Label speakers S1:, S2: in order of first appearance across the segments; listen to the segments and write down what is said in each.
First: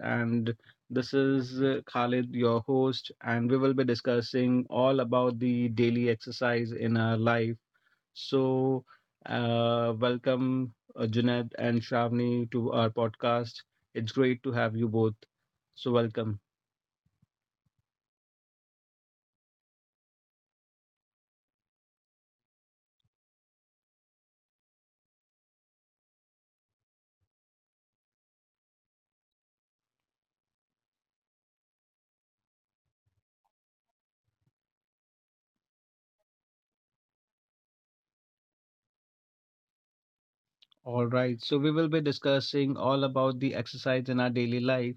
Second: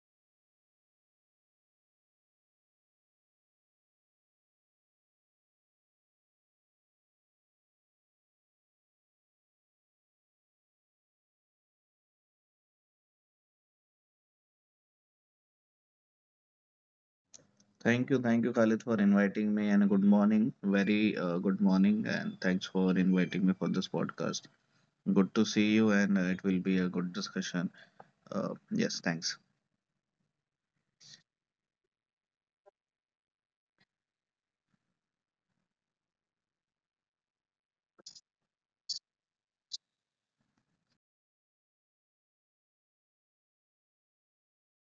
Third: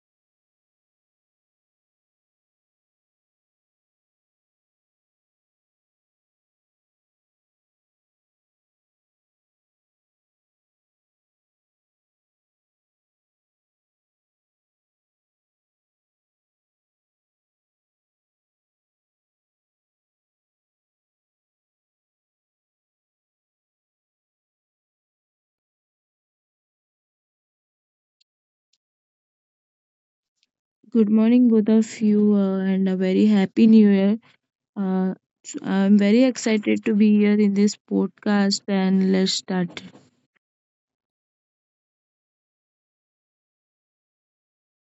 S1: And this is Khalid, your host, and we will be discussing all about the daily exercise in our life. So, welcome Junaid and Shravani to our podcast. It's great to have you both. So, welcome.
S2: Thank you, Khalid, for inviting me, and good morning. Very good morning, and thanks for inviting me for this podcast. Good to see you, and it will be a good discussion. Yes, thanks.
S3: Good morning, both of you, and a very happy new year. Uh, so I'm very excited to be here in this podcast, and let's start.
S1: All right. So we will be discussing all about the exercise in our daily life.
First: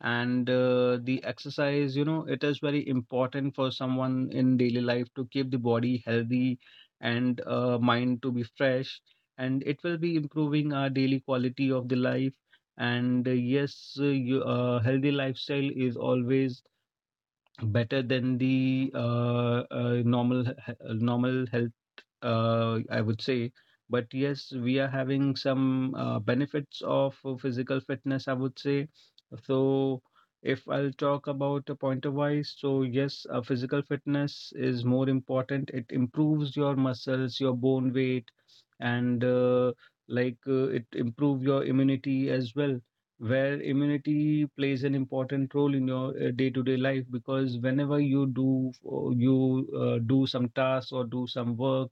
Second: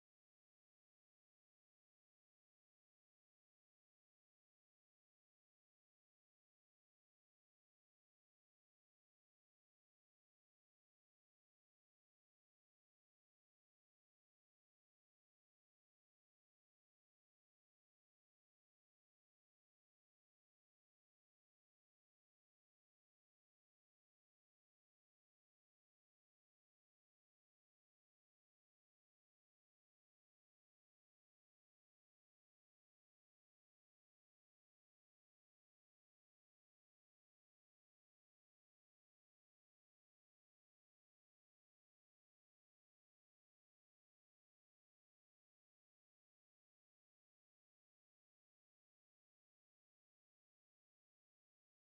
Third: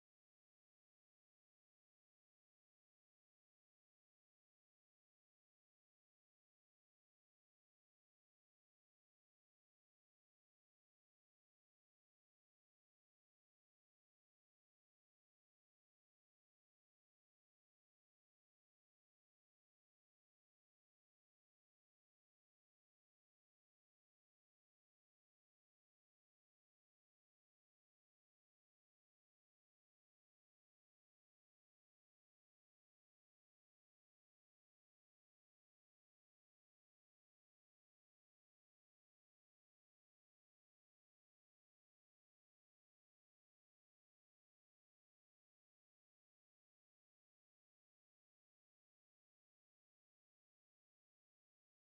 S1: And the exercise, it is very important for someone in daily life to keep the body healthy and mind to be fresh. And it will be improving our daily quality of the life. And yes, healthy lifestyle is always better than the normal health, I would say. But yes, we are having some benefits of physical fitness, I would say. So, if I'll talk about a pointer wise, so yes, physical fitness is more important. It improves your muscles, your bone weight, and like it improve your immunity as well. Where immunity plays an important role in your day-to-day life, because whenever you do some tasks or do some work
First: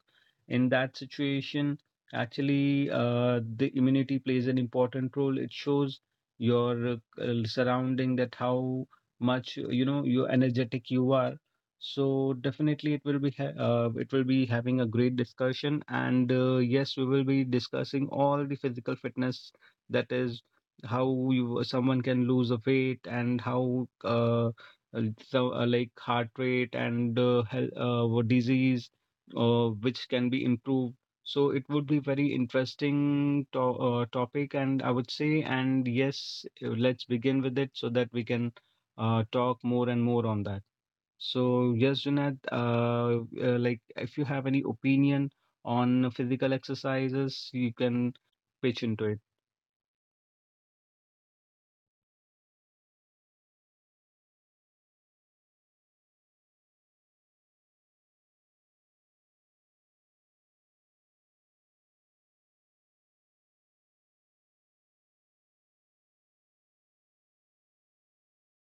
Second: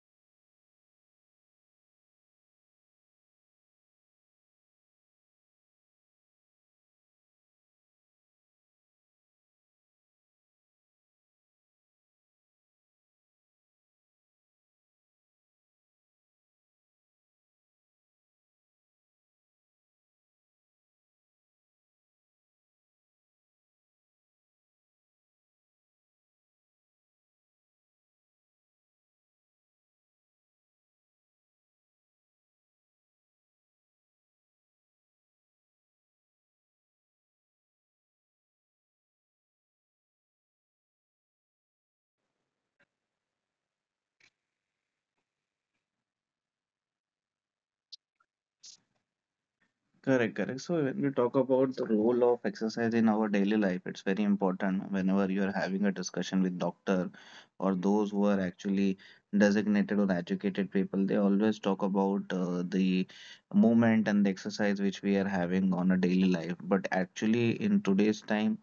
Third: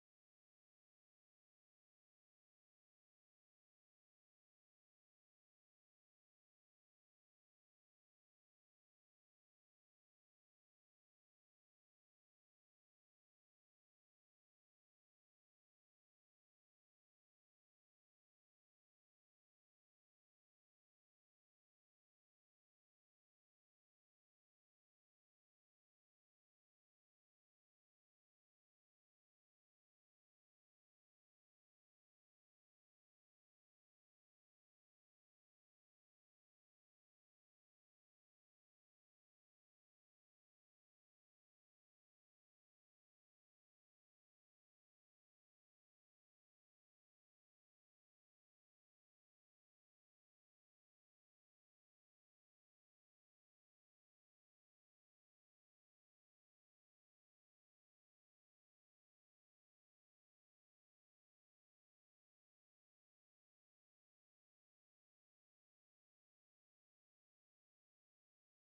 S1: in that situation, actually, the immunity plays an important role. It shows your surrounding that how much you energetic you are. So definitely, it will be having a great discussion, and yes, we will be discussing all the physical fitness, that is how you someone can lose a weight and how uh, so like heart rate and health, disease, which can be improved. So it would be very interesting to topic, and I would say, and yes, let's begin with it so that we can talk more and more on that. So yes, Junaid, like if you have any opinion on physical exercises, you can pitch into it.
S2: Correct, correct. So when we talk about the role of exercise in our daily life, it's very important whenever you are having a discussion with doctor or those who are actually designated or educated people, they always talk about the movement and the exercise which we are having on a daily life. But actually, in today's time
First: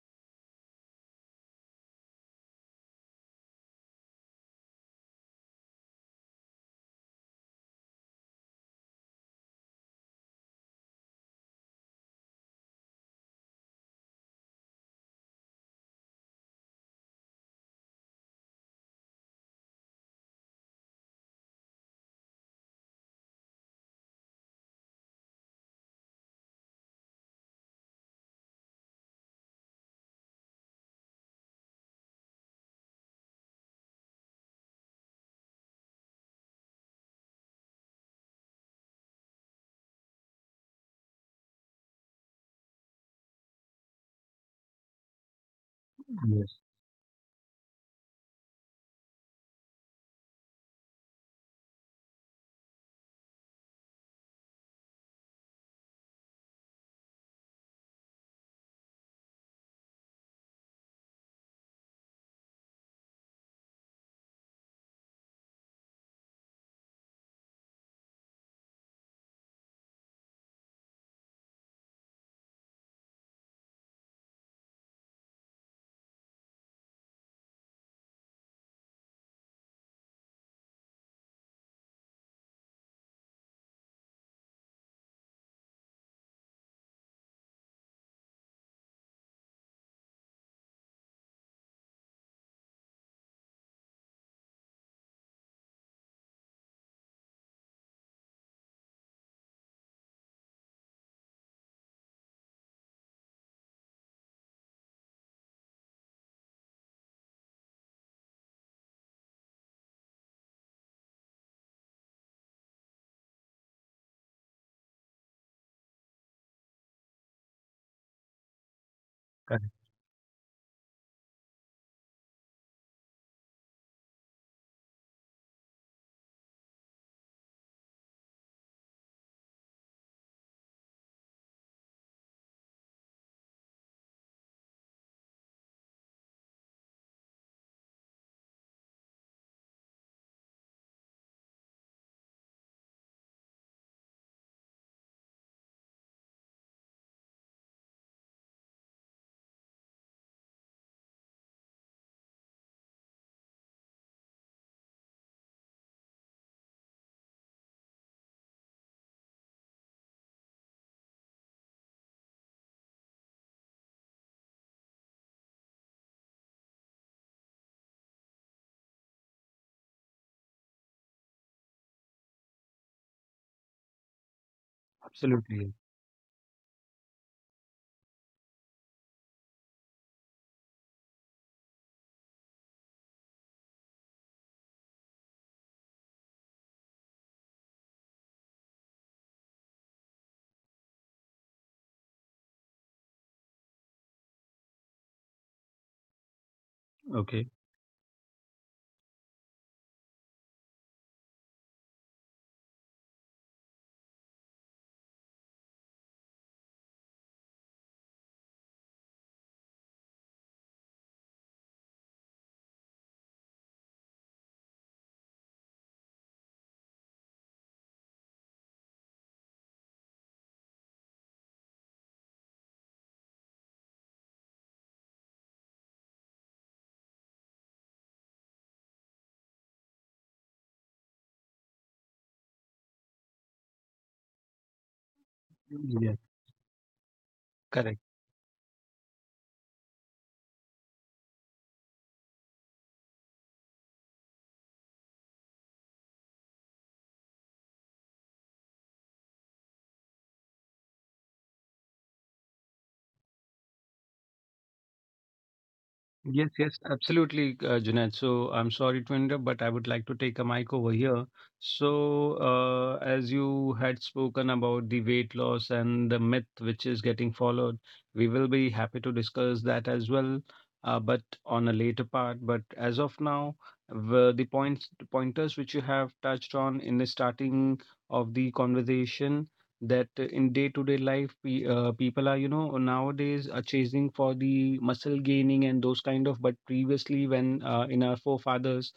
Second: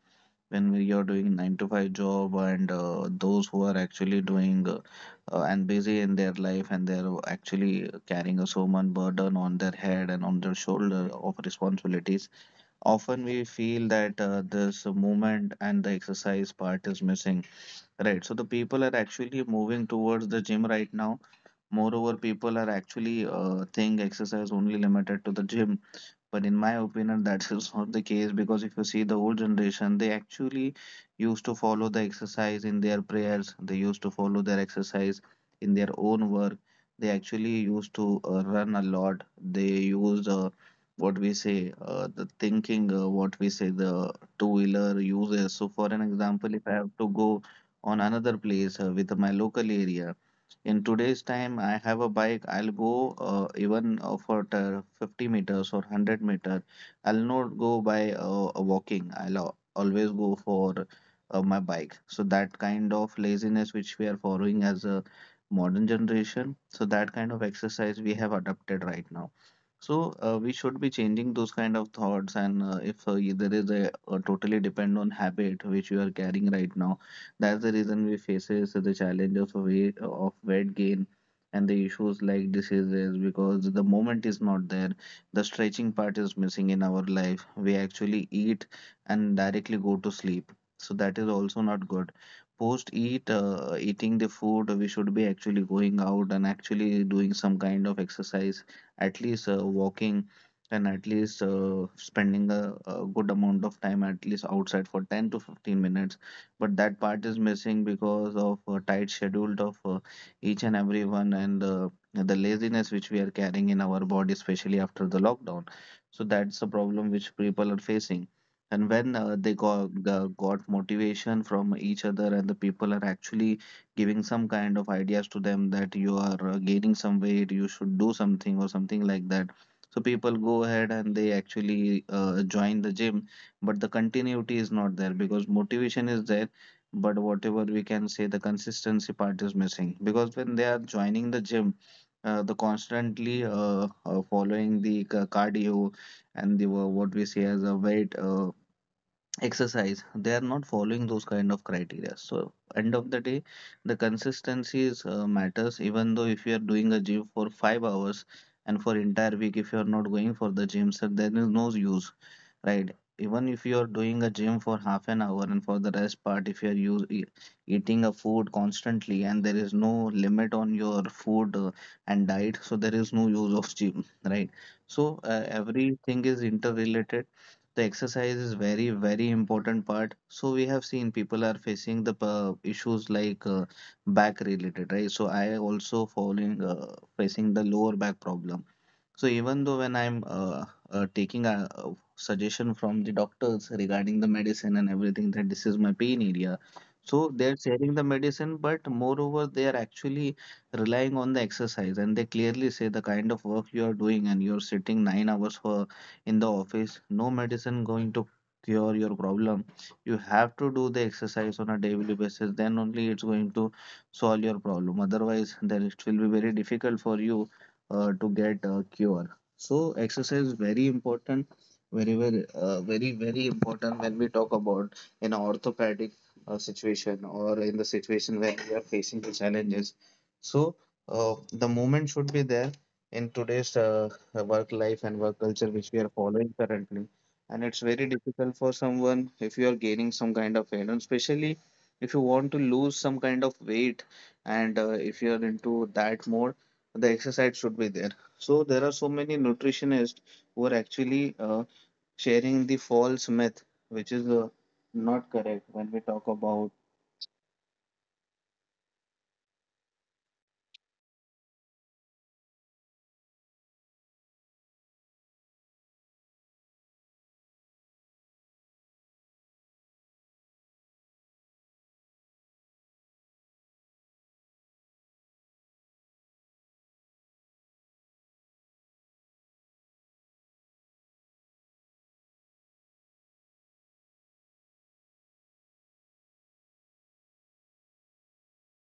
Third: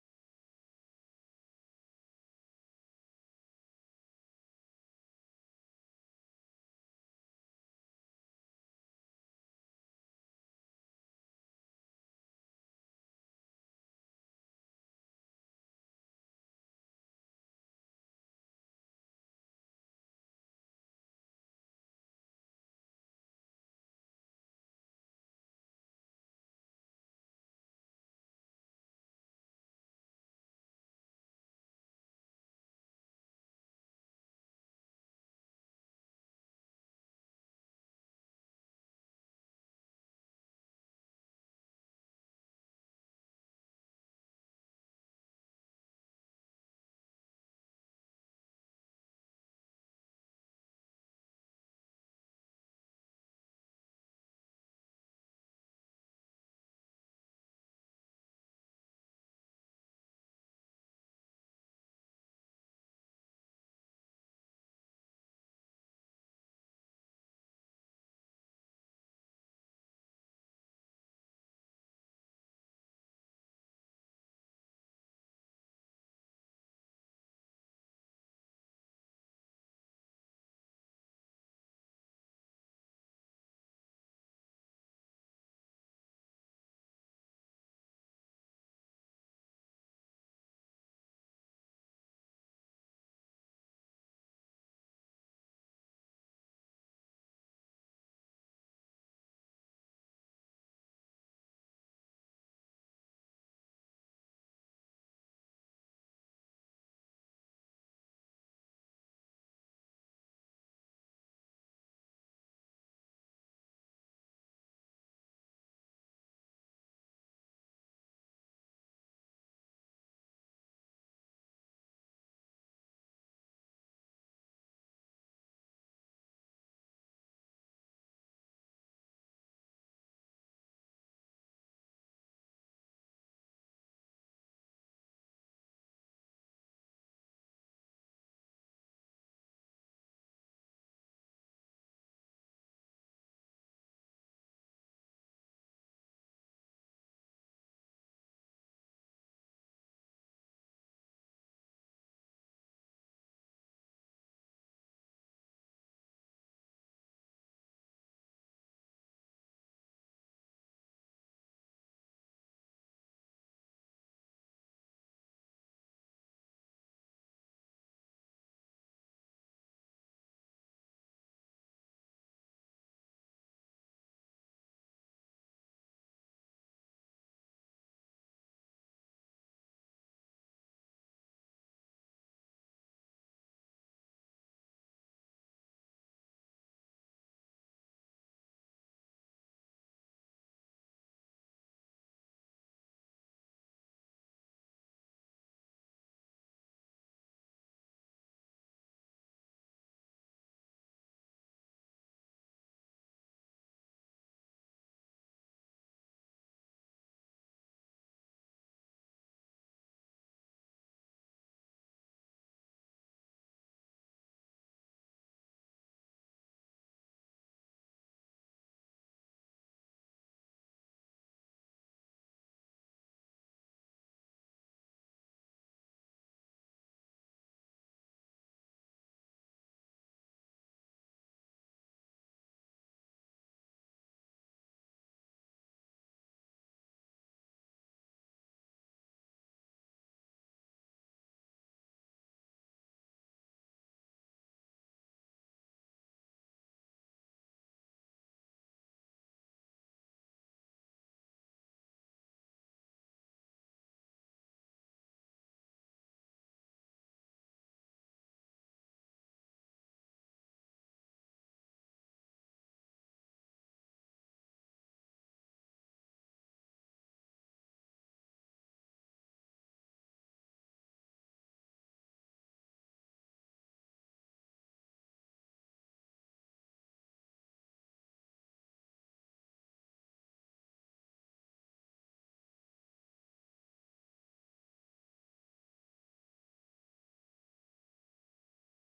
S2: when we are doing nine to five job and those who are actually doing and busy in their life and they're actually carrying a so much burden on their head and on their shoulder of responsibilities often we feel that this movement and the exercise part is missing, right? So the people are actually moving towards the gym right now. Moreover, people are actually think exercise only limited to the gym, but in my opinion that's is not the case, because if you see the old generation, they actually used to follow the exercise in their prayers, they used to follow their exercise in their own work. They actually used to run a lot. They used what we say the two wheeler uses. So for an example,
S1: Yes,
S2: if I have to go on another place with my local area, in today's time, I have a bike. I'll go even for the 50 meters or 100 meter. I'll not go by walking. I'll always go for my bike. So that kind of laziness which we are following as a modern generation. So that kind of exercise we have adopted right now. So we should be changing those kind of thoughts, and if y- there is a totally depend on habit which you are carrying right now. That's the reason we faces the challenges of weight gain and the issues like diseases, because the moment is not there. The stretching part is missing in our life. We actually eat and directly go to sleep. So that is also not good. Post eating the food, we should be actually going out and actually doing some kind of exercise, at least walking, and at least spending a good amount of time at least outside for 10 to 15 minutes, but that part is missing because of tight schedule of each and every one, and the laziness which we are carrying in our body, especially after the lockdown. So that's the problem which people are facing, and when
S1: correct.
S2: got motivation from each other and the people are actually giving some kind of ideas to them that you are gaining some weight, you should do something or something like that. So people go ahead and they actually join the gym, but the continuity is not there because motivation is there, but whatever we can say the consistency part is missing. Because when they are joining the gym, the constantly following the cardio and the what we say as a weight exercise, they are not following those kind of criteria. So end of the day, the consistency is, matters. Even though if you are doing a gym for 5 hours, and for entire week if you are not going for the gym, so there is no use, right? Even if you are doing a gym for half an hour, and for the rest part if you are eating a food constantly, and there is no limit on your food and diet, so there is no use of gym, right? So
S1: Absolutely.
S2: everything is interrelated. The exercise is very very important part. So we have seen people are facing the issues like back related, right? So I also falling facing the lower back problem. So even though when I'm taking a suggestion from the doctors regarding the medicine and everything that this is my pain area, so
S1: Okay.
S2: they're sharing the medicine, but moreover they are actually relying on the exercise, and they clearly say the kind of work you are doing and you're sitting 9 hours for in the office, no medicine going to cure your problem. You have to do the exercise on a daily basis, then only it's going to solve your problem. Otherwise, then it will be very difficult for you to get a cure. So exercise is very important, very very important when we talk about an orthopedic situation, or in the situation where we are facing the challenges. So the movement should be there in today's work life and work culture which we are
S1: Yes,
S2: following currently. And it's
S1: correct.
S2: very difficult for someone if you are gaining some kind of weight, and especially if you want to lose some kind of weight and if you are into that mode, the exercise should be there. So there are so many nutritionists who are actually sharing the false myth, which is not correct when we talk
S1: Yes,
S2: about.
S1: yes, absolutely, Junaid. So I'm sorry to interrupt, but I would like to take a mic over here. So, as you had spoken about the weight loss and the myth which is getting followed, we will be happy to discuss that as well, but on a later part. But as of now, the pointers which you have touched on in the starting of the conversation, that in day to day life, people are nowadays are chasing for the muscle gaining and those kind of. But previously, when in our forefathers,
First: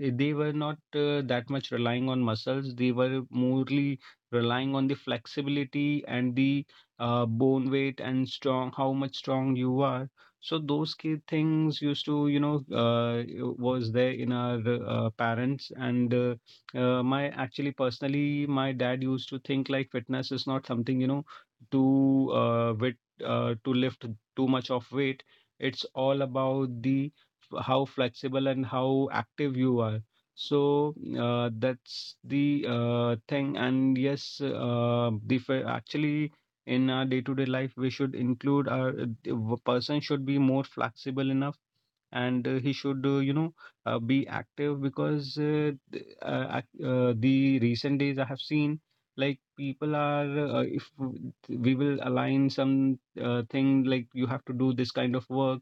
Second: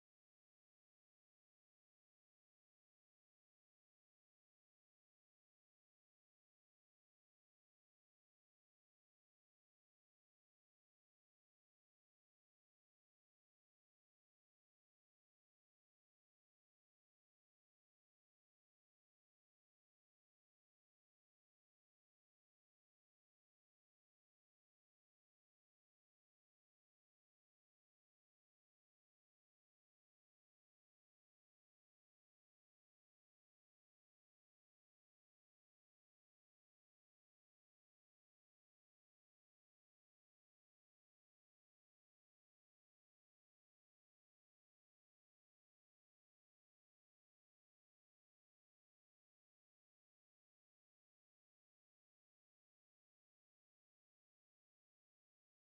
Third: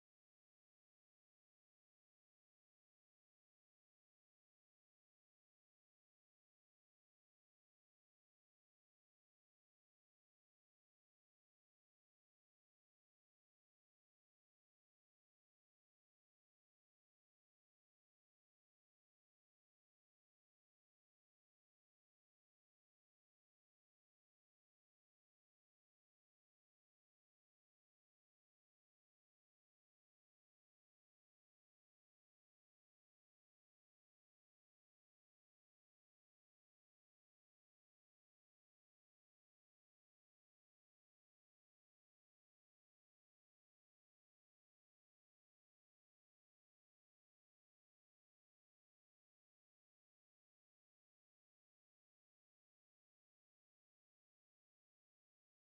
S1: they were not that much relying on muscles. They were morely relying on the flexibility and the bone weight and strong, how much strong you are. So those key things used to, was there in our parents and. My Actually, personally, my dad used to think like fitness is not something to uh, with to lift too much of weight. It's all about how flexible and how active you are. So that's the thing. And yes, actually, in our day-to-day life, we should include person should be more flexible enough. And he should be active, because the recent days I have seen like people are, if we will align some thing like you have to do this kind of work,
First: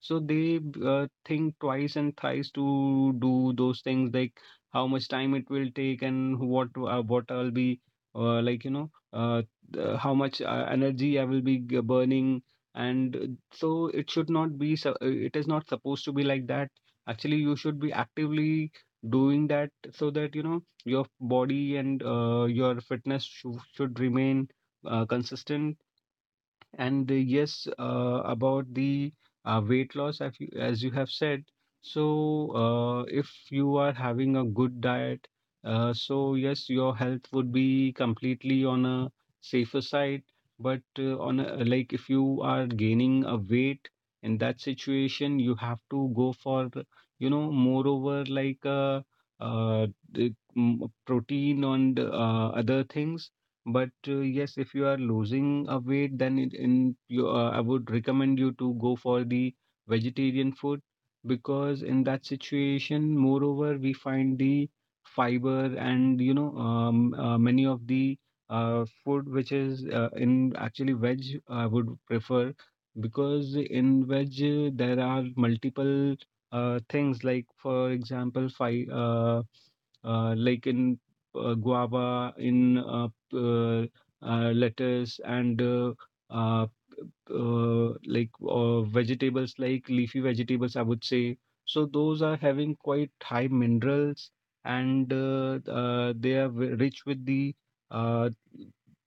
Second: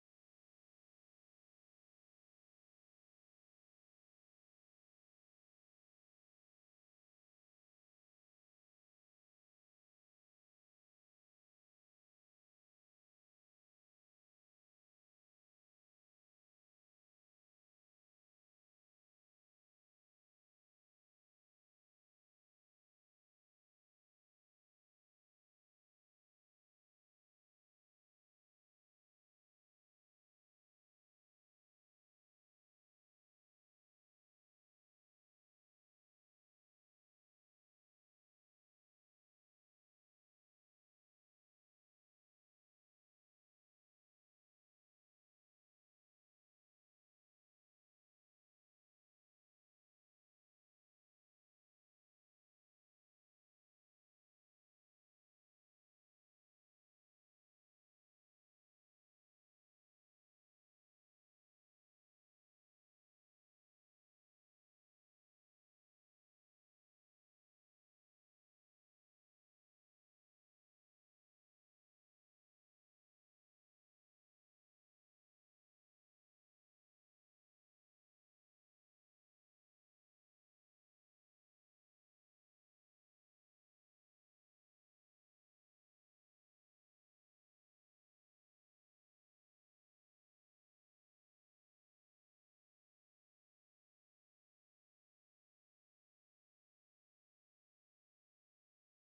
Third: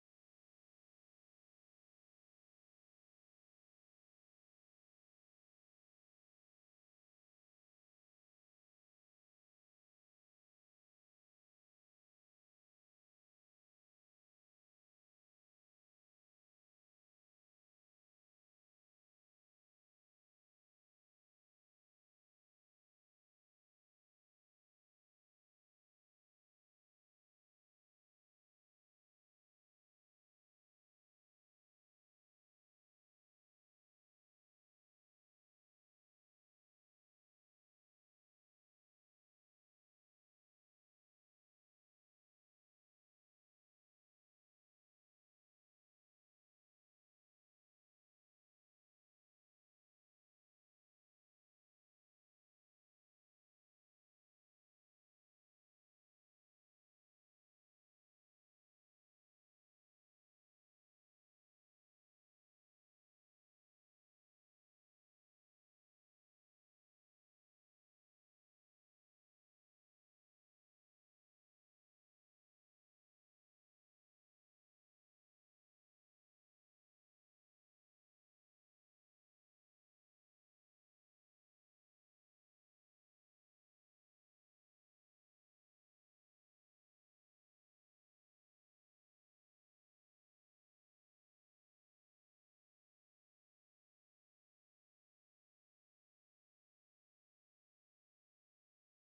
S1: so they think twice and thrice to do those things, like how much time it will take and what I'll be, uh, like you know uh, how much energy I will be burning. And so it is not supposed to be like that. Actually, you should be actively doing that so that you know your body, and your fitness should remain consistent. And yes, about the weight loss, as you have said, so if you are having a good diet, so yes, your health would be completely on a safer side. But like if you are gaining a weight, in that situation, you have to go for, moreover, like protein and other things. But yes, if you are losing a weight, then I would recommend you to go for the vegetarian food, because in that situation, moreover, we find the fiber and many of the food which is in actually veg I would prefer, because in veg, there are multiple things, like for example, like in guava, in uh, lettuce and uh, like vegetables, like leafy vegetables, I would say. So those are having quite high minerals and they are rich with the uh,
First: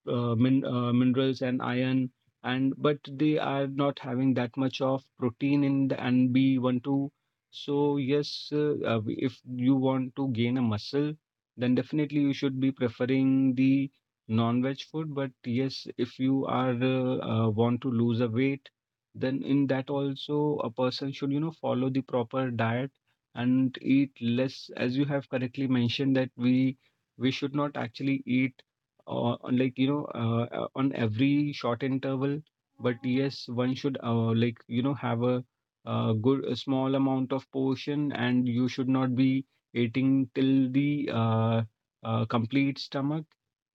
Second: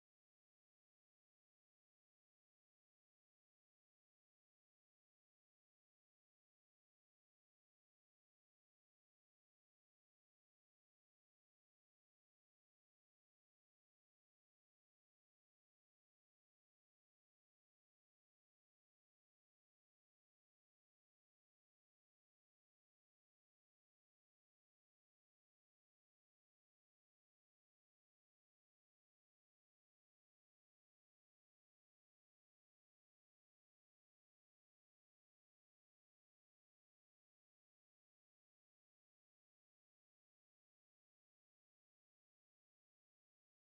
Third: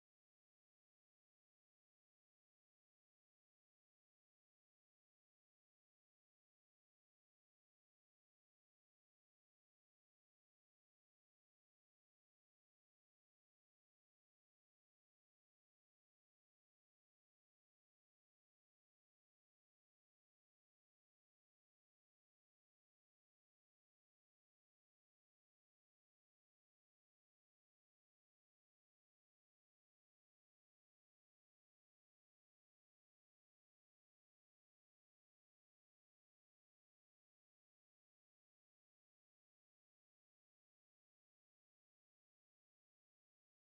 S1: minerals and iron, and but they are not having that much of protein in the and B12. So yes, if you want to gain a muscle, then definitely you should be preferring the non-veg food. But yes, if you are, want to lose a weight, then in that also a person should, follow the proper diet and eat less, as you have correctly mentioned, that we should not actually eat, like, on every short interval. But yes, one should, like, have a, good a small amount of portion, and you should not be eating till the complete stomach.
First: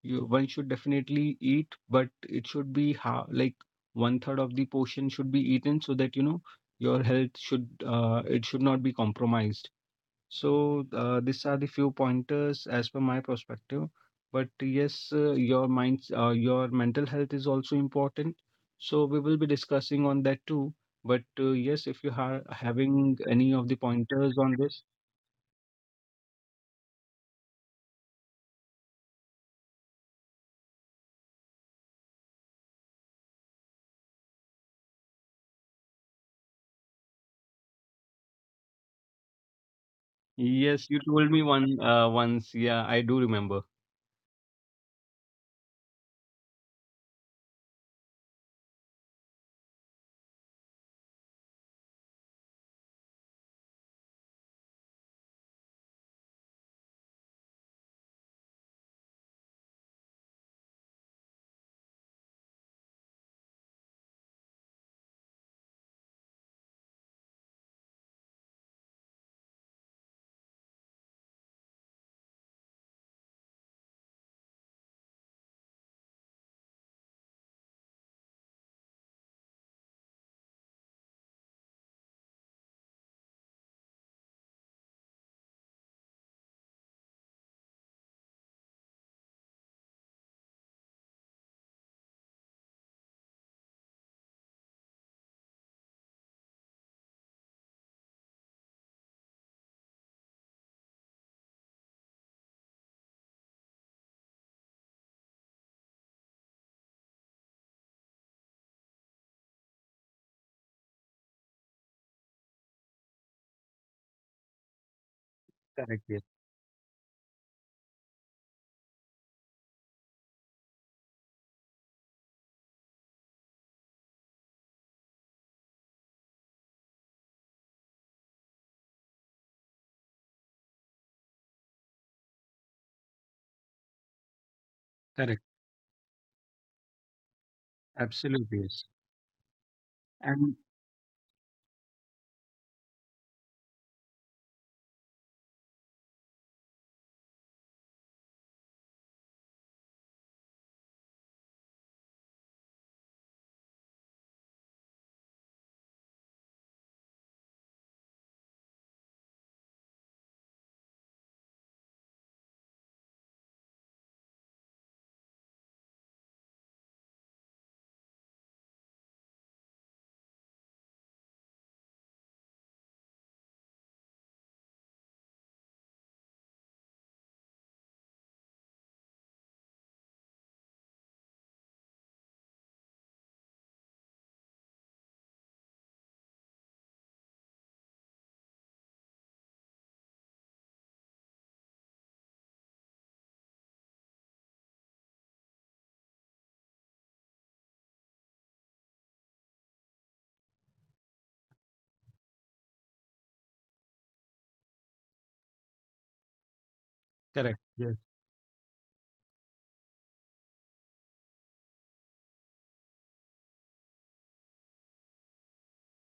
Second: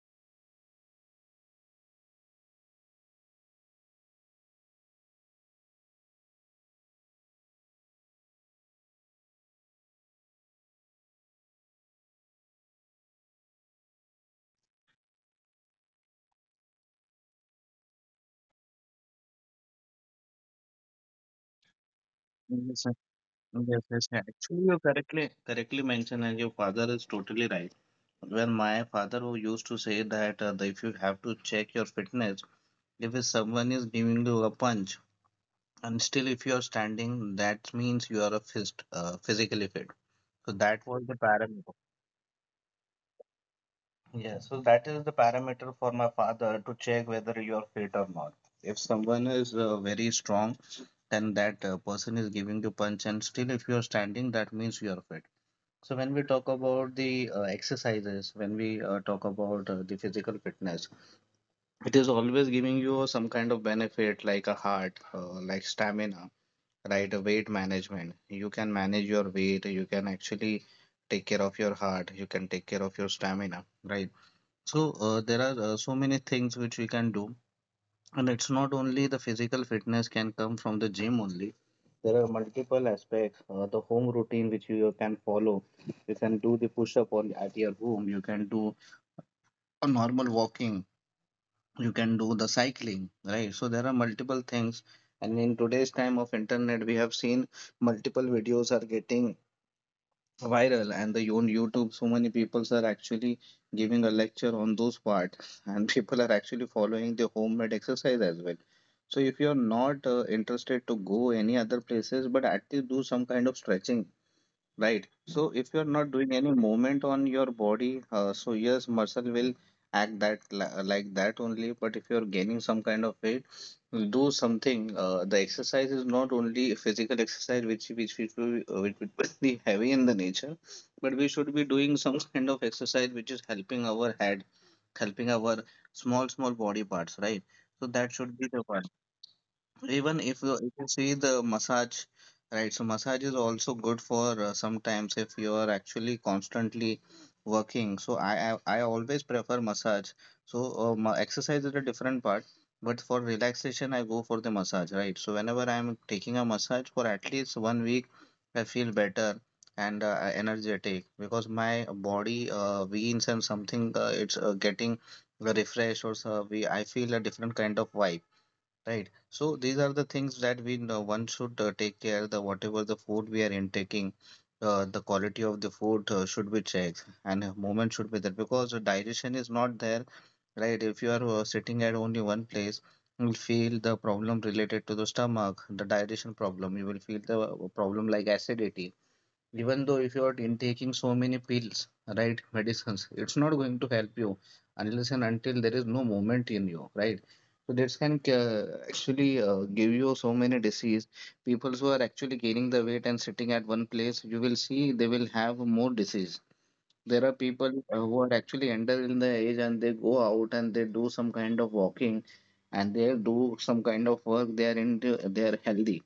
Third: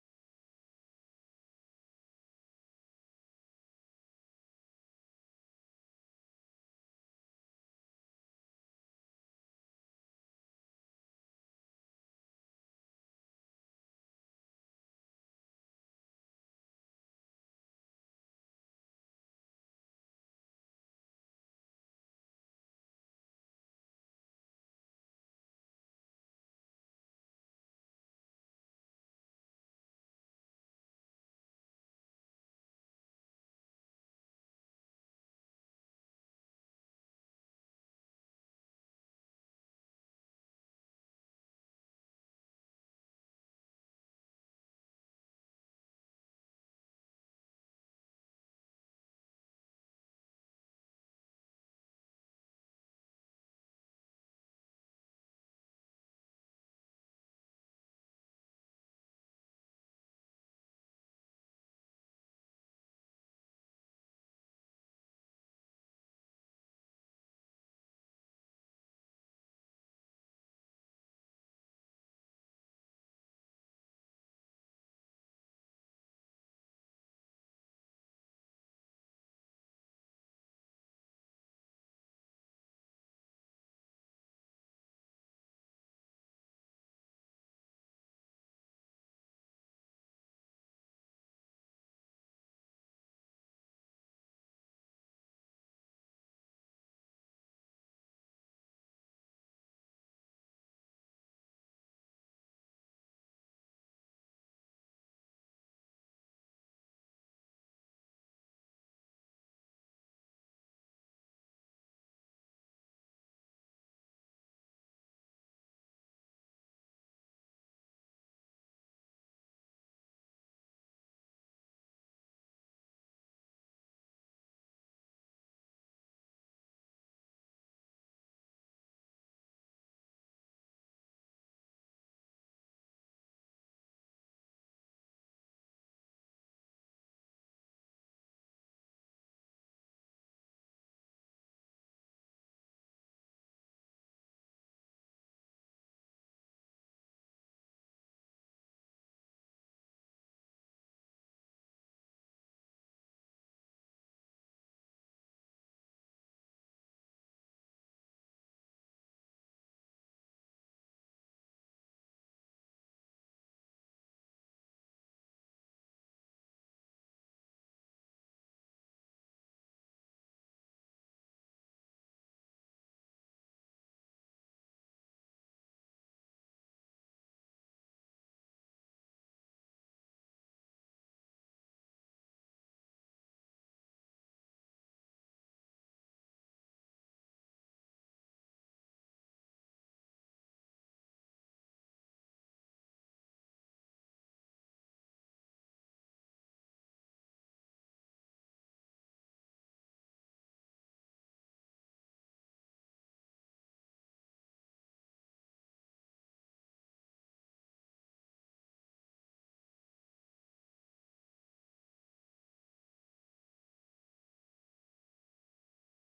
S1: One should definitely eat, but it should be, ha like, one third of the portion should be eaten, so that you know your health should, it should not be compromised. So, these are the few pointers as per my perspective. But yes, your mental health is also important. So we will be discussing on that too. But yes, if you are
S2: Yes, sir.
S1: having any of the
S2: Yes, yes. Yeah.
S1: pointers on
S2: Actually, you
S1: this.
S2: correctly mentioned, and your father is totally right. When my father who used to say that if you have to check your fitness, if someone is giving you a punch, and still if you are standing, that means you are a physically fit. So that
S1: Yes, you
S2: was the
S1: told me
S2: parameter.
S1: one once. Yeah, I do remember.
S2: Yeah, so that is the parameter for my father to check whether you are fit or not. If someone is very strong, then that person is giving you punch, and still, if you are standing, that means you are fit. So, when we talk about the exercises, when we talk about the physical fitness, it is always giving you some kind of benefit like a heart, like stamina, right? A weight management. You can manage your weight, you can actually take care of your heart, you can take care of your stamina, right? So there are so many things which we can do, and it's not only the physical fitness can come from the gym only. There are multiple aspects. The home routine which you can follow. You can do the push up on at your home. You can do a normal walking. You can do the cycling, right? So there are multiple things. And in today's time of internet, we have seen multiple videos are getting viral and the on youtube, so many people are actually giving a lecture on those parts, and people are actually following the homemade exercise as well. So if you're not interested to go any other places, but at least do some kind of stretching. Right. So if you're
S1: Correct.
S2: not
S1: Yes.
S2: doing any movement on your body, so yes, muscle will act that like that only. But if you're gaining some kind of weight, do something. The exercise is not only physical exercise, which will be heavy in the nature, but we should be doing some kind of exercise which is helping our head, helping
S1: Correct.
S2: our small small body parts, right? So that should be
S1: Absolutely,
S2: the
S1: yes.
S2: one. Even
S1: And
S2: if you see the massage, right? So massage is also good for sometimes if you are actually constantly working. So I always prefer massage. So exercise is a different part, but for relaxation I go for the massage, right? So whenever I'm taking a massage for at least one week, I feel better and energetic because my body weans and something it's getting refreshed or so we I feel a different kind of vibe. Right. So these are the things that we know one should take care the whatever the food we are intaking, the quality of the food should be checked and movement should be there because the digestion is not there, right? If you are sitting at only one place, you will feel the problem related to the stomach, the digestion problem. You will feel the problem like acidity even though if you're in taking so many pills, right? Medicines, it's not going to help you unless and until there is no movement in you, right? So this can actually give you so many disease. People who are actually gaining the weight and sitting at one place, you will see they will have more disease. There are
S1: correct.
S2: people
S1: Yes,
S2: who are actually under in the age and they go out and they do some kind of walking, and they do some kind of work, they are into, they are healthy.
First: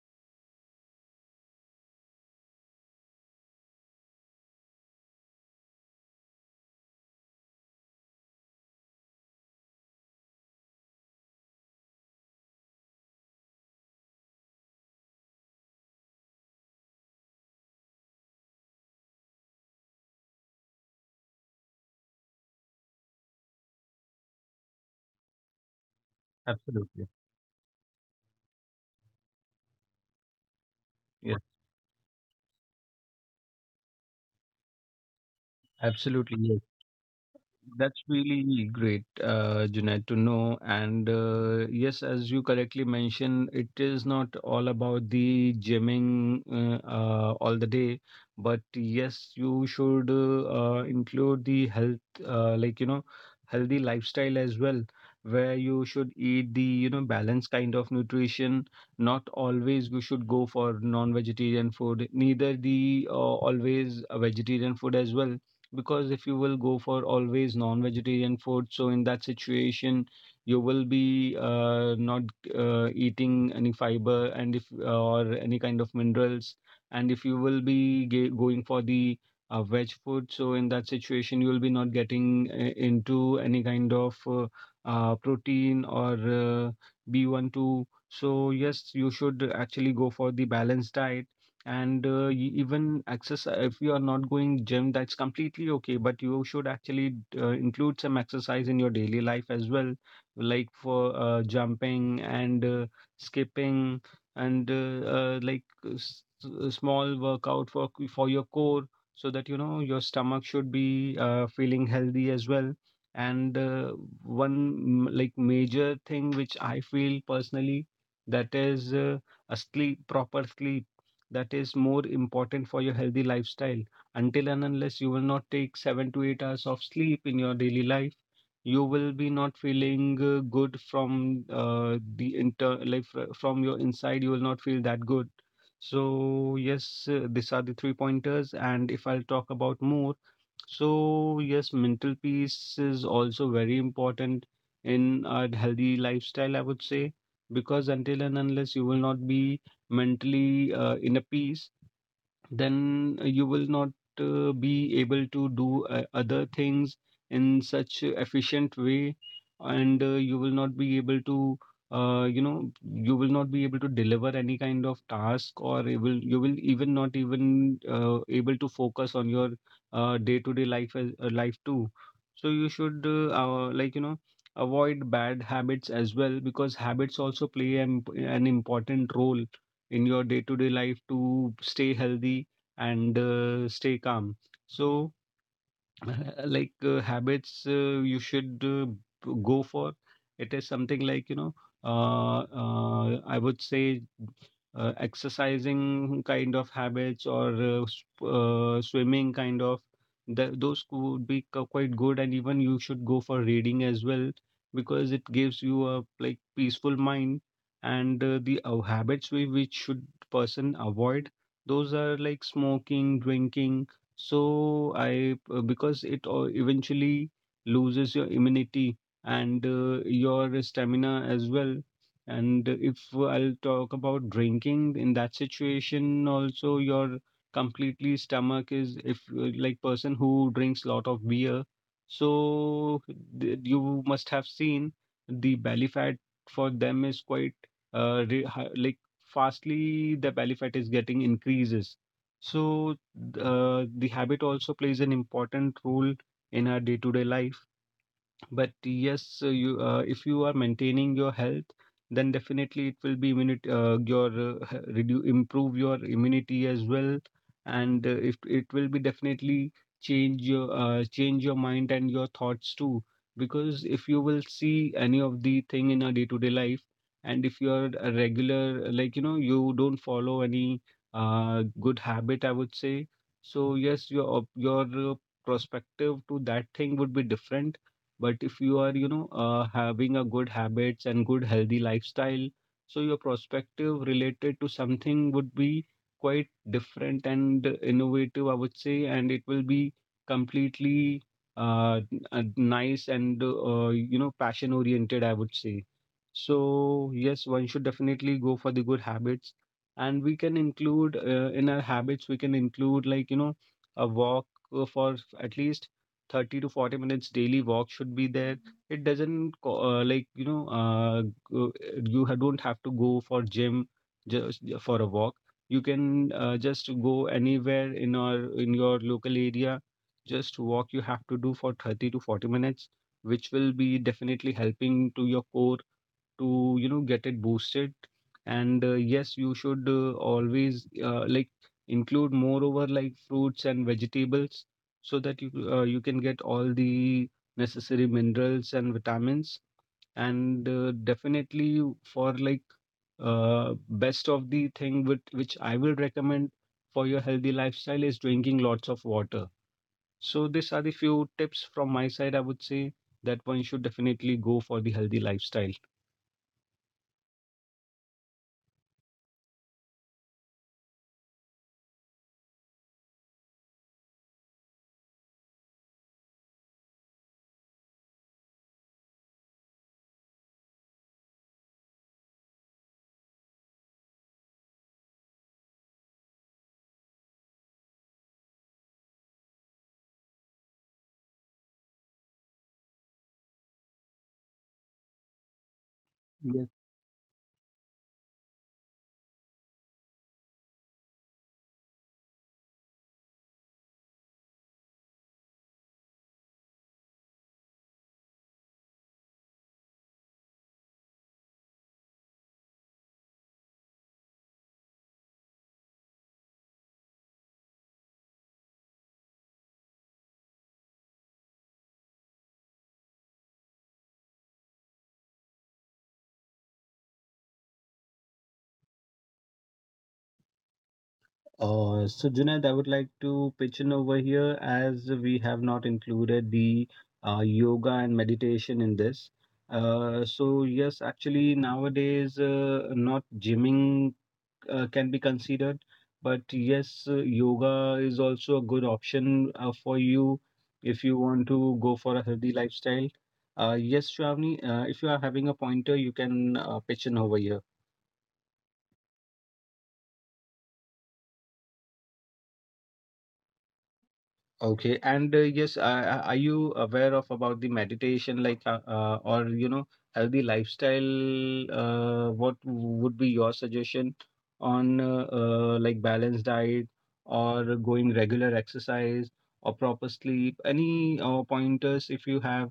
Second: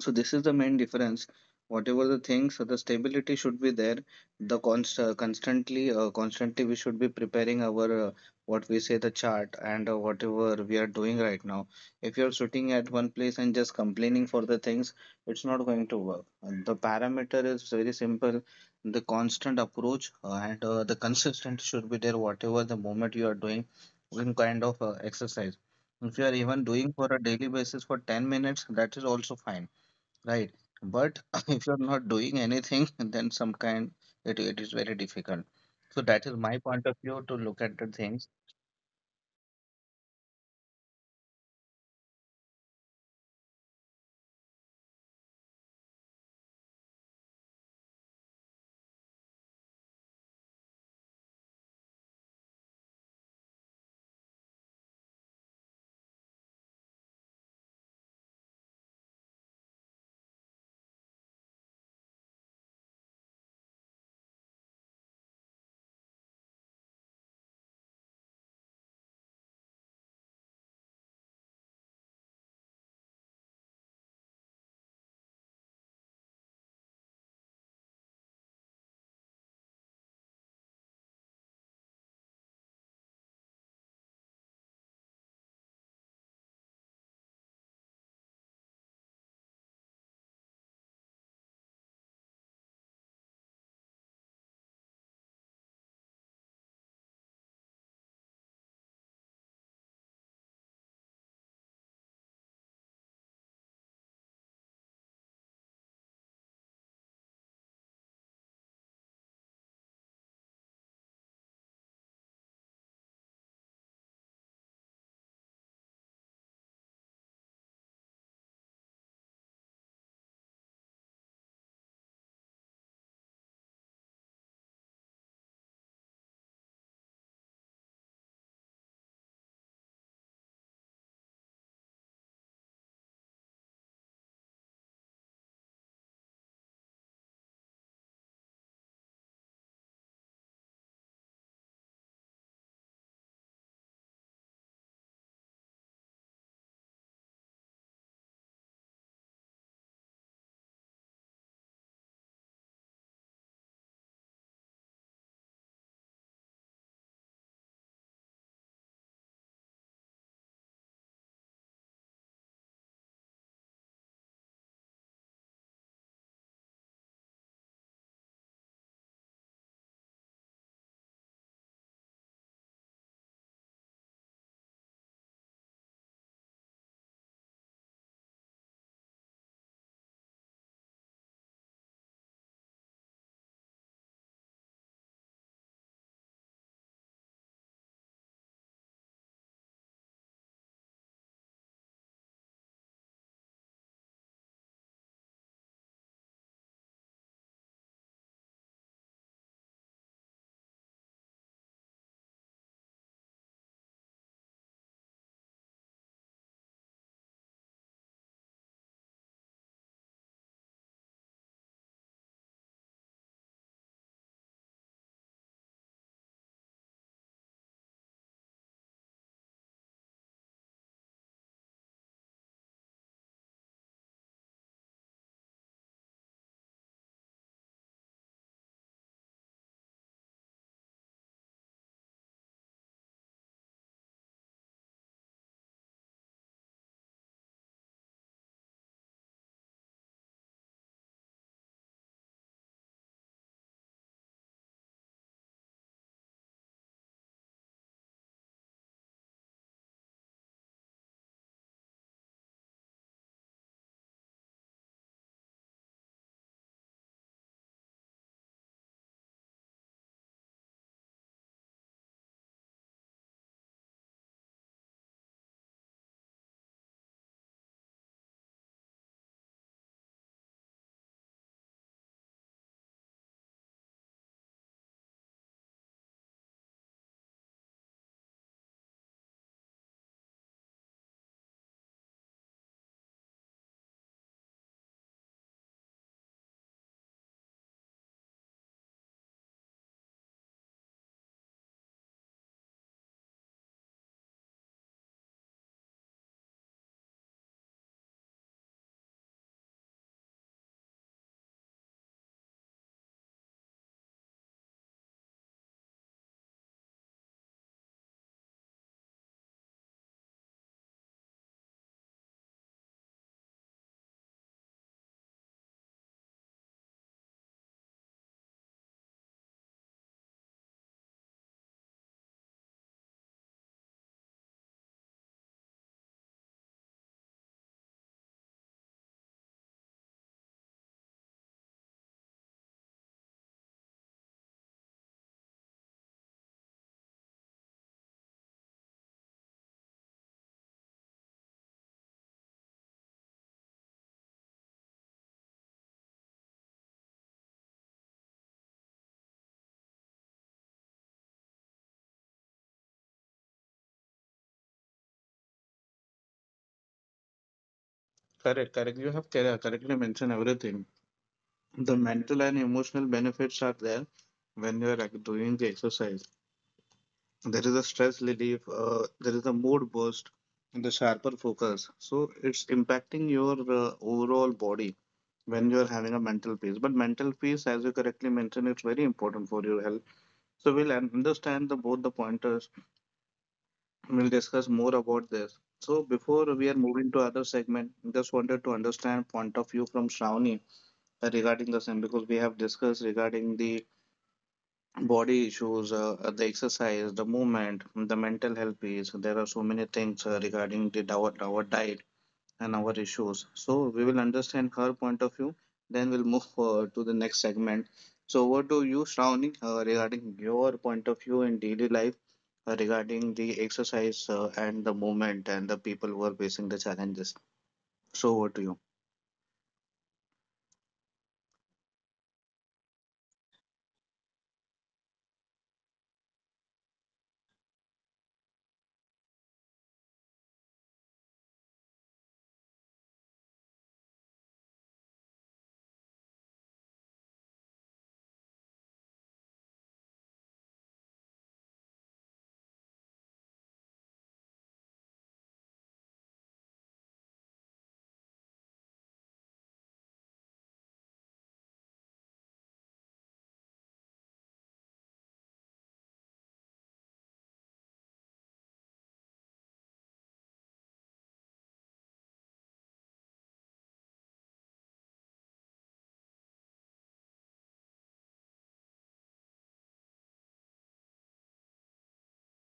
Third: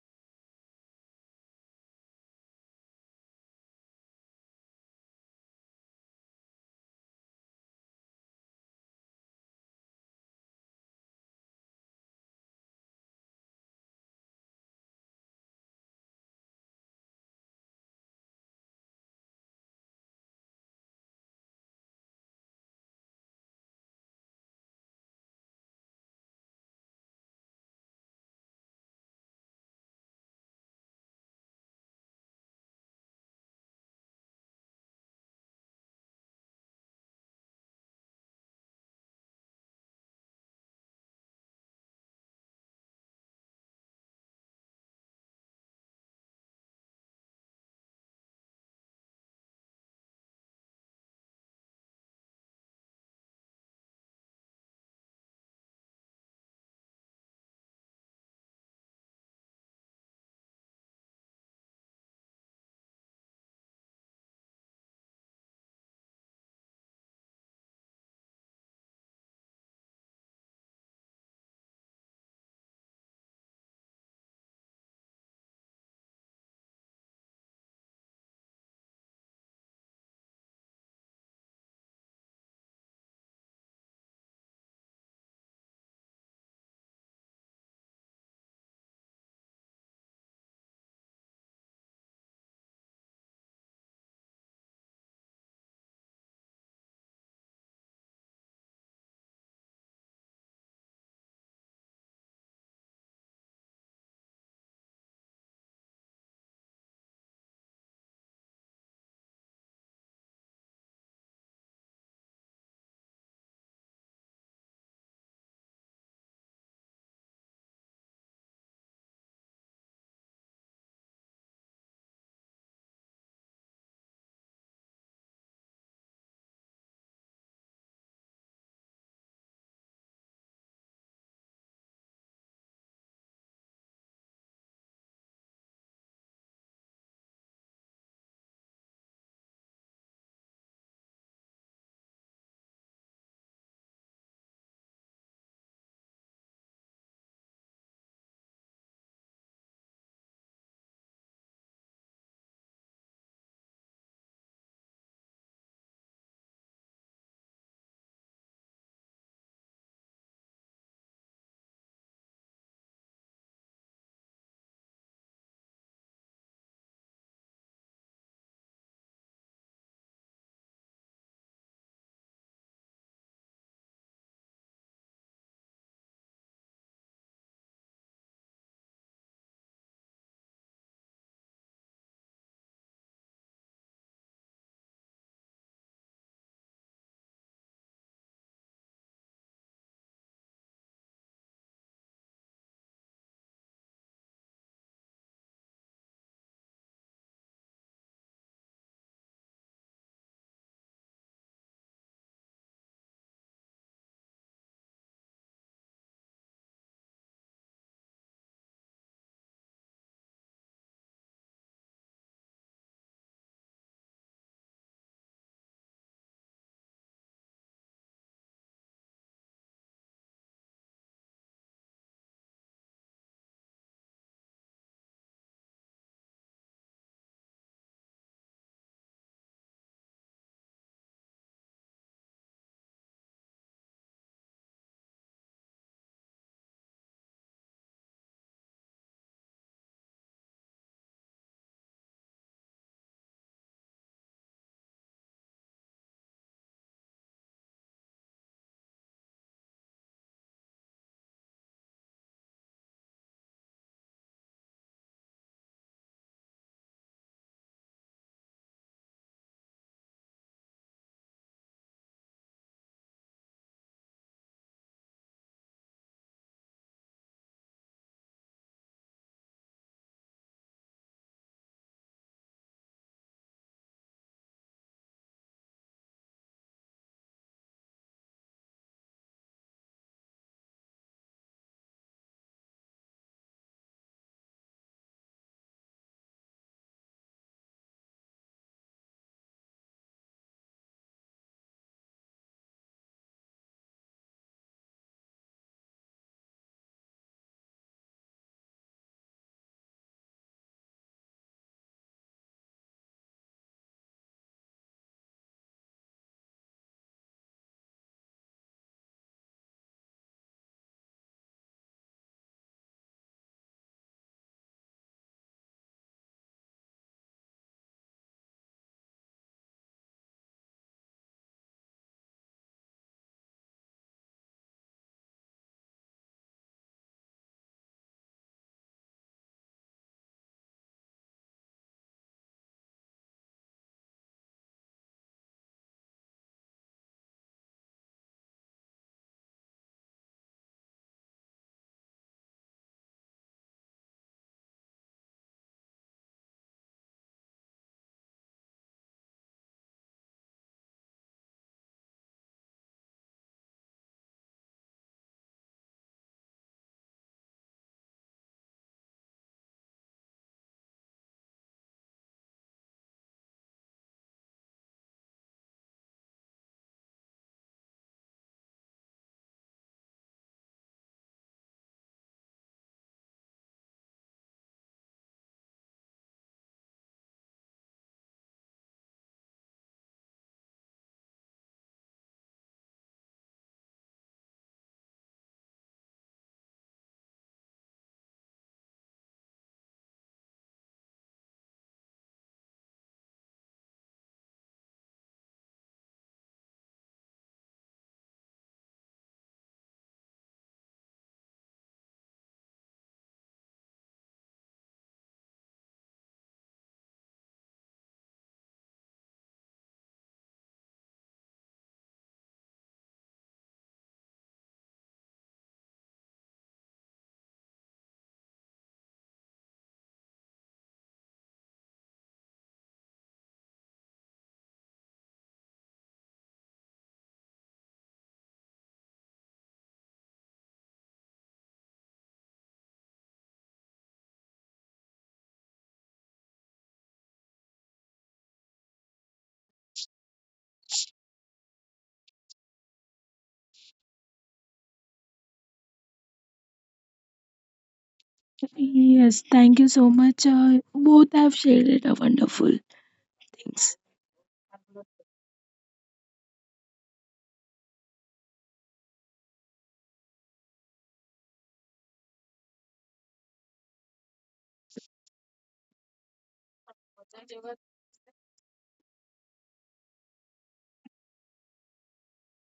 S2: So this is the main difference. Whatever the things, so the stability should be there. Constantly we should be preparing our what we say the chart and whatever we are doing right now. If you're sitting at one place and just complaining for the things, it's not going to work. And the parameter is very simple. The constant approach and the consistent should be there. Whatever the moment you are doing, some kind of exercise. If you are even doing for
S1: absolutely.
S2: a daily basis for 10 minutes, that is also fine. Right. But
S1: Yes,
S2: if you're not doing anything, then some kind, it is very difficult. So that is
S1: absolutely.
S2: my
S1: Yes.
S2: point of view to look at the
S1: That's
S2: things.
S1: really great, Junaid, to know. And yes, as you correctly mentioned, it is not all about the gymming, all the day, but yes, you should, include the health, like, healthy lifestyle as well, where you should eat the, balanced kind of nutrition. Not always you should go for non-vegetarian food, neither the always a vegetarian food as well, because if you will go for always non-vegetarian food, so in that situation, you will be not eating any fiber, and if or any kind of minerals. And if you will be going for the veg food, so in that situation, you will be not getting into any kind of protein or B12. So yes, you should actually go for the balanced diet, and even exercise. If you are not going gym, that's completely okay, but you should actually, include some exercise in your daily life as well, like for jumping and skipping, and like a small workout for for your core, so that you know your stomach should be feeling healthy as well. And one like major thing which I feel personally, that is a sleep proper sleep. That is more important for your healthy lifestyle. Until and unless you will not take 7 to 8 hours of sleep in your daily life, you will be not feeling good from the inter like fr- from your inside. You will not feel that good. So yes, these are the three pointers. And if I'll talk about more, so yes, mental peace is also very important in a healthy lifestyle. I would say, because until and unless you will not be mentally, in a peace, then you will not, be able to do other things in such a efficient way, and you will not be able to you know you will not be able to deliver any kind of task, or you will even not even able to focus on your day-to-day life, life too. So you should, like avoid bad habits as well, because habits also play an important role in your day-to-day life to stay healthy and stay calm. So, like habits you should go for It is something uh, uh, I would say exercising kind of habits or swimming kind of those could be quite good, and even you should go for reading as well because it gives you a like peaceful mind. And the habits we which should person avoid, those are like smoking, drinking. So I Because it eventually loses your immunity and your stamina as well. And if I'll talk about drinking in that situation, also your completely stomach is, if person who drinks lot of beer, so you must have seen the belly fat for them is quite like fastly the belly fat is getting increases. So the habit also plays an important role in our day-to-day life, but yes, you if you are maintaining your health, then definitely it will be immunity, improve your immunity as well. And if it will be, definitely change your mind and your thoughts too, because if you will see any of the thing in a day to day life, and if you are a regular, like you know, you don't follow any good habit, I would say. So yes, your perspective to that thing would be different. But if you are, you know, having a good habits and good healthy lifestyle, so your perspective related to something would be quite different and innovative, I would say. And it will be completely nice and, you know, passion oriented, I would say. So yes, one should definitely go for the good habits, and we can include in our habits we can include, like you know, a walk for at least 30 to 40 minutes daily walk should be there. It doesn't go- you don't have to go for gym, just for a walk. You can just go anywhere in our in your local area. Just walk you have to do for 30 to 40 minutes, which will be definitely helping to your core to, you know, get it boosted. And yes, you should always like include moreover like fruits and vegetables, so that you you can get all the necessary minerals and vitamins. And definitely for like best of the thing with which I will recommend for your healthy lifestyle is drinking lots of water. So these are the few tips from my side. I would say that one should definitely go for the healthy lifestyle.
S2: Correct, correct. You have correctly mentioned everything. The mental and emotional benefits are there when you are doing the exercise. There is a stress relief, there is a mood boost, and the sharper focus. So it's impacting your overall body when you are having a mental peace. But mental peace, as you correctly mentioned, it's very important for your health. So we'll understand the, both the pointers. We'll discuss more about this. So before we are moving to other segment, just wanted to understand point of view from Shravani regarding the same, because we have discussed regarding the body issues, the exercise, the movement, the mental health piece. There are so many things regarding the our diet and our issues. So we will understand her point of view. Then we'll move forward to the next segment. So what do you, Shravani, regarding your point of view in daily life regarding the exercise and the movement and the people who are facing the challenges? So over to you.
S1: So Junaid, I would like to pitch in over here, as we have not included the yoga and meditation in this. So yes, actually nowadays not gymming can be considered, but yes, yoga is also a good option for you if you want to go for a healthy lifestyle. Yes, Shravani, if you are having a pointer, you can pitch in over here.
S3: Yes, thank you so much. Both have shared a wonderful things.
S1: Okay, and are you aware of about the meditation, like, or you know, healthy lifestyle? What would be your suggestion on like balanced diet, or going regular exercise, or proper sleep? Any pointers if you have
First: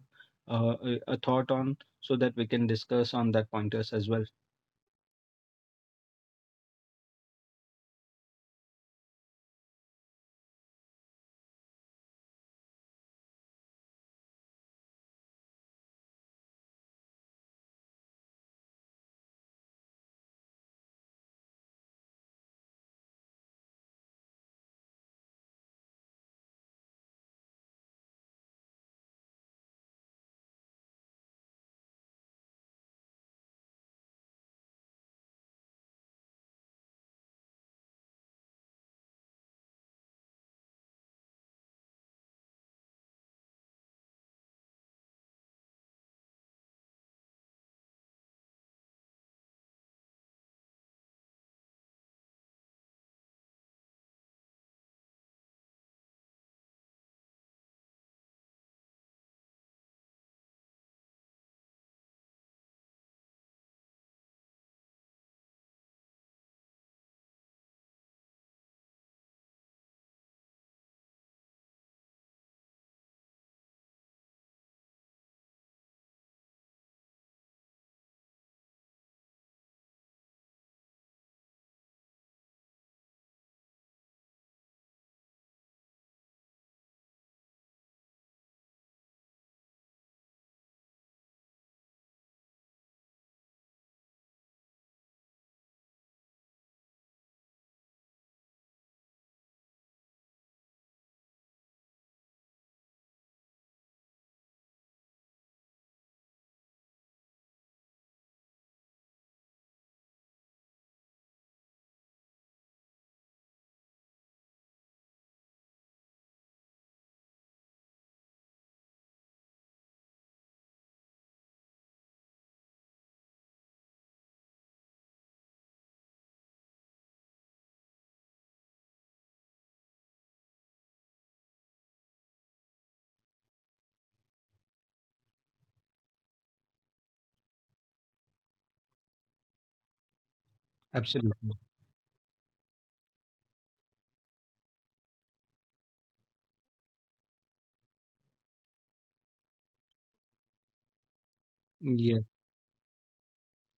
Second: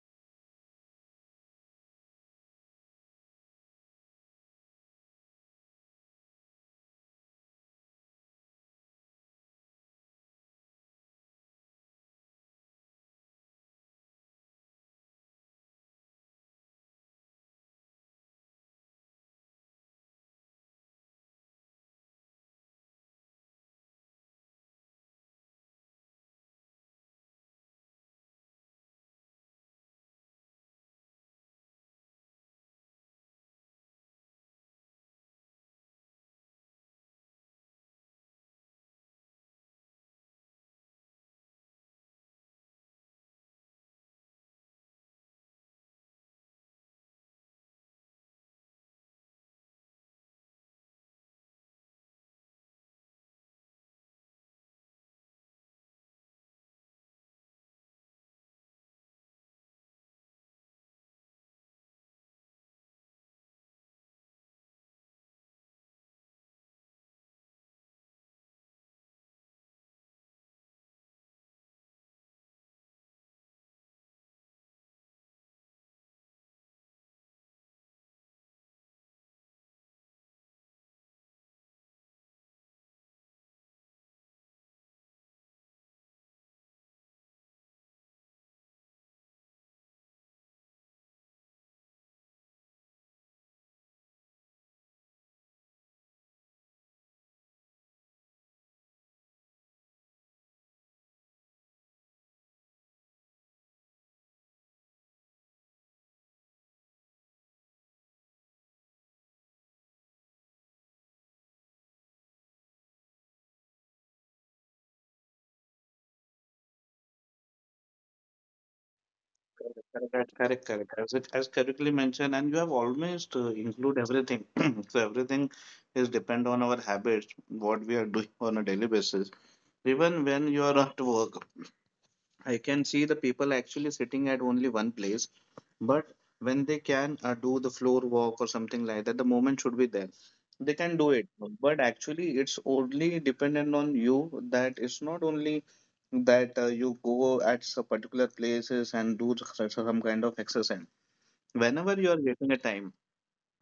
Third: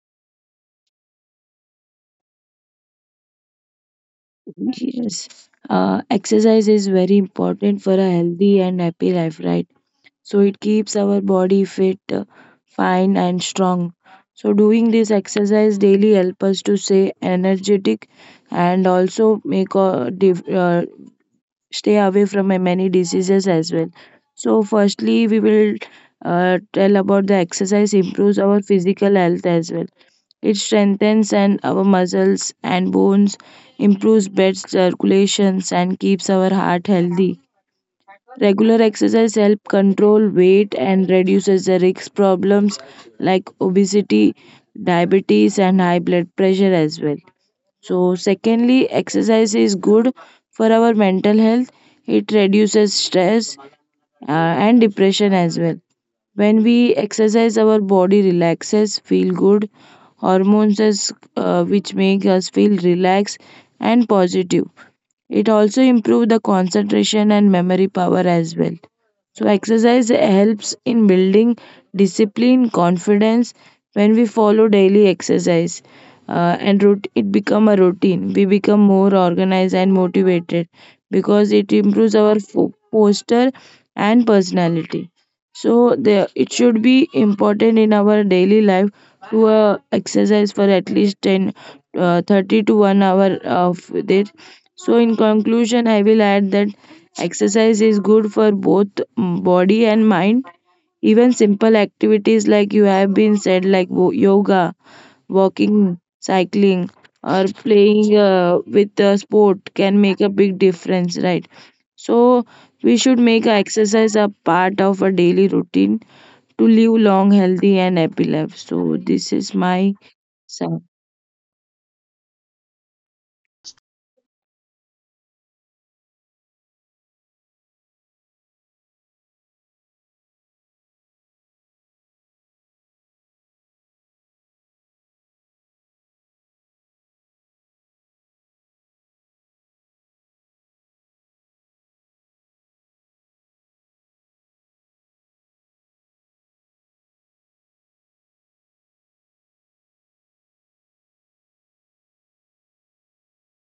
S1: a thought on, so that we can discuss on that pointers as well.
S3: Yes, Exercise is very important for a healthy and happy life, right? So it keeps our body fit, fine and strong. So doing this exercise daily help us to stay energetic and also make a stay away from many diseases as well. So firstly we will, tell about the exercise improves our physical health as well. It strengthens and our muscles and bones, improves blood circulations and keeps our heart healthy. Regular exercise helps control weight and reduces the risk problems like obesity, diabetes and high blood pressure as well. So secondly, exercise is good for our mental health. It reduces stress and depression as well. When we exercise, our body relaxes, feel good, hormones is, which make us feel relaxed and positive. It also improves the concentration and memory power as well. So exercise helps in building discipline, confidence. When we follow daily exercise it become a routine, we become more organized and motivated, because it improves our posture and personality. So the, it should be important in our daily life to exercise for at least 10, 30 to 1 hour of day. So, in conclusion, I will add that exercise is good for both, body and mind. Even simple activities like you have been said, like yoga, walking, cycling, or playing with a sport, can make a big difference, right? So, we should make exercise a part of a daily routine to live long, healthy, and happy life. So, this is my.
S2: Correct, correct, correct, correct. As it as correctly mentioned, and you have almost include everything. So everything is depend on our habits, what we are doing on a daily basis. Even when you are at work, I can see the people actually sitting at only one place, but when they can do the floor walk or something like that, the moment should be there. They can do it,
S1: Absolutely.
S2: but actually, it's only dependent on you. That it's not only that you go at some particular places and do some kind of exercise. Whenever you are getting a time,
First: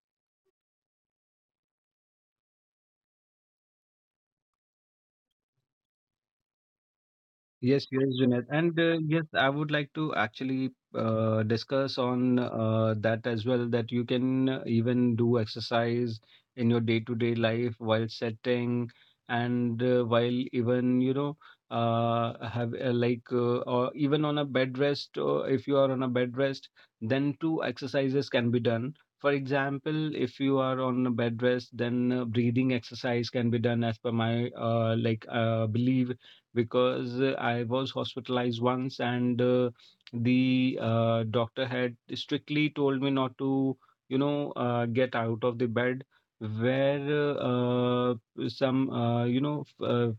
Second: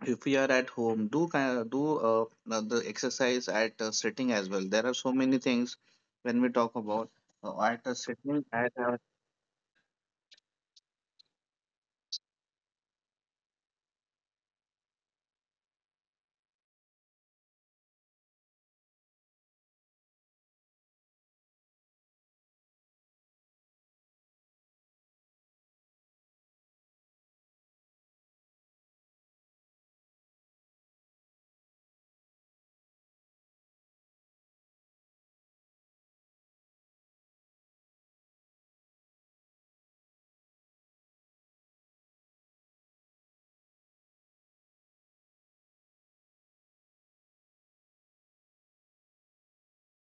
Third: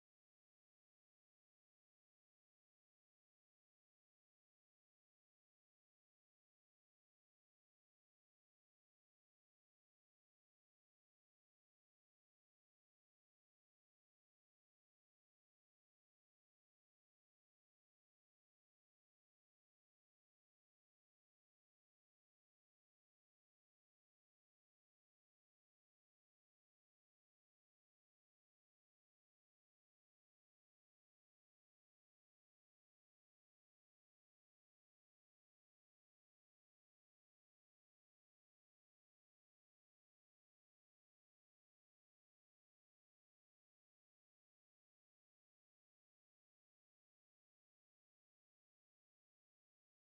S2: if you are at home, do the exercise at sitting as well. There are so many things when we talk about at
S1: Yes,
S2: a
S1: yes,
S2: sitting
S1: Junaid.
S2: at
S1: And
S2: our.
S1: yes, I would like to actually discuss on that as well, that you can even do exercise in your day-to-day life while setting, and while even, you know, or even on a bed rest. Or if you are on a bed rest, then two exercises can be done. For example, if you are on a bed rest, then breathing exercise can be done as per my belief, because I was hospitalized once, and the doctor had strictly told me not to, you know, get out of the bed, where uh, uh, you know,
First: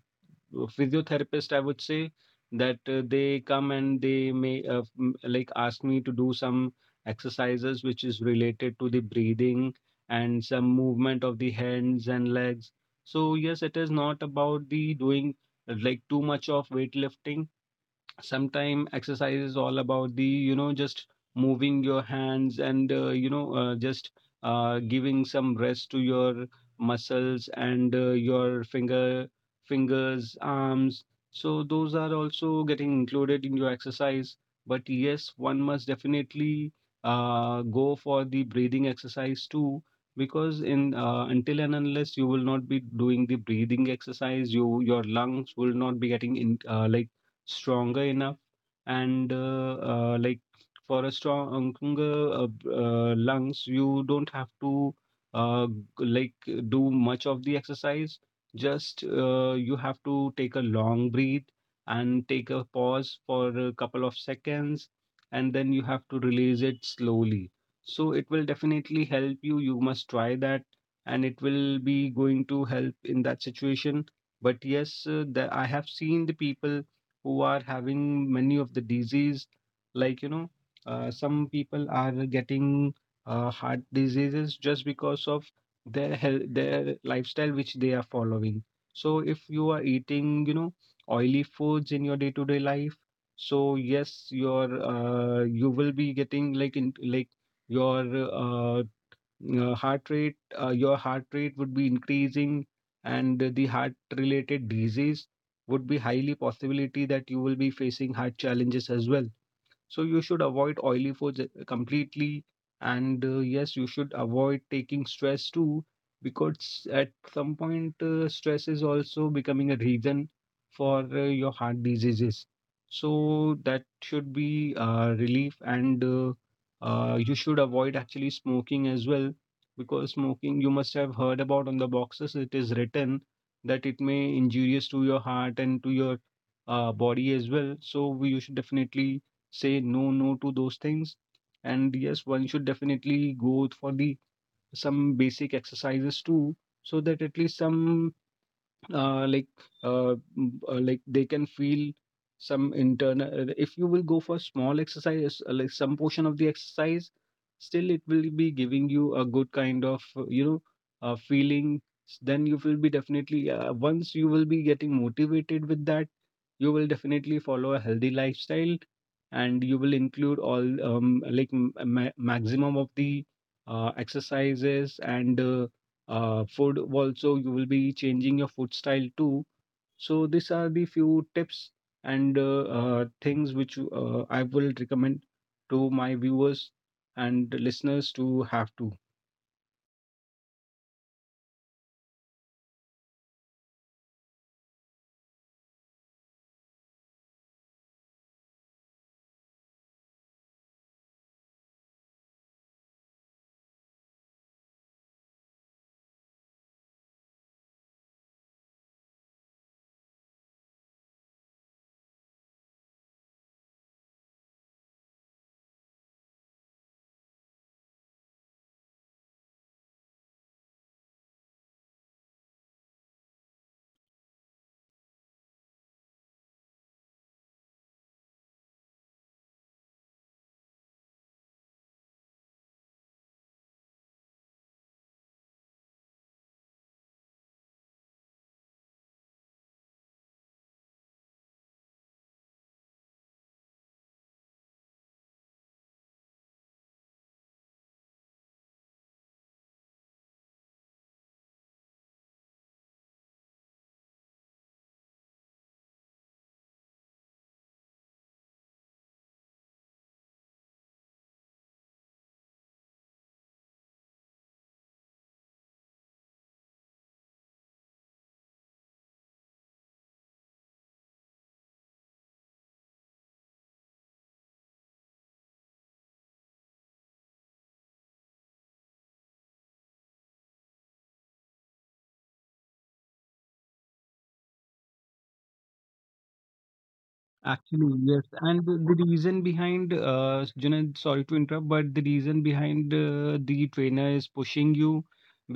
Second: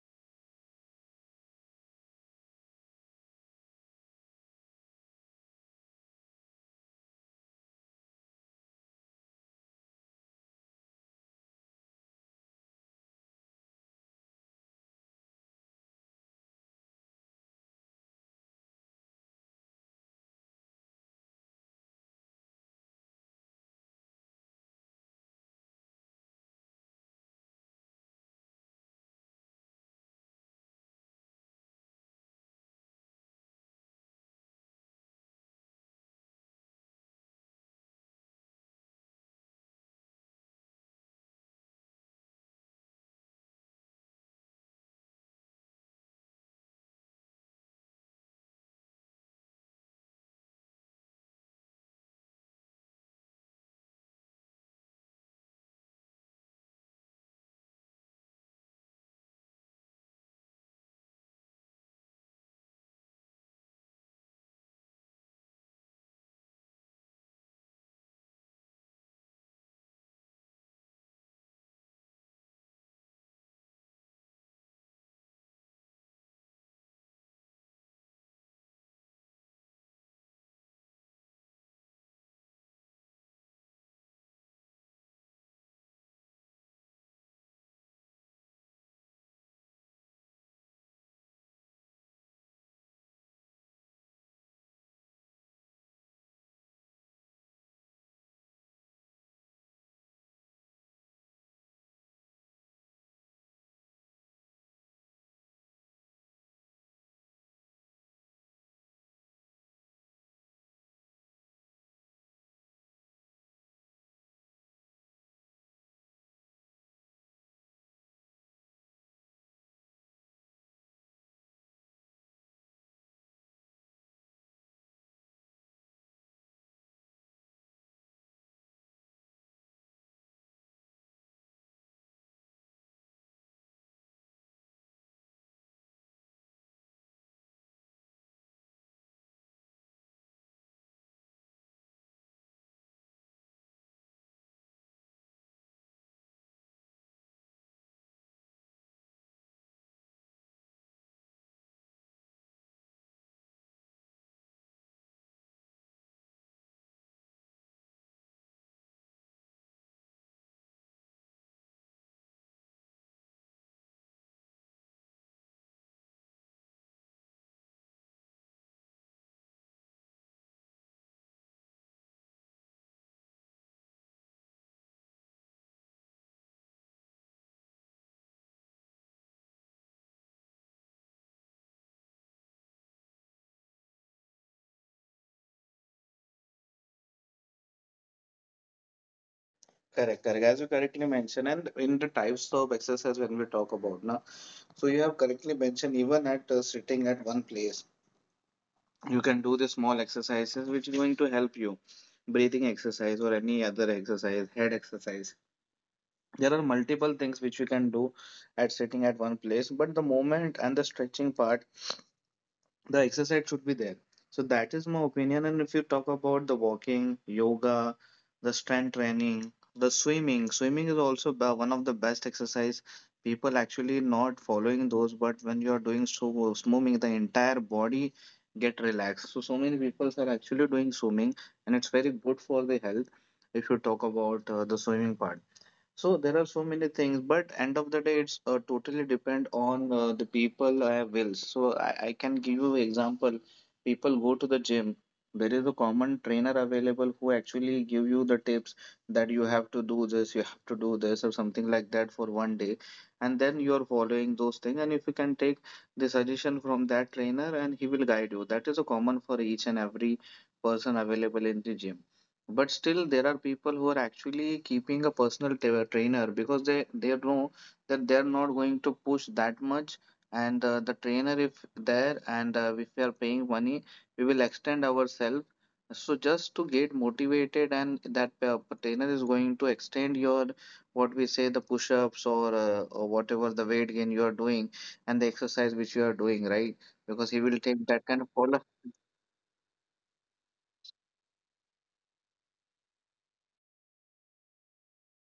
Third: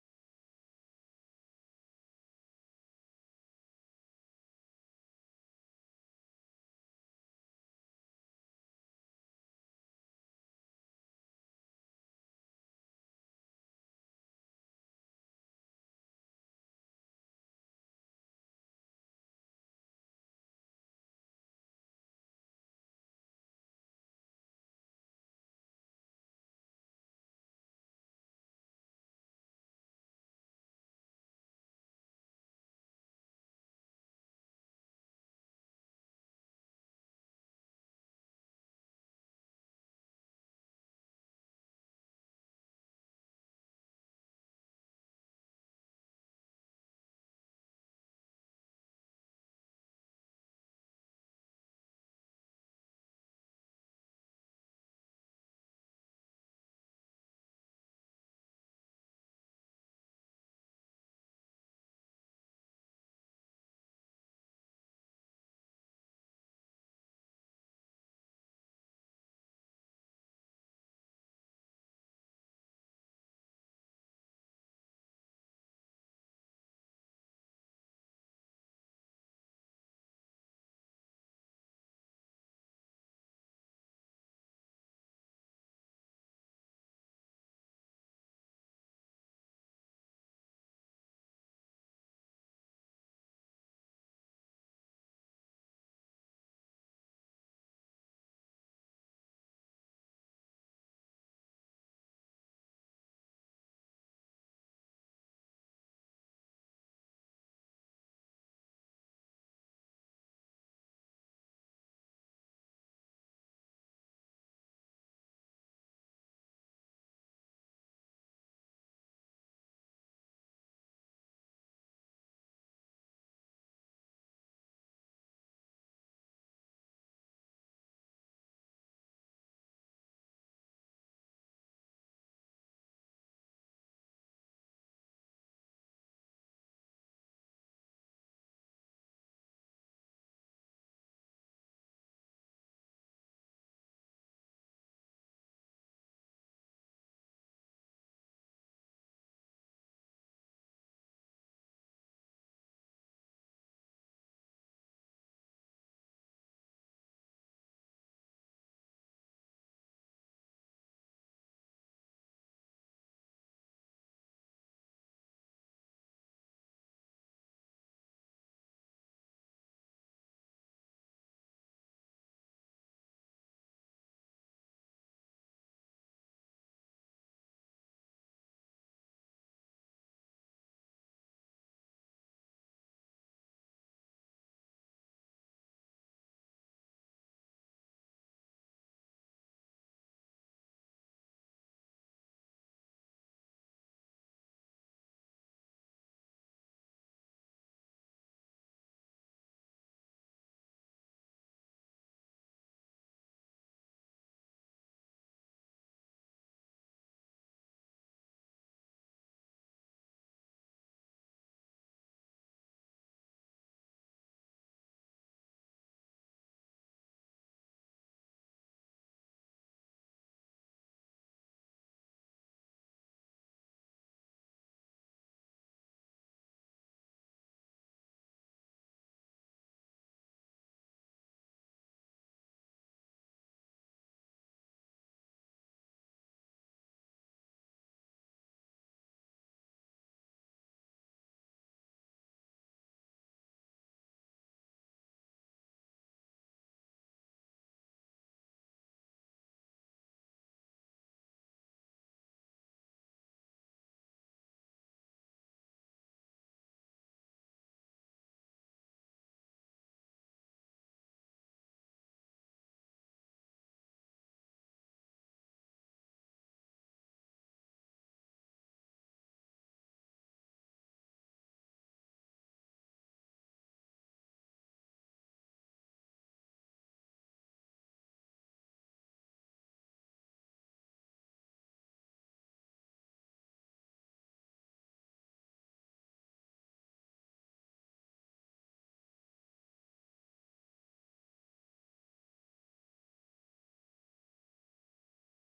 S1: physiotherapist, I would say, that they come and they may like ask me to do some exercises which is related to the breathing and some movement of the hands and legs. So yes, it is not about the doing like too much of weightlifting. Sometimes exercise is all about the, you know, just moving your hands, and, just giving some rest to your muscles and your finger, fingers, arms. So those are also getting included in your exercise. But yes, one must definitely go for the breathing exercise too, because in until and unless you will not be doing the breathing exercise, you your lungs will not be getting in like stronger enough. And like for a stronger lungs, you don't have to uh, like do much of the exercise. Just you have to take a long breath and take a pause for a couple of seconds, and then you have to release it slowly. So it will definitely help you. You must try that, and it will be going to help in that situation. But yes, I have seen the people who are having many of the disease, like you know, some people are getting heart diseases just because of their health, their lifestyle which they are following. So if you are eating, you know, oily foods in your day to day life, so yes, your you will be getting, like in like, your uh, heart rate your heart rate would be increasing, and the heart related disease would be highly possibility that you will be facing heart challenges as well. So you should avoid oily foods completely. And yes, you should avoid taking stress too, because at some point, stress is also becoming a reason for your heart diseases. So that should be relief. And, you should avoid actually smoking as well, because smoking you must have heard about on the boxes. It is written that it may injurious to your heart and to your body as well. So we, you should definitely say no, no to those things. And yes, one should definitely go for the some basic exercises too, so that at least some uh, like like they can feel some internal. If you will go for small exercise, like some portion of the exercise, still it will be giving you a good kind of, feeling. Then you will be definitely once you will be getting motivated with that, you will definitely follow a healthy lifestyle, and you will include all, maximum of the exercises. And food also, you will be changing your food style too. So these are the few tips and things which I will recommend to my viewers and listeners to have to.
S2: Correct, correct. As you correctly mentioned, and in the types of exercise when we talk about now, so you have correctly mentioned even at sitting at one place, you can do the small exercises which is going to help you, breathing exercise or any other exercise, head exercise. There are multiple things which you can do at sitting at one place, but the moment and the stretching part, the exercise should be there. So that is my opinion. And if you talk about the walking, yoga, the strength training, the swimming, swimming is also one of the best exercise. People actually not following those, but when you are doing so swimming, the entire body get relaxed. So so many people are actually doing swimming, and it's very good for the health. If you talk about the swimming part. So there are so many things, but end of the day, it's totally depend on the people I wills. So I can give you example. People go to the gym. There is a common trainer available who actually give you the tips, that you have to do this, you have to do this, or something like that for one day, and then you are following those things. And if you can take the suggestion from that trainer, and he will guide you. That is a common for each and every person available in the gym. But still there are people who are actually keeping a personal trainer because they know that they're not going to push that much, and the trainer if there, and if we are paying money, we will extend ourselves. So just to get motivated, and that trainer is going to extend your what we say the push-ups, or or whatever the weight gain you are doing and the exercise which you are doing, right? Because he will
S1: Actually,
S2: take that
S1: yes.
S2: kind of
S1: And the
S2: follow.
S1: the reason behind, Junaid, sorry to interrupt, but the reason behind the trainer is pushing you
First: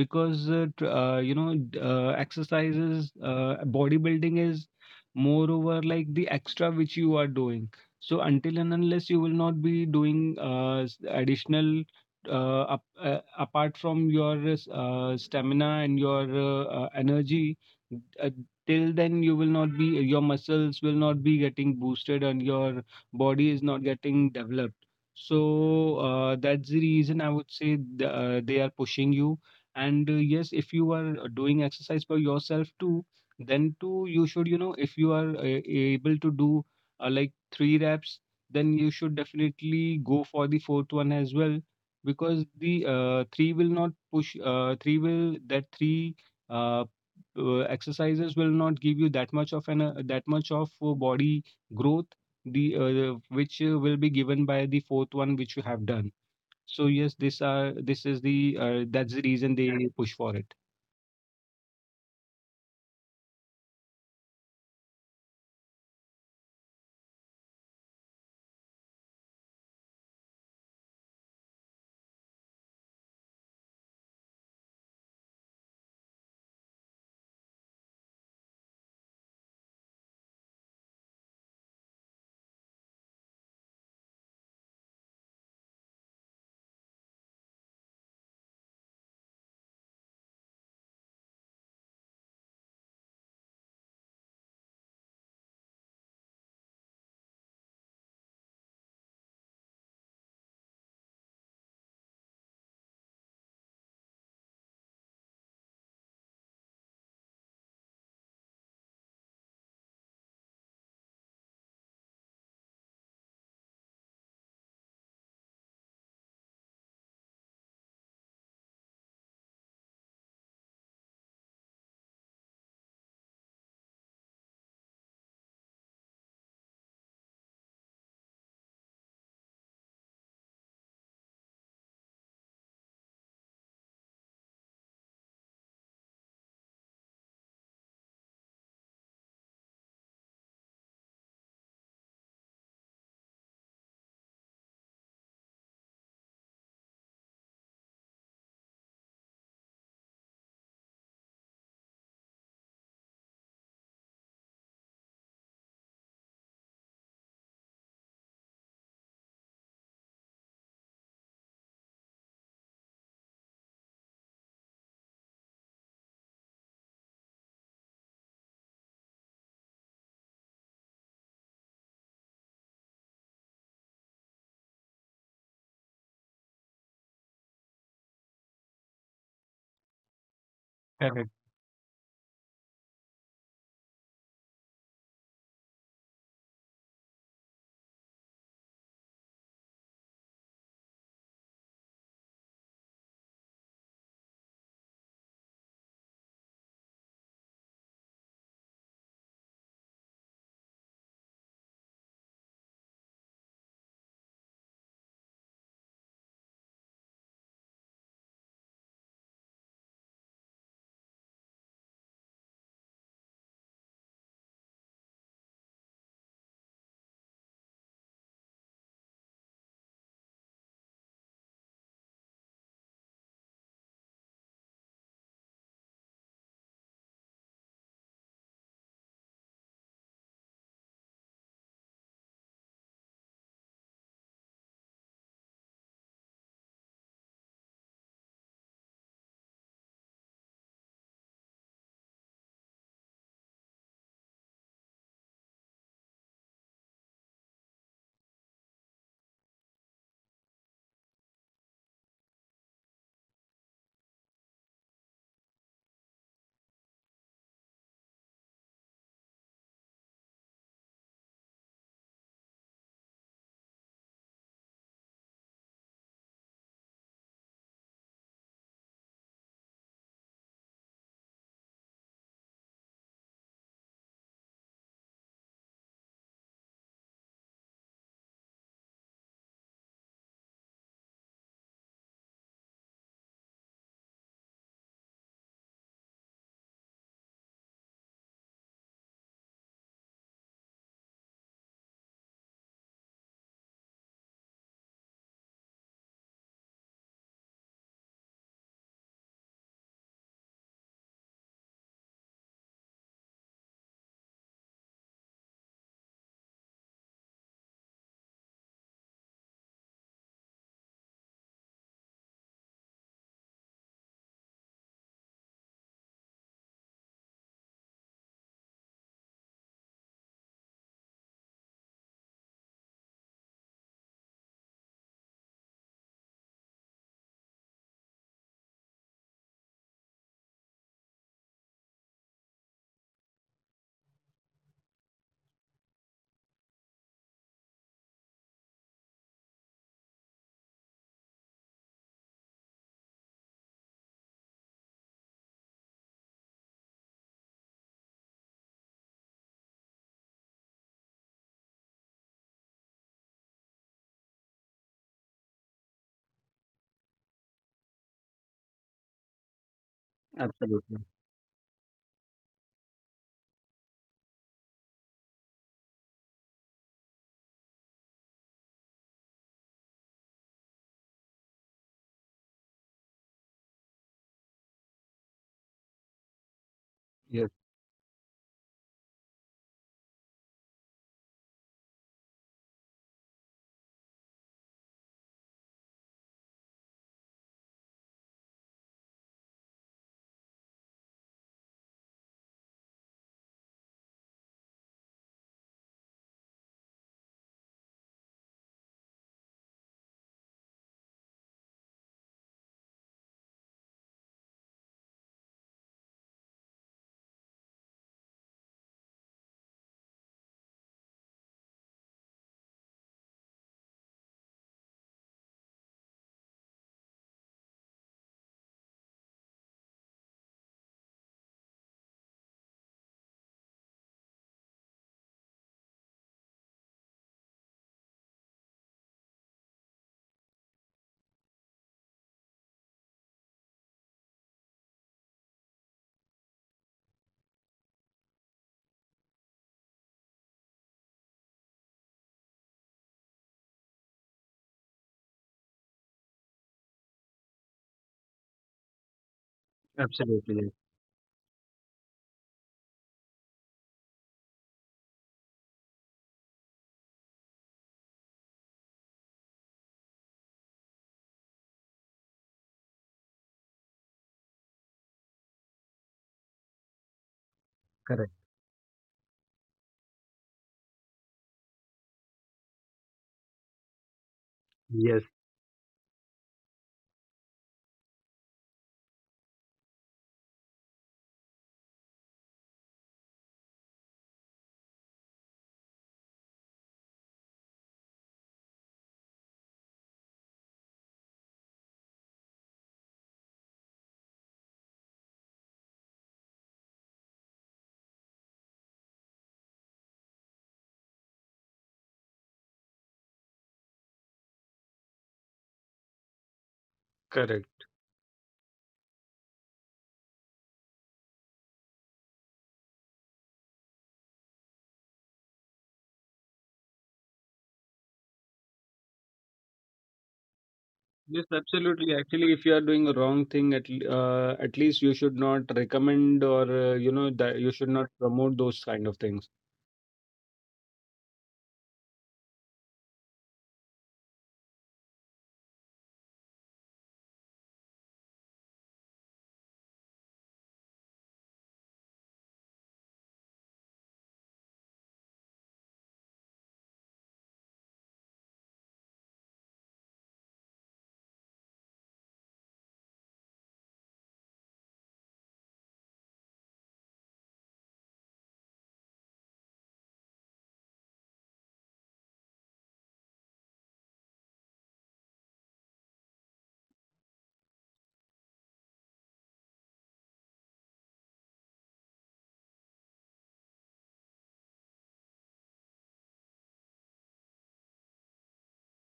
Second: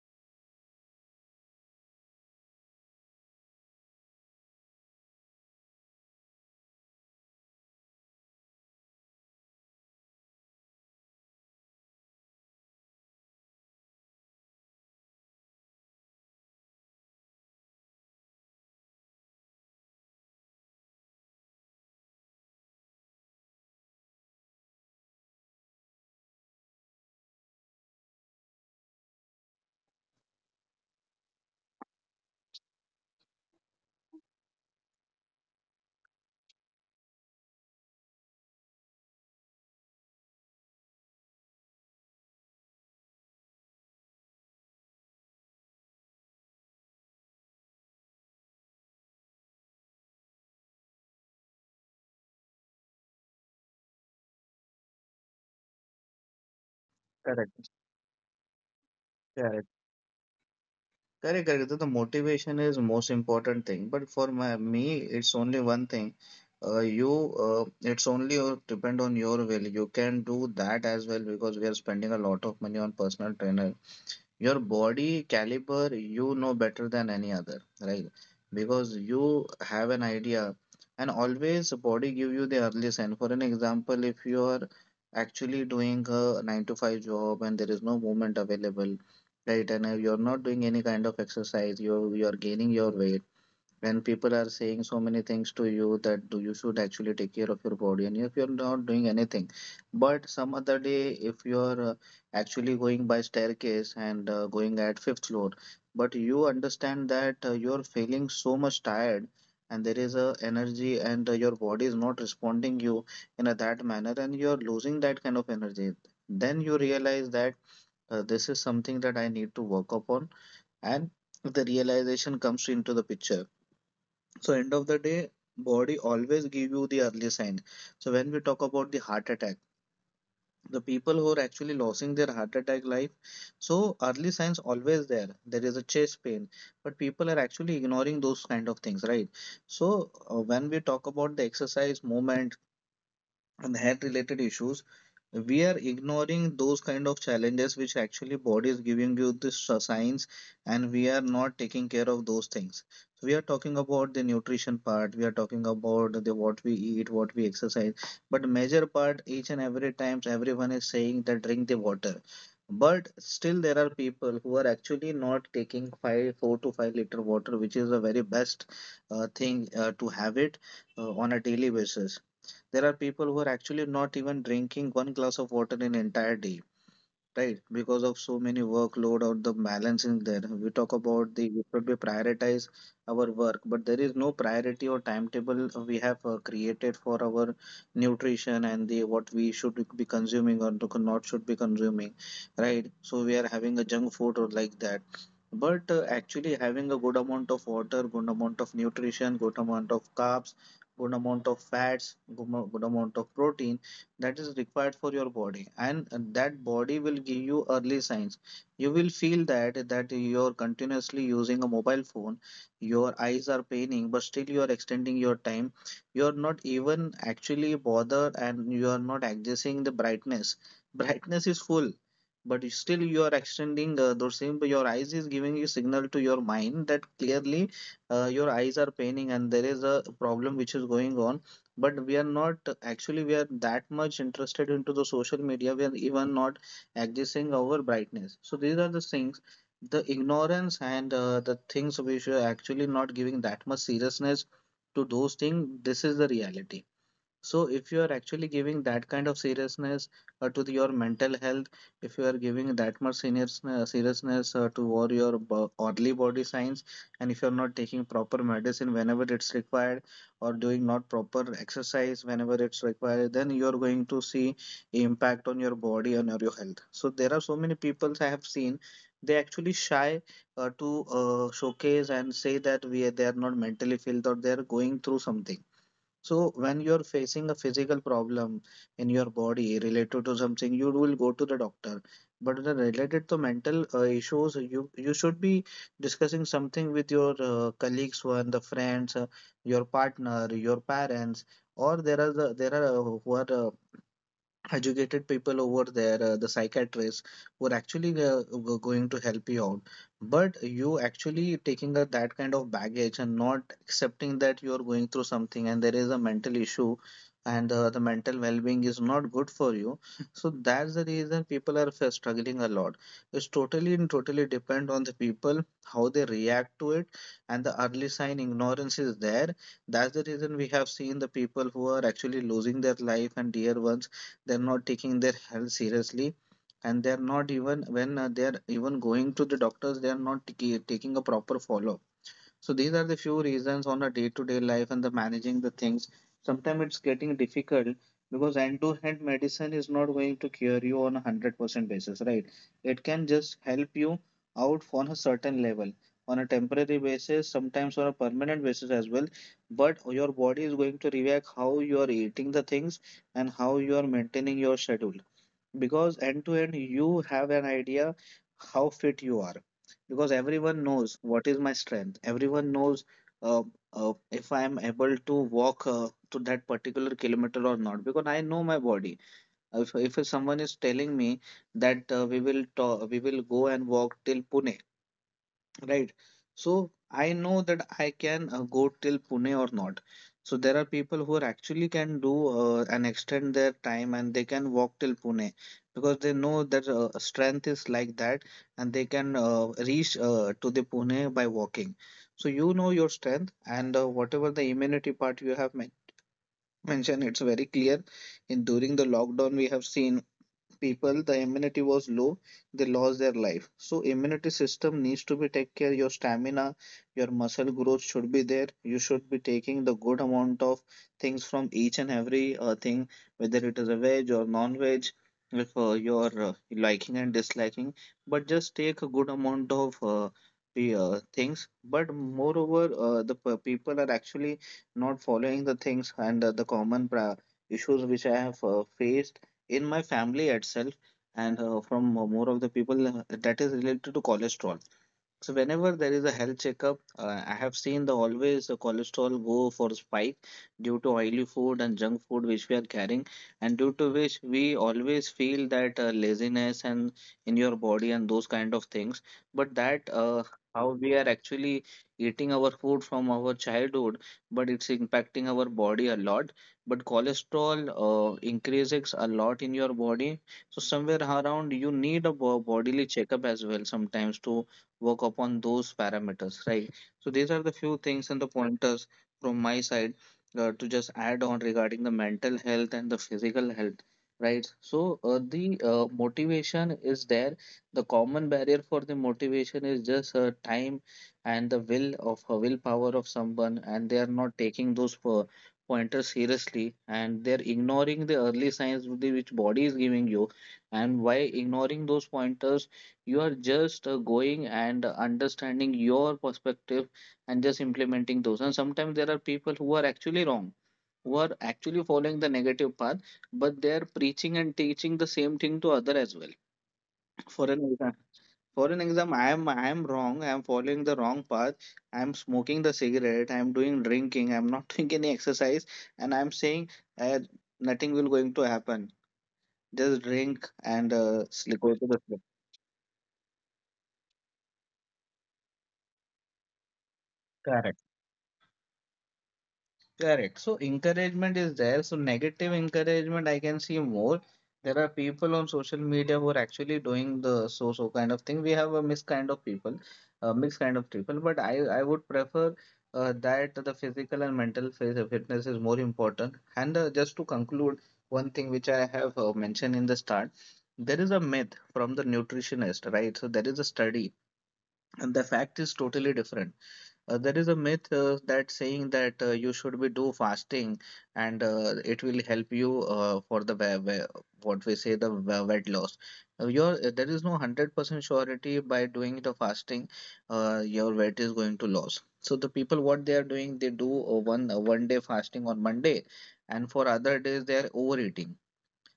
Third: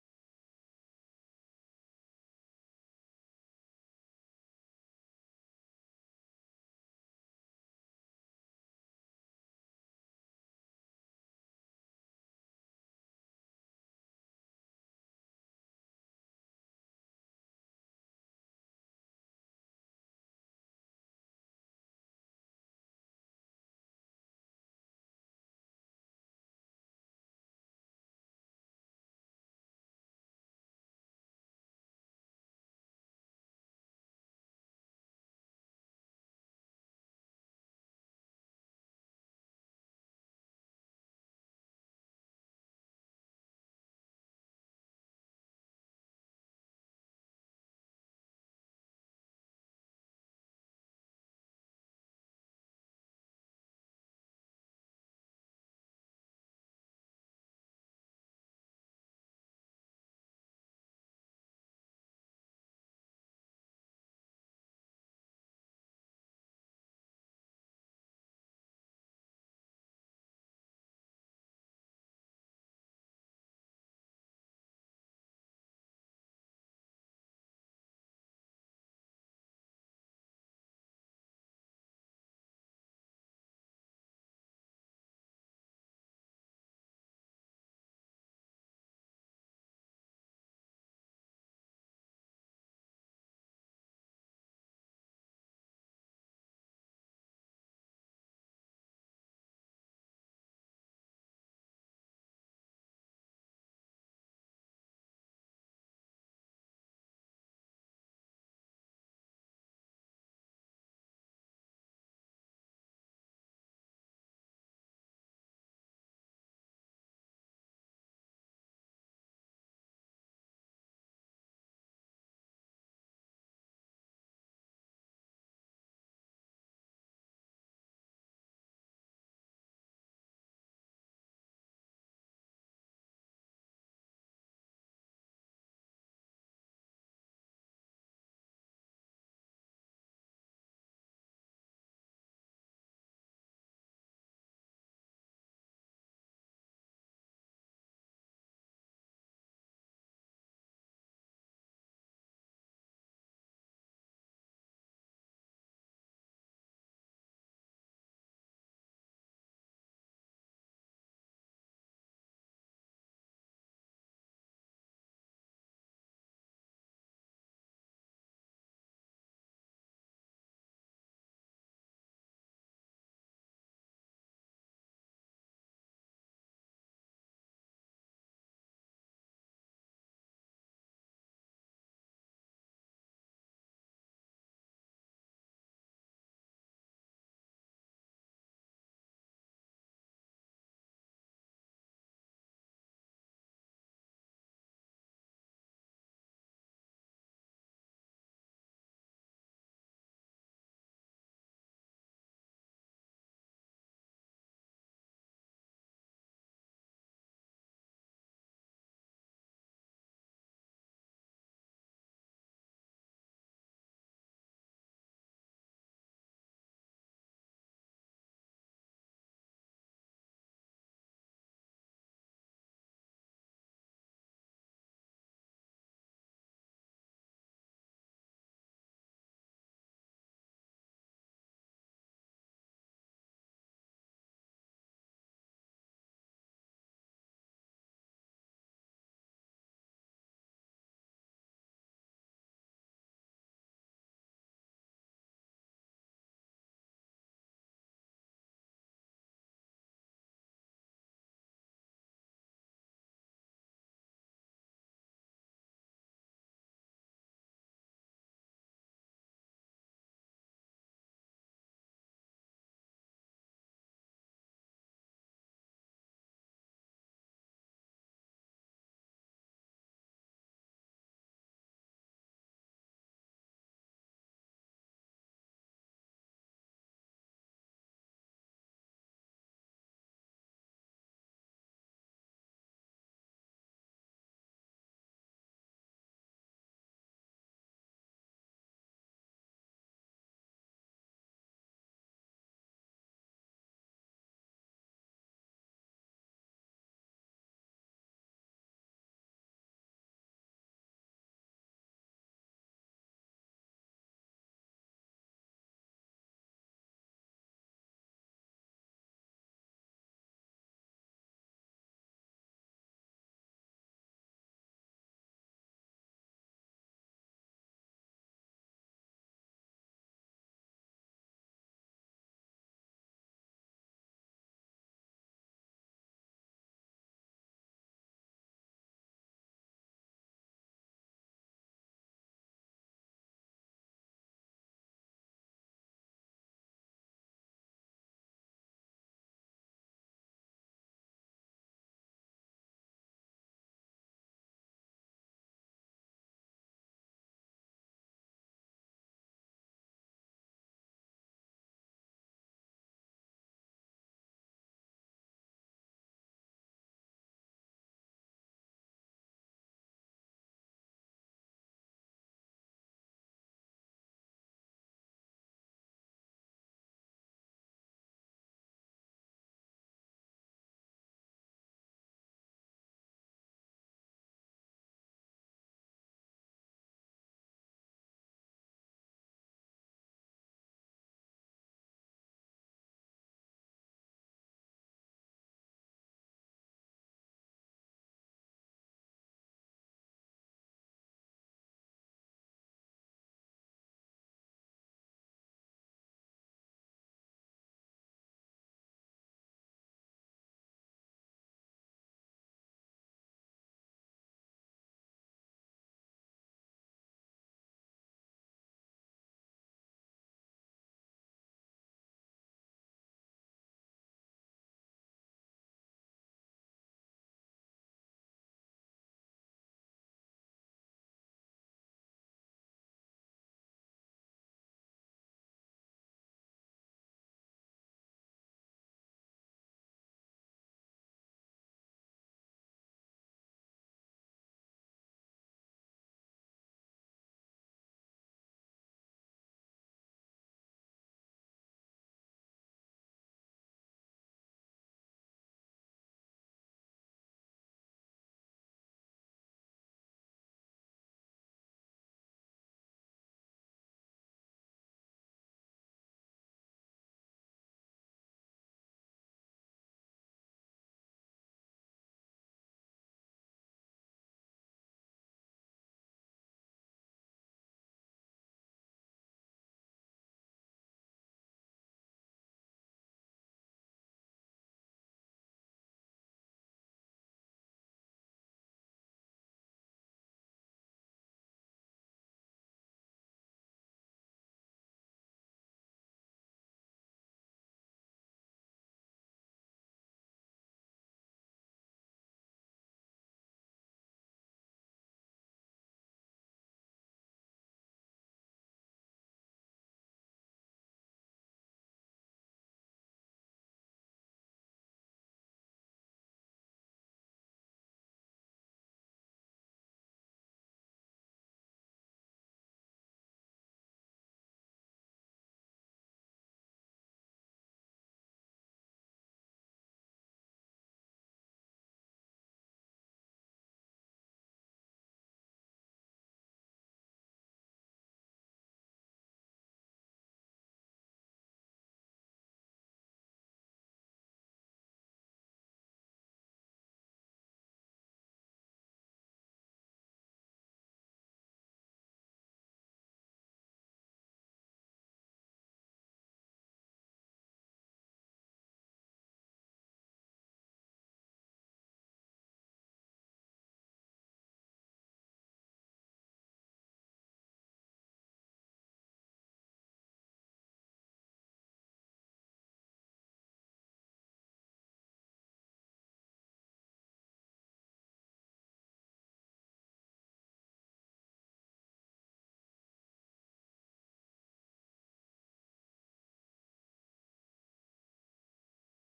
S1: because, you know, exercises, bodybuilding is moreover like the extra which you are doing. So until and unless you will not be doing additional, apart from your stamina and your energy, uh, till then you will not be, your muscles will not be getting boosted and your body is not getting developed. So that's the reason I would say they are pushing you. And yes, if you are doing exercise for yourself too, then too you should, you know, if you are able to do like three reps, then you should definitely go for the fourth one as well, because the three will not push three will that three uh, exercises will not give you that much of an that much of body growth, the which will be given by the fourth one which you have done. So yes,
S2: Correct.
S1: this is the, that's the reason
S2: Correct.
S1: they push for it.
S2: Correct, correct. The motivation is most important thing. But for my me, it's only one thing. You, uh, it's only depend on your will. You can do that as well, because we are spending a lot of money on personal trainer. Your body caliber you know better than any other, right? Because you have an idea, and always body give you the early sign. For an example, if you are actually doing a 9 to 5 job and there is no movement available, right? And you're not doing any kind of exercise, you are gaining your weight. When people are saying so many things to you, that do you should actually take care of your body, and if you're not doing anything, but some other day, if you're actually going by staircase and going at fifth floor, but you understand that you're feeling so much tired and there is a energy and your body is not responding you in a that manner, and you're losing that kind of energy, then you realize that this is something that I need to work upon. And the realization comes into the picture. So end of the day, body always give you the early sign. So when we talk about the heart attack, the people who are actually losing their heart attack life, so early signs always there. There is a chest pain, but people are actually ignoring those kind of things, right? So when we talk about the exercise, movement, and health related issues, we are ignoring those kind of challenges which actually body is giving you the signs, and we are not taking care of those things. So we are talking about the nutrition part, we are talking about the what we eat, what we exercise, but major part each and every times everyone is saying that drink the water, but still there are people who are actually not taking five, four to 5 liter water, which is the very best thing to have it on a daily basis. There are people who are actually not even drinking one glass of water in entire day, right? Because of so many workload or the balancing there, we talk about
S1: Correct.
S2: the, we probably prioritize our work, but there is no priority or timetable we have created for our nutrition and the what we should be consuming or not should be consuming, right? So we are having a junk food or like that, but actually having a good amount of water, good amount of nutrition, good amount of carbs, good amount of fats, good amount of protein, that is required for your body. And that body will give you early signs. You will feel that, that you're continuously using a mobile phone, your eyes are paining, but still you are extending your time, you are not even actually bothered, and you are not adjusting the brightness. Brightness is full, but still you are extending those same, your eyes is giving you signal to your mind that clearly your eyes are paining and there is a problem which is going on. But we are not actually, we are that much interested into the social media, we are even not adjusting our brightness. So these are the things, the ignorance and the things which are actually not giving that much seriousness to those things. This is the reality. So, if you are actually giving that kind of seriousness to the- your mental health, if you are giving that much serious, seriousness to all your early body signs, and if you are not taking proper medicine whenever it's required, or doing not proper exercise whenever it's required, then you are going to see impact on your body and on your health. So, there are so many people I have seen, they actually shy to showcase and say that we they are not mentally filled or they are going through something. So when you're facing a physical problem in your body related to something, you will go to the doctor. But the related to mental issues, you should be discussing something with your colleagues, one the friends, your partner, your parents, or there are who are educated people over there, the psychiatrists who are actually were going to help you out. But you actually taking that kind of baggage and not accepting that you are going through something and there is a mental issue and the mental well-being is not good for you. So that's the reason people are struggling a lot. It's totally and totally depend on the people, how they react to it, and the early sign ignorance is there. That's the reason we have seen the people who are actually losing their life and dear ones, they're not taking their health seriously, and they're not even when they're even going to the doctors, they're not taking a proper follow. So these are the few reasons on a day-to-day life and the managing the things. Sometimes it's getting difficult because hand-to-hand medicine is not going to cure you on 100% basis, right? It can just help you out on a certain level, on a temporary basis, sometimes on a permanent basis as well. But your body is going to react how you are eating the things and how you are maintaining your schedule, because end to end you have an idea how fit you are, because everyone
S1: Absolutely.
S2: knows what is my strength, everyone knows, uh, if I am able to walk to that particular kilometer or not, because I know my body. If someone is telling me that we will go and walk till Pune. Right. So I
S1: Yes.
S2: know that I can go till Pune or not. So there are people who are actually can do and extend their time, and they can walk till Pune because they know that strength is like that, and they can reach to the Pune by walking. So you know your strength and whatever the immunity part you have mentioned, it's very clear. In during the lockdown, we have seen people the immunity was low, they lost their life. So immunity system needs to be take care, your stamina, your muscle growth should be there, you should be taking the good amount of things from each and every thing, whether it is a veg or non-veg, if your liking and disliking, but just take a good amount of the things. But moreover, the people are actually not following the things, and the common issues which I have faced in my family itself and from more of the people, that is related to cholesterol. So whenever there is a health checkup, I have seen the always the cholesterol go for spike due to oily food and junk food which we are carrying, and due to which we always feel that laziness and in your body and those kind of things. But that
S1: Absolutely. Yes.
S2: how we are actually eating our food from our childhood, but it's impacting our body a lot. But cholesterol increases a lot in your body, so somewhere around you need a bodily checkup as well, sometimes to work upon those parameters, right? So these are the few things
S1: Correct.
S2: and the pointers from my side to just add on regarding the mental health and the physical health, right? So
S1: Yes.
S2: the motivation is there. The common barrier for the motivation is just time and the will of willpower of someone, and they are not taking those pointers seriously, and they're ignoring the early signs with which body is giving you. And by ignoring those pointers, you are just going and understanding your perspective and just implementing those. And sometimes there are people who are actually wrong, who are actually following the negative path, but they are preaching and teaching the same thing to other as well. for an
S1: Correct.
S2: exam for an exam, I am wrong, I am following the wrong path, I am smoking the cigarette, I am doing drinking, I am not doing any exercise, and I am saying, uh, nothing will going to happen, just drink and
S1: Yes,
S2: sleep, go to
S1: absolutely.
S2: the
S1: Actually, if you are doing a wrong thing, at at least you should not recommend or, you know, that you should
S2: sleep.
S1: not promote those kind of things.
S2: Correct. So encouragement is there. So negative encouragement, I can see more. There are people on social media who are actually doing the so so kind of thing. We have a mixed kind of people, a mixed kind of people. But I would prefer that the physical and mental phase of fitness is more important. And just to conclude, one thing which I have mentioned in the start, there is a myth from the nutritionist, right? So there is a study, and the fact is totally different. There is a myth that saying that you should be do fasting, and it will help you for the what we say the weight loss. Your There is no 100% surety by doing the fasting, your weight is going to lose. So the people what they are doing, they do one day fasting on Monday, and for other days they are overeating,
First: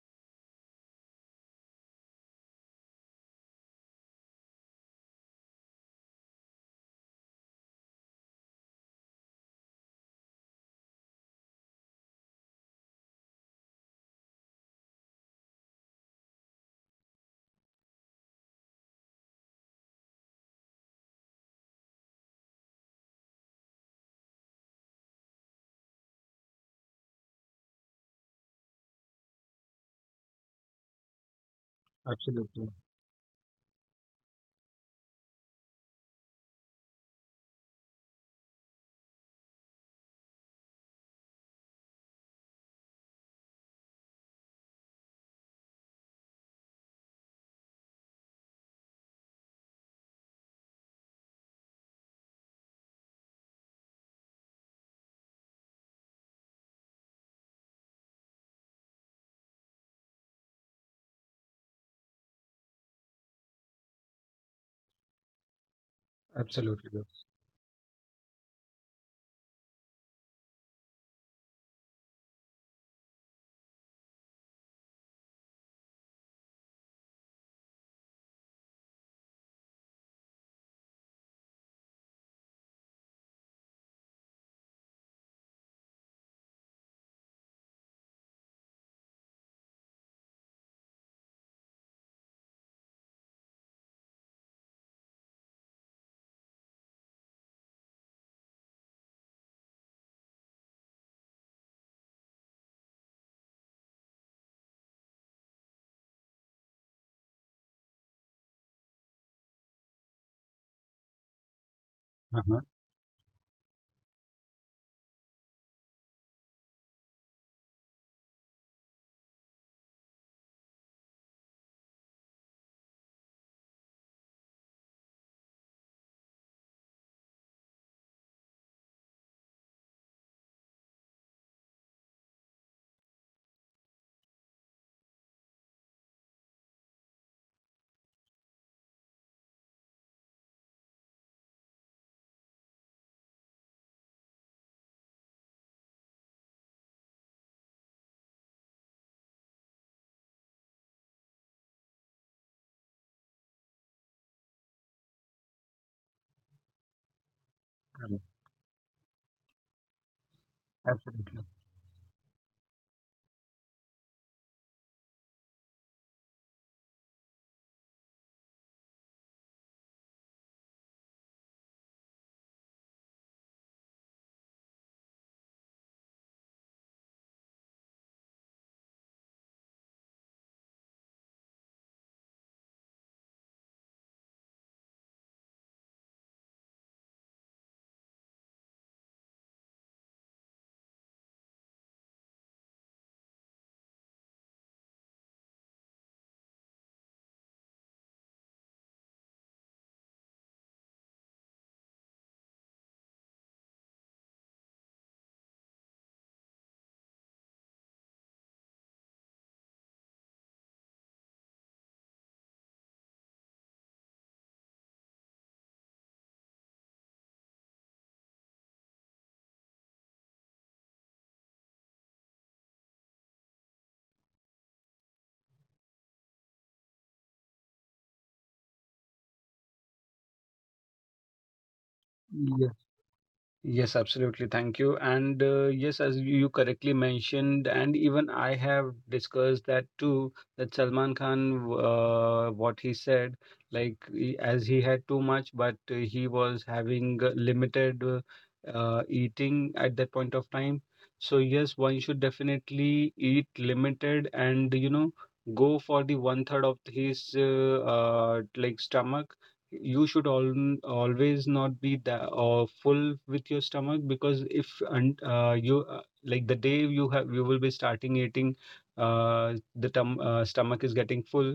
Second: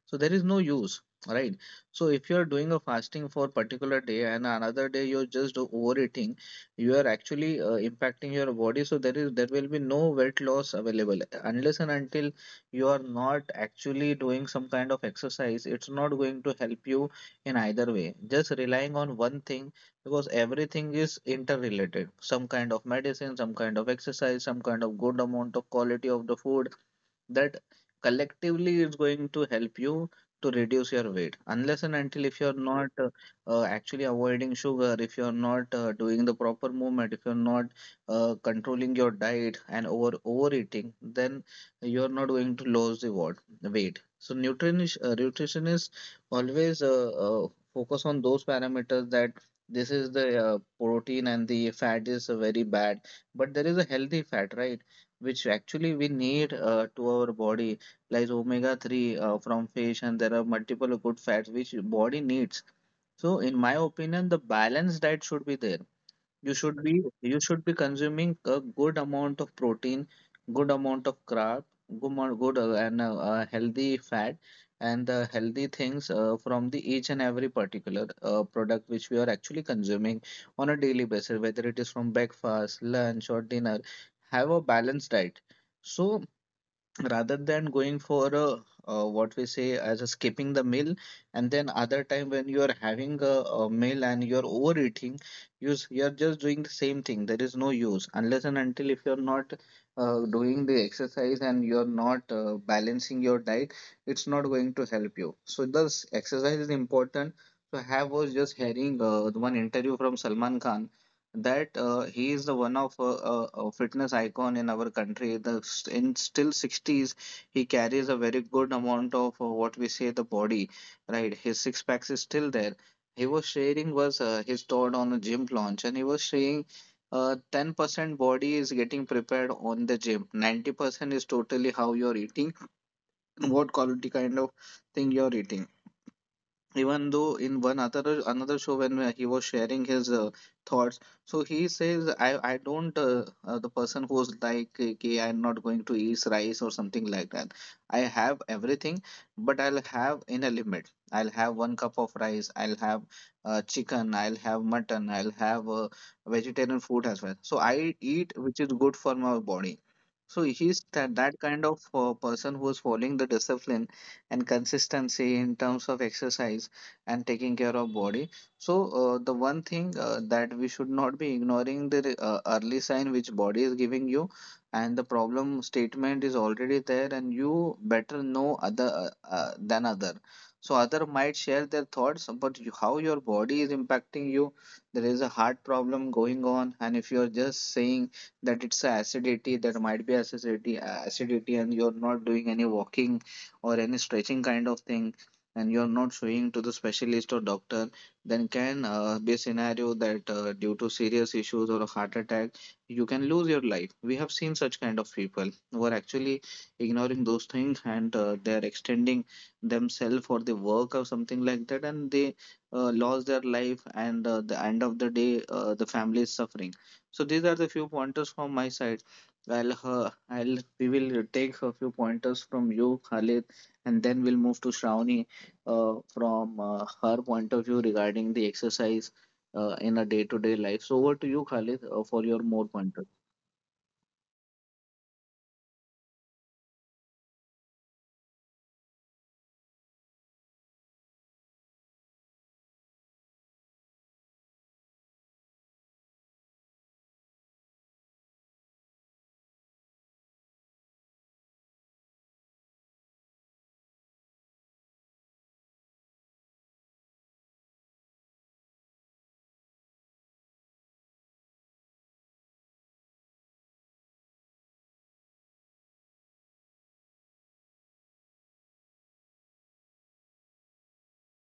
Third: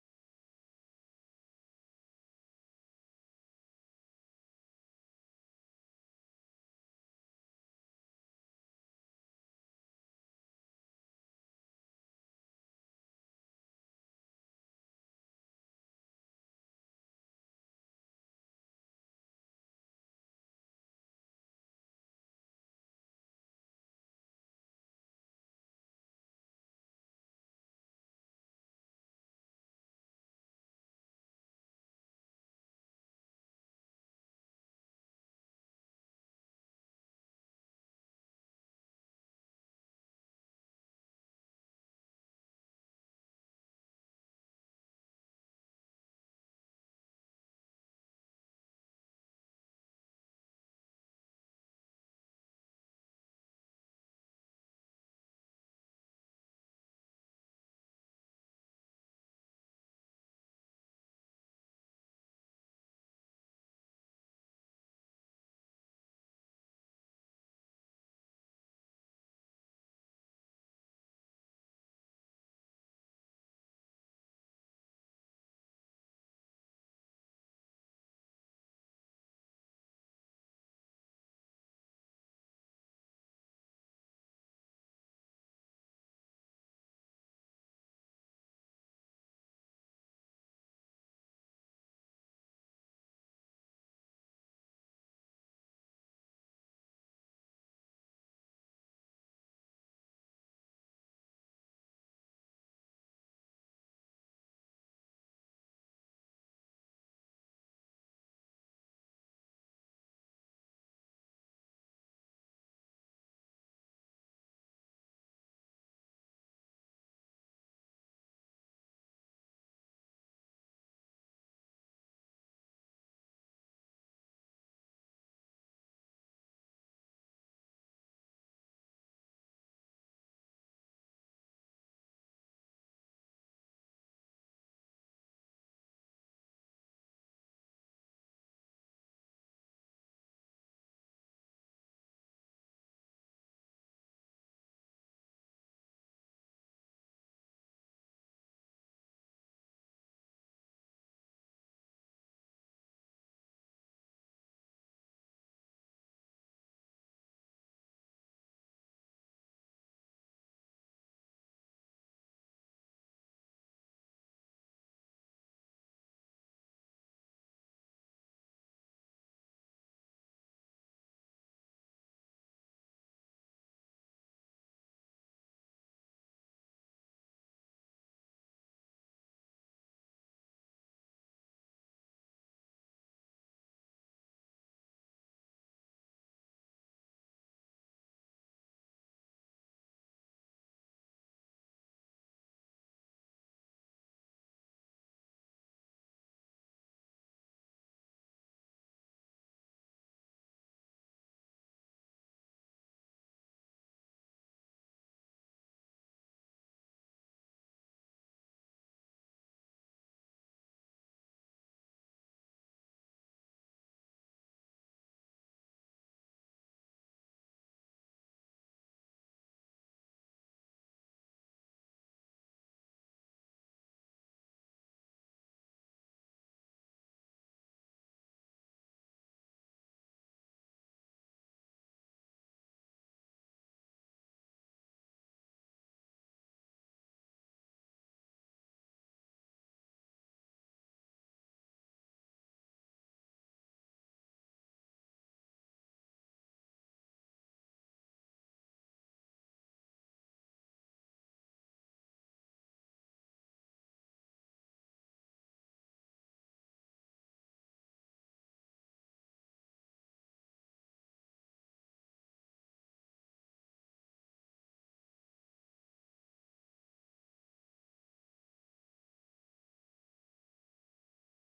S2: so there is no use, right? So if you are doing a fasting for a particular day and another day you're just overeating, you are actually impacting your body. So there will be no weight loss available unless and until you are not actually doing some kind of exercise. It's not going to help you in either way just relying on one thing, because everything is interrelated, some kind of medicine, some kind of exercise, some kind of good amount of quality of the food, that collectively is going to help you to reduce your weight. Unless and until, if you're
S1: Absolutely.
S2: not actually avoiding sugar, if you're not doing the proper movement, if you're not controlling your diet and over overeating, then you're not going to lose the what weight. So nutrition nutritionists always focus on those parameters that this is the protein, and the fat is very bad, but there is a healthy fat, right, which actually we need to our body, like omega 3 from fish, and there are multiple good fats which body needs. So in my opinion, the balanced diet should be there, you should
S1: Absolutely.
S2: be,
S1: Yes.
S2: you should be consuming a good amount of protein, good amount of carb, good and healthy fat and the healthy things from the each and every particular product which we are actually consuming on a daily basis, whether it is from breakfast, lunch, or dinner. Have a balanced diet. So rather than going for what we say as a skipping the meal, and then other time when you are having a meal and you're overeating, you're just doing the same thing, there is no use unless and until if you're not doing the exercise and you're not balancing your diet, it's not going to help you. So thus exercise is important. So I have was just hearing one interview from Salman Khan, that he is
S1: Uh-huh.
S2: the one of a fitness icon in our country. In still 60s, he carries a very good amount of what we say the body, right? His six packs is still there. He was sharing was his thought on a gym launch, and he was saying, 10% body is getting prepared on the gym. 90% is totally how you're eating, what quality kind of thing you're eating even though in one other another show when he was sharing his thoughts. So he says I don't the person who's like, okay, I'm not going to eat rice or something like that. I have everything, but I'll have in a limit. I'll have one cup of rice, I'll have chicken, I'll have mutton, I'll have vegetarian food as well. So I
S1: Correct.
S2: eat which is good for my body. So he's that,
S1: Absolutely.
S2: that kind of person who's following the discipline and consistency in terms of exercise and taking care of body. So the one thing that we should not be ignoring, the early sign which body is giving you, and the problem statement is already there, and you better know other than other. So other might share their thoughts about you, how your body is impacting you. There is a heart problem going on, and if you're just saying that it's a acidity, there might be acidity, and you're not doing any walking or any stretching kind of thing, and you're not showing to the specialist or doctor, then can be a scenario that due to serious issues or a heart attack, you can lose your life. We have seen such kind of people who are actually ignoring those things, and they're extending themselves for the work or something like that, and they lost their life. And the end of the day, the family is suffering. So these are the few pointers from my side. We will take a few pointers from you, Khalid, and then we'll move to Shravani from her point of view regarding the exercise in a day-to-day life. So over to you, Khalid, for your more
S1: Yes,
S2: pointers.
S1: yes, absolutely. Thank you. And yes, as you correctly mentioned, and even I have discussed that too, that Salman Khan, what he said, like as he had too much, but he was having limited eating at that point of time. So yes, one should definitely eat limited and, go for the one third of his like stomach. You should al always not be that full with your stomach, because if and you like the day you will be starting eating, the tum stomach is getting full.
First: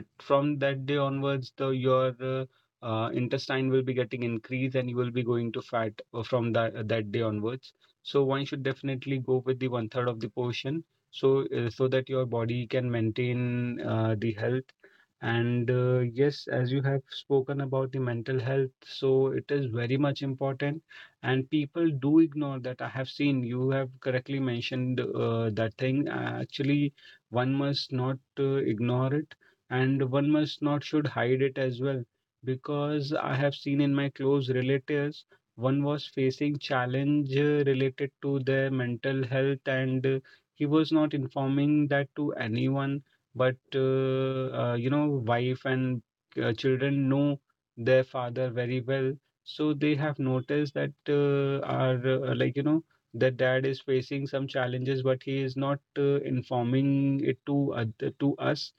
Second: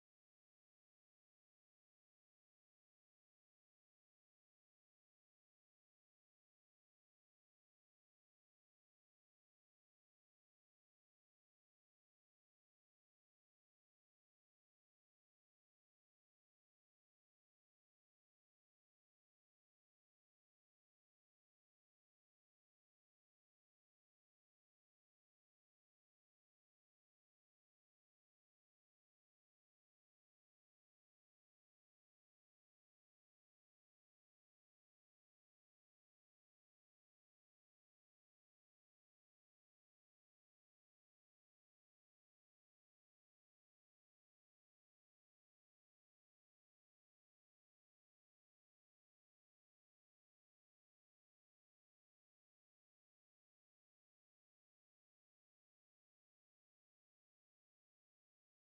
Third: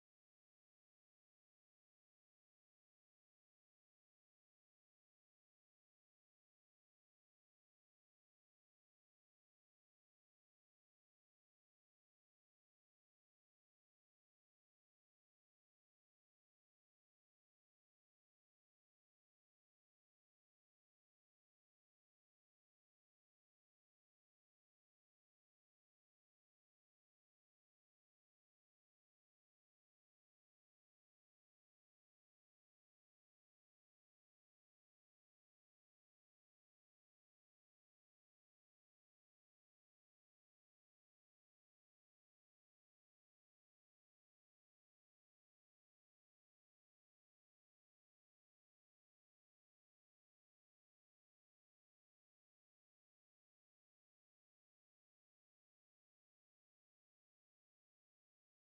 S1: From that day onwards, the your intestine will be getting increased, and you will be going to fat from that day onwards. So one should definitely go with the one third of the portion, so that your body can maintain the health. And yes, as you have spoken about the mental health, so it is very much important. And people do ignore that. I have seen you have correctly mentioned that thing. Actually, one must not ignore it, and one must not should hide it as well, because I have seen in my close relatives, one was facing challenge related to their mental health, and he was not informing that to anyone. But wife and children know their father very well, so they have noticed that our like you know their dad is facing some challenges, but he is not informing it to us.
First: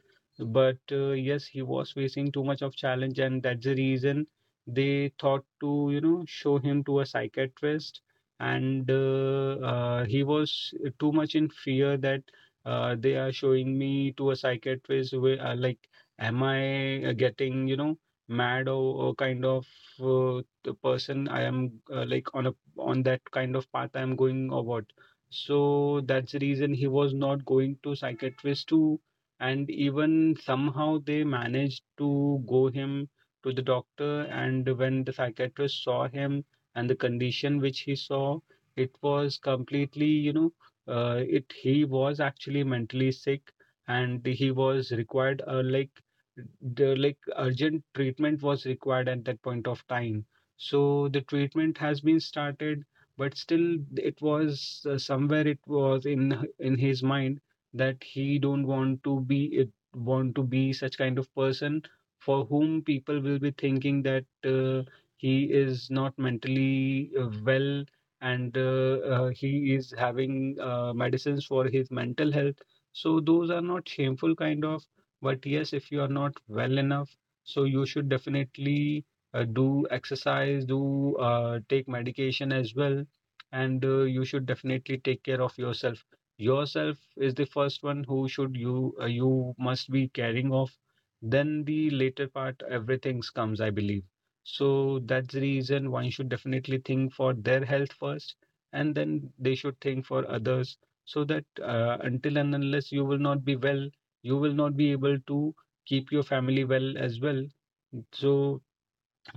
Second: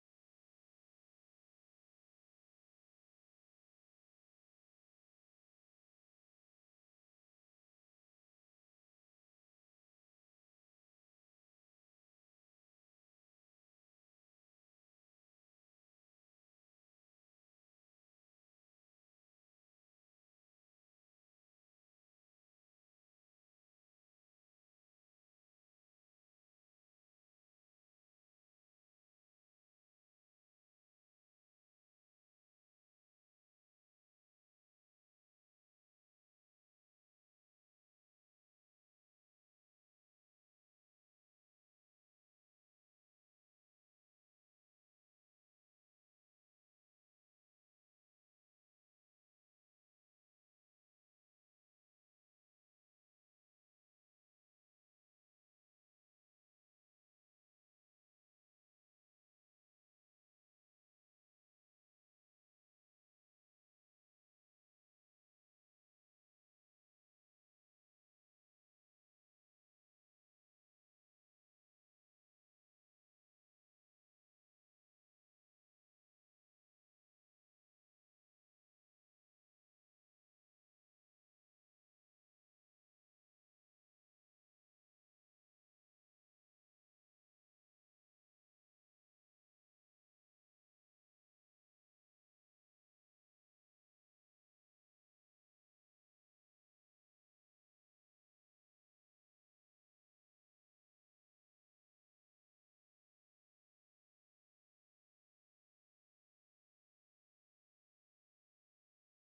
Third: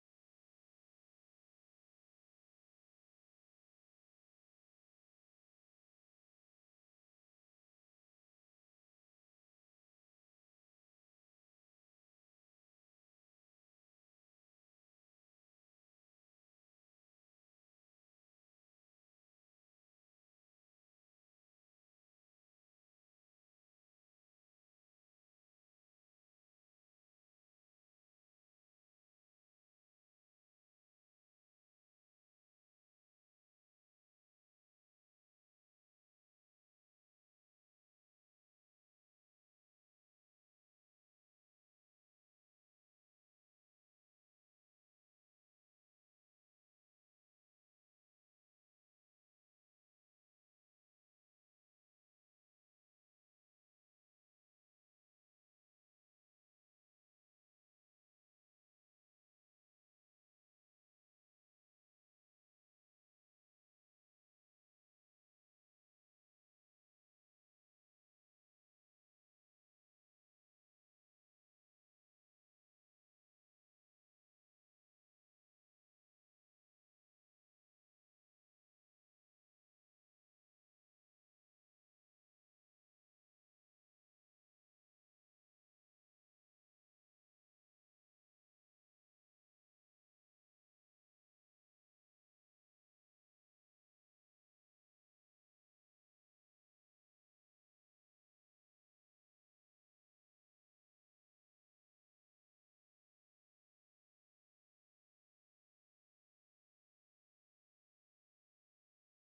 S1: But yes, he was facing too much of challenge, and that's the reason they thought to show him to a psychiatrist. And he was too much in fear that they are showing me to a psychiatrist, where like am I getting mad, or kind of the person I am like on that kind of path I am going, or what. So that's the reason he was not going to psychiatrist too. And even somehow they managed to go him to the doctor, and when the psychiatrist saw him and the condition which he saw, it was completely, you know it he was actually mentally sick. And he was required like the like urgent treatment was required at that point of time. So the treatment has been started, but still it was, somewhere it was in his mind that he don't want to be such kind of person for whom people will be thinking that he is not mentally well, and he is having medicines for his mental health. So those are not shameful kind of, but yes, if you are not well enough, so you should definitely do exercise, do take medication as well, and you should definitely take care of yourself. Yourself is the first one who should you you must be caring of. Then the later part, everything's comes, I believe. So that's the reason one should definitely think for their health first, and then they should think for others, so that until and unless you will not be well, you will not be able to keep your family well as well. So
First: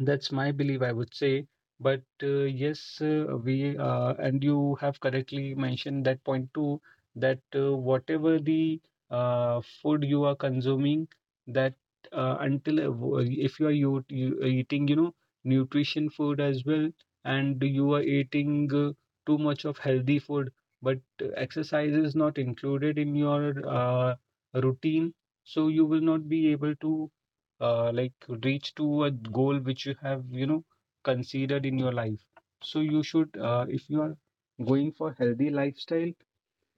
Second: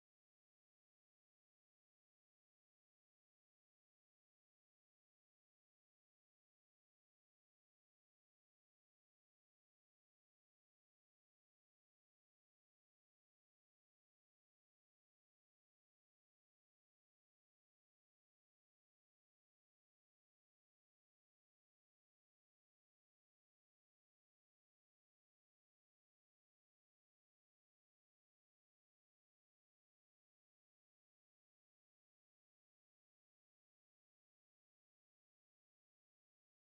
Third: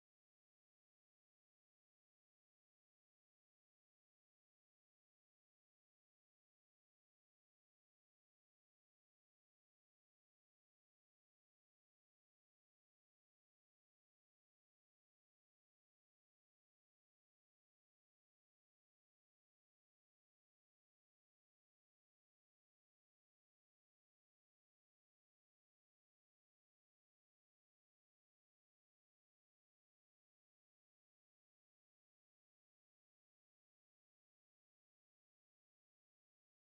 S1: that's my belief, I would say. But yes, we and you have correctly mentioned that point too, that whatever the food you are consuming, that until if you are, you eating, nutrition food as well, and you are eating too much of healthy food, but exercise is not included in your routine, so you will not be able to like reach to a goal which you have considered in your life. So you should if you are going for healthy lifestyle,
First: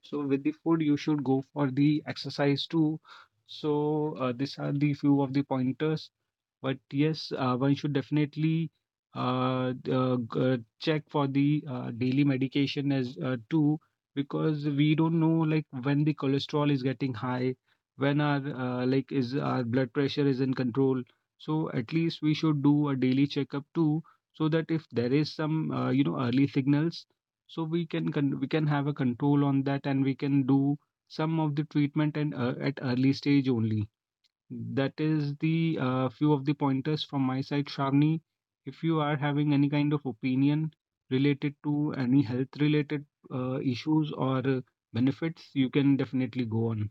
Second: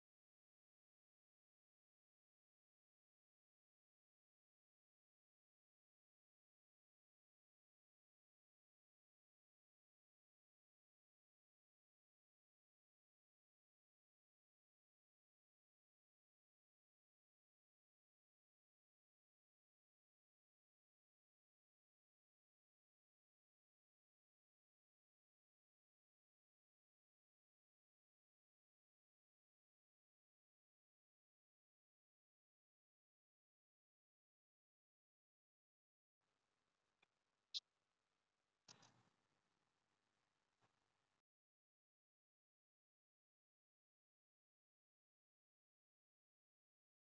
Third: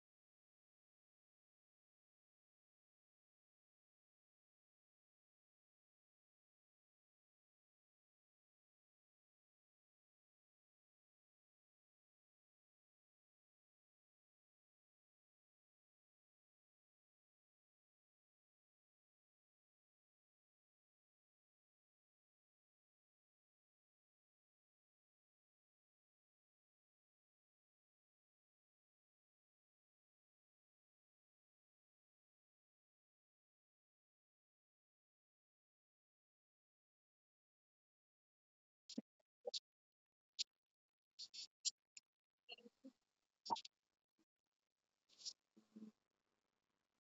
S1: so with the food, you should go for the exercise too. So these are the few of the pointers. But yes, one should definitely check for the daily medication as too, because we don't know like when the cholesterol is getting high, when our like is our blood pressure is in control. So at least we should do a daily checkup too, so that if there is some early signals, so we can have a control on that, and we can do some of the treatment, and at early stage only. That is the few of the pointers from my side, Sharni. If you are having any kind of opinion related to any health related issues or benefits, you can definitely go on.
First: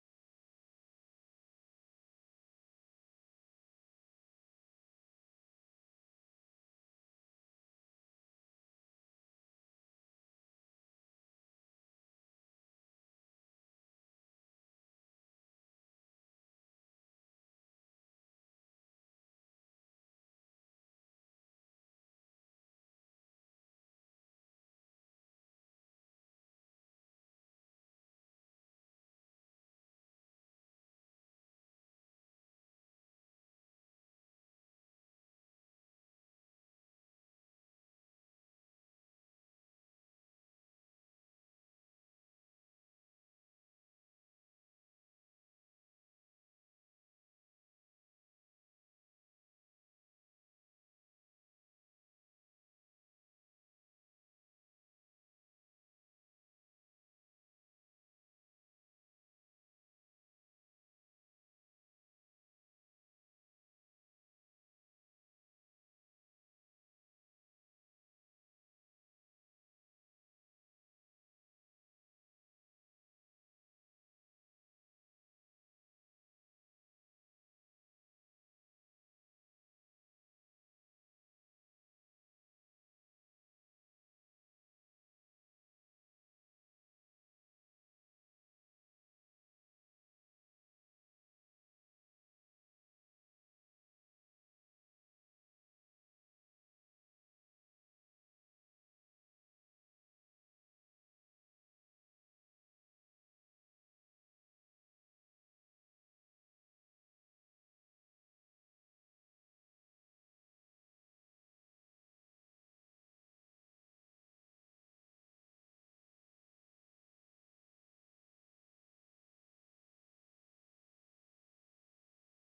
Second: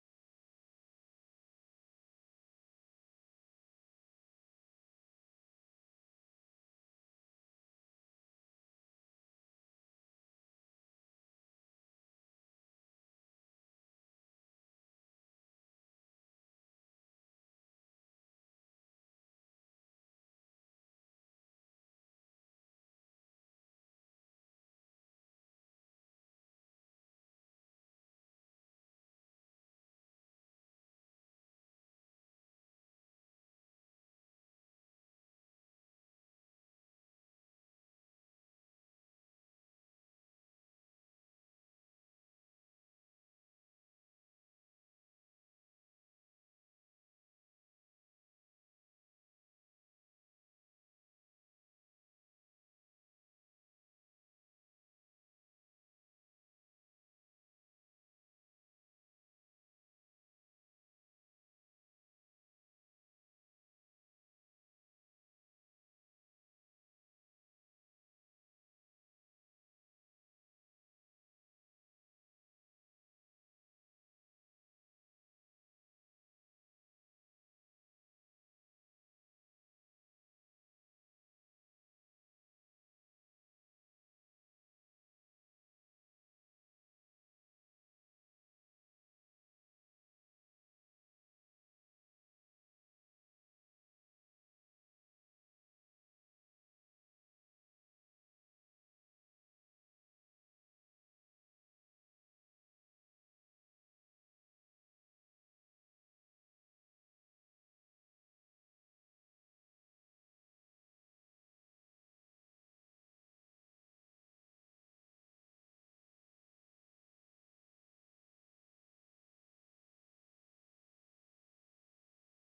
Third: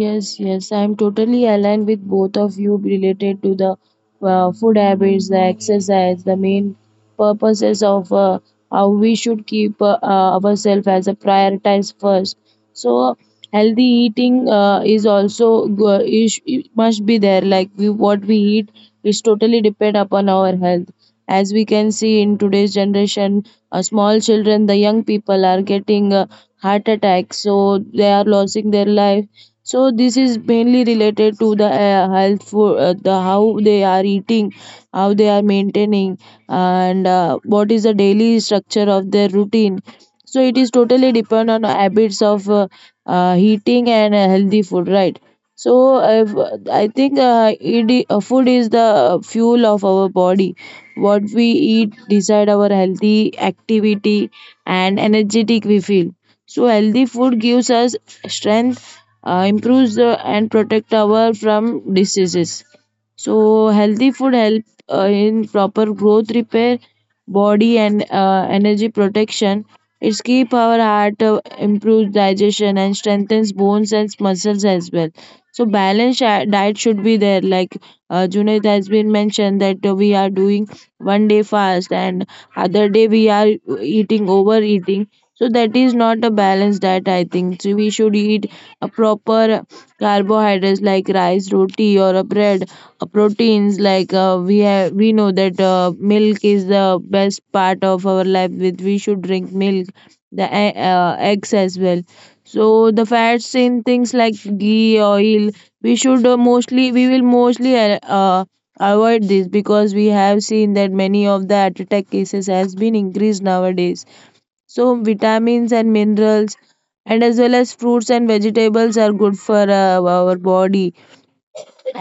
S3: Yes, yes, I'm totally aligned with both of you related to the food habits, the exercise, the main purposes of, how we should keep ourselves as a prioritize first. So healthy eating is also is, it must be there. Like we, what we eat is totally depend upon our health. As we can see in today's generation, small children, the young people are getting heart attacks, so they are losing their life. So this is mainly related to the health for the how they are eating, how they are maintaining, and what is the daily structure of their routine. So it is totally depend on habits of eating and healthy food, right? So I think food is the fuel of our body. What we eat decide our healthy activity and energetic we feel. So healthy food gives us strength, improves and protect our from diseases. So healthy food help in proper growth repair, body and energy protection. It's keep our heart, improves digestion and strengthens bones and muscles as well. So balanced diet should be there. Like Junaid has been mentioned that we are doing one day fast and other day we are eating overeating. So that is not a balanced diet, I think. So we should eat a proper carbohydrates like rice, roti or a bread, a proteins like, we have, we know that milk is the best part of our life with we should drink milk, the eggs as well. So the fats in things like ghee, oil, we should mostly, we will mostly avoid this, because we have seen that many of the heart attack cases has been increased nowadays. So vitamins and minerals and as well as fruits and vegetables are good for our body.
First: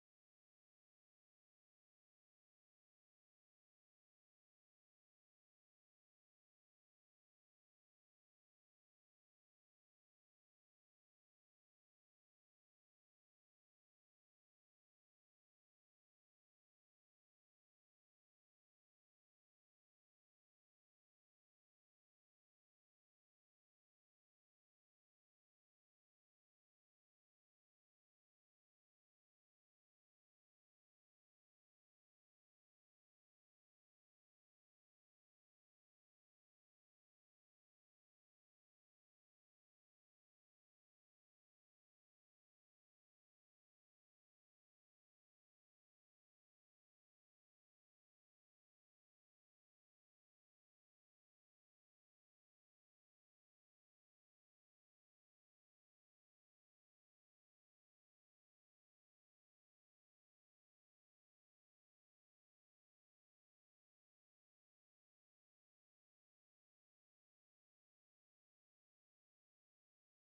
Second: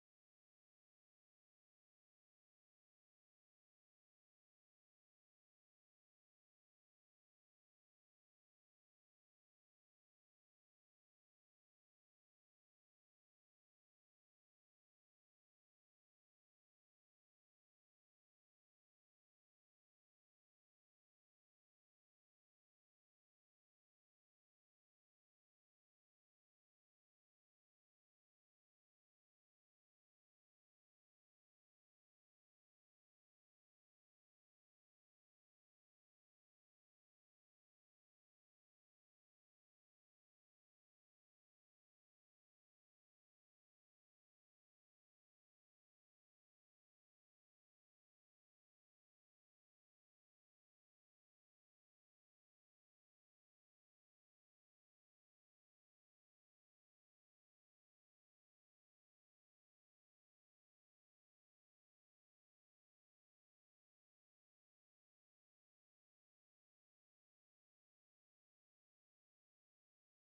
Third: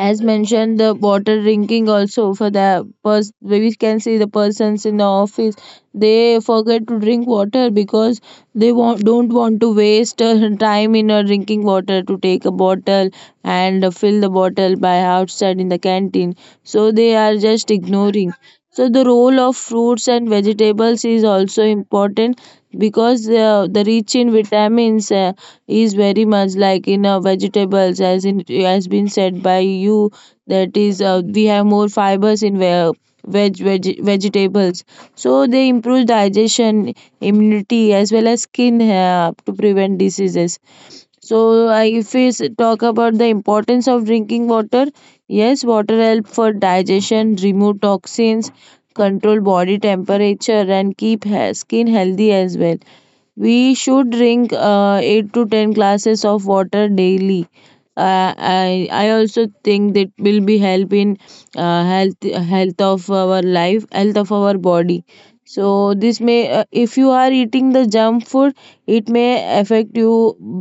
S3: As mentioned, the water drinking also for the we can see the persons in the office, they forget to drink water because they want, don't want to waste time in drinking water to take a bottle and fill the bottle by outside in the canteen. So they are just ignoring. So the role of fruits and vegetables is also important, because the rich in vitamins is very much like in vegetables as in has been said by you, that is, we have more fibers in vegetables. So they improve digestion, immunity as well as skin, to prevent diseases. So I, if we talk about the importance of drinking water, yes, water help for digestion, remove toxins, control body temperature, and keep skin healthy as well. We should drink eight to ten glasses of water daily. I also think that will be help in health of our life, health of our body. So this may, if you are eating the junk food, it may affect you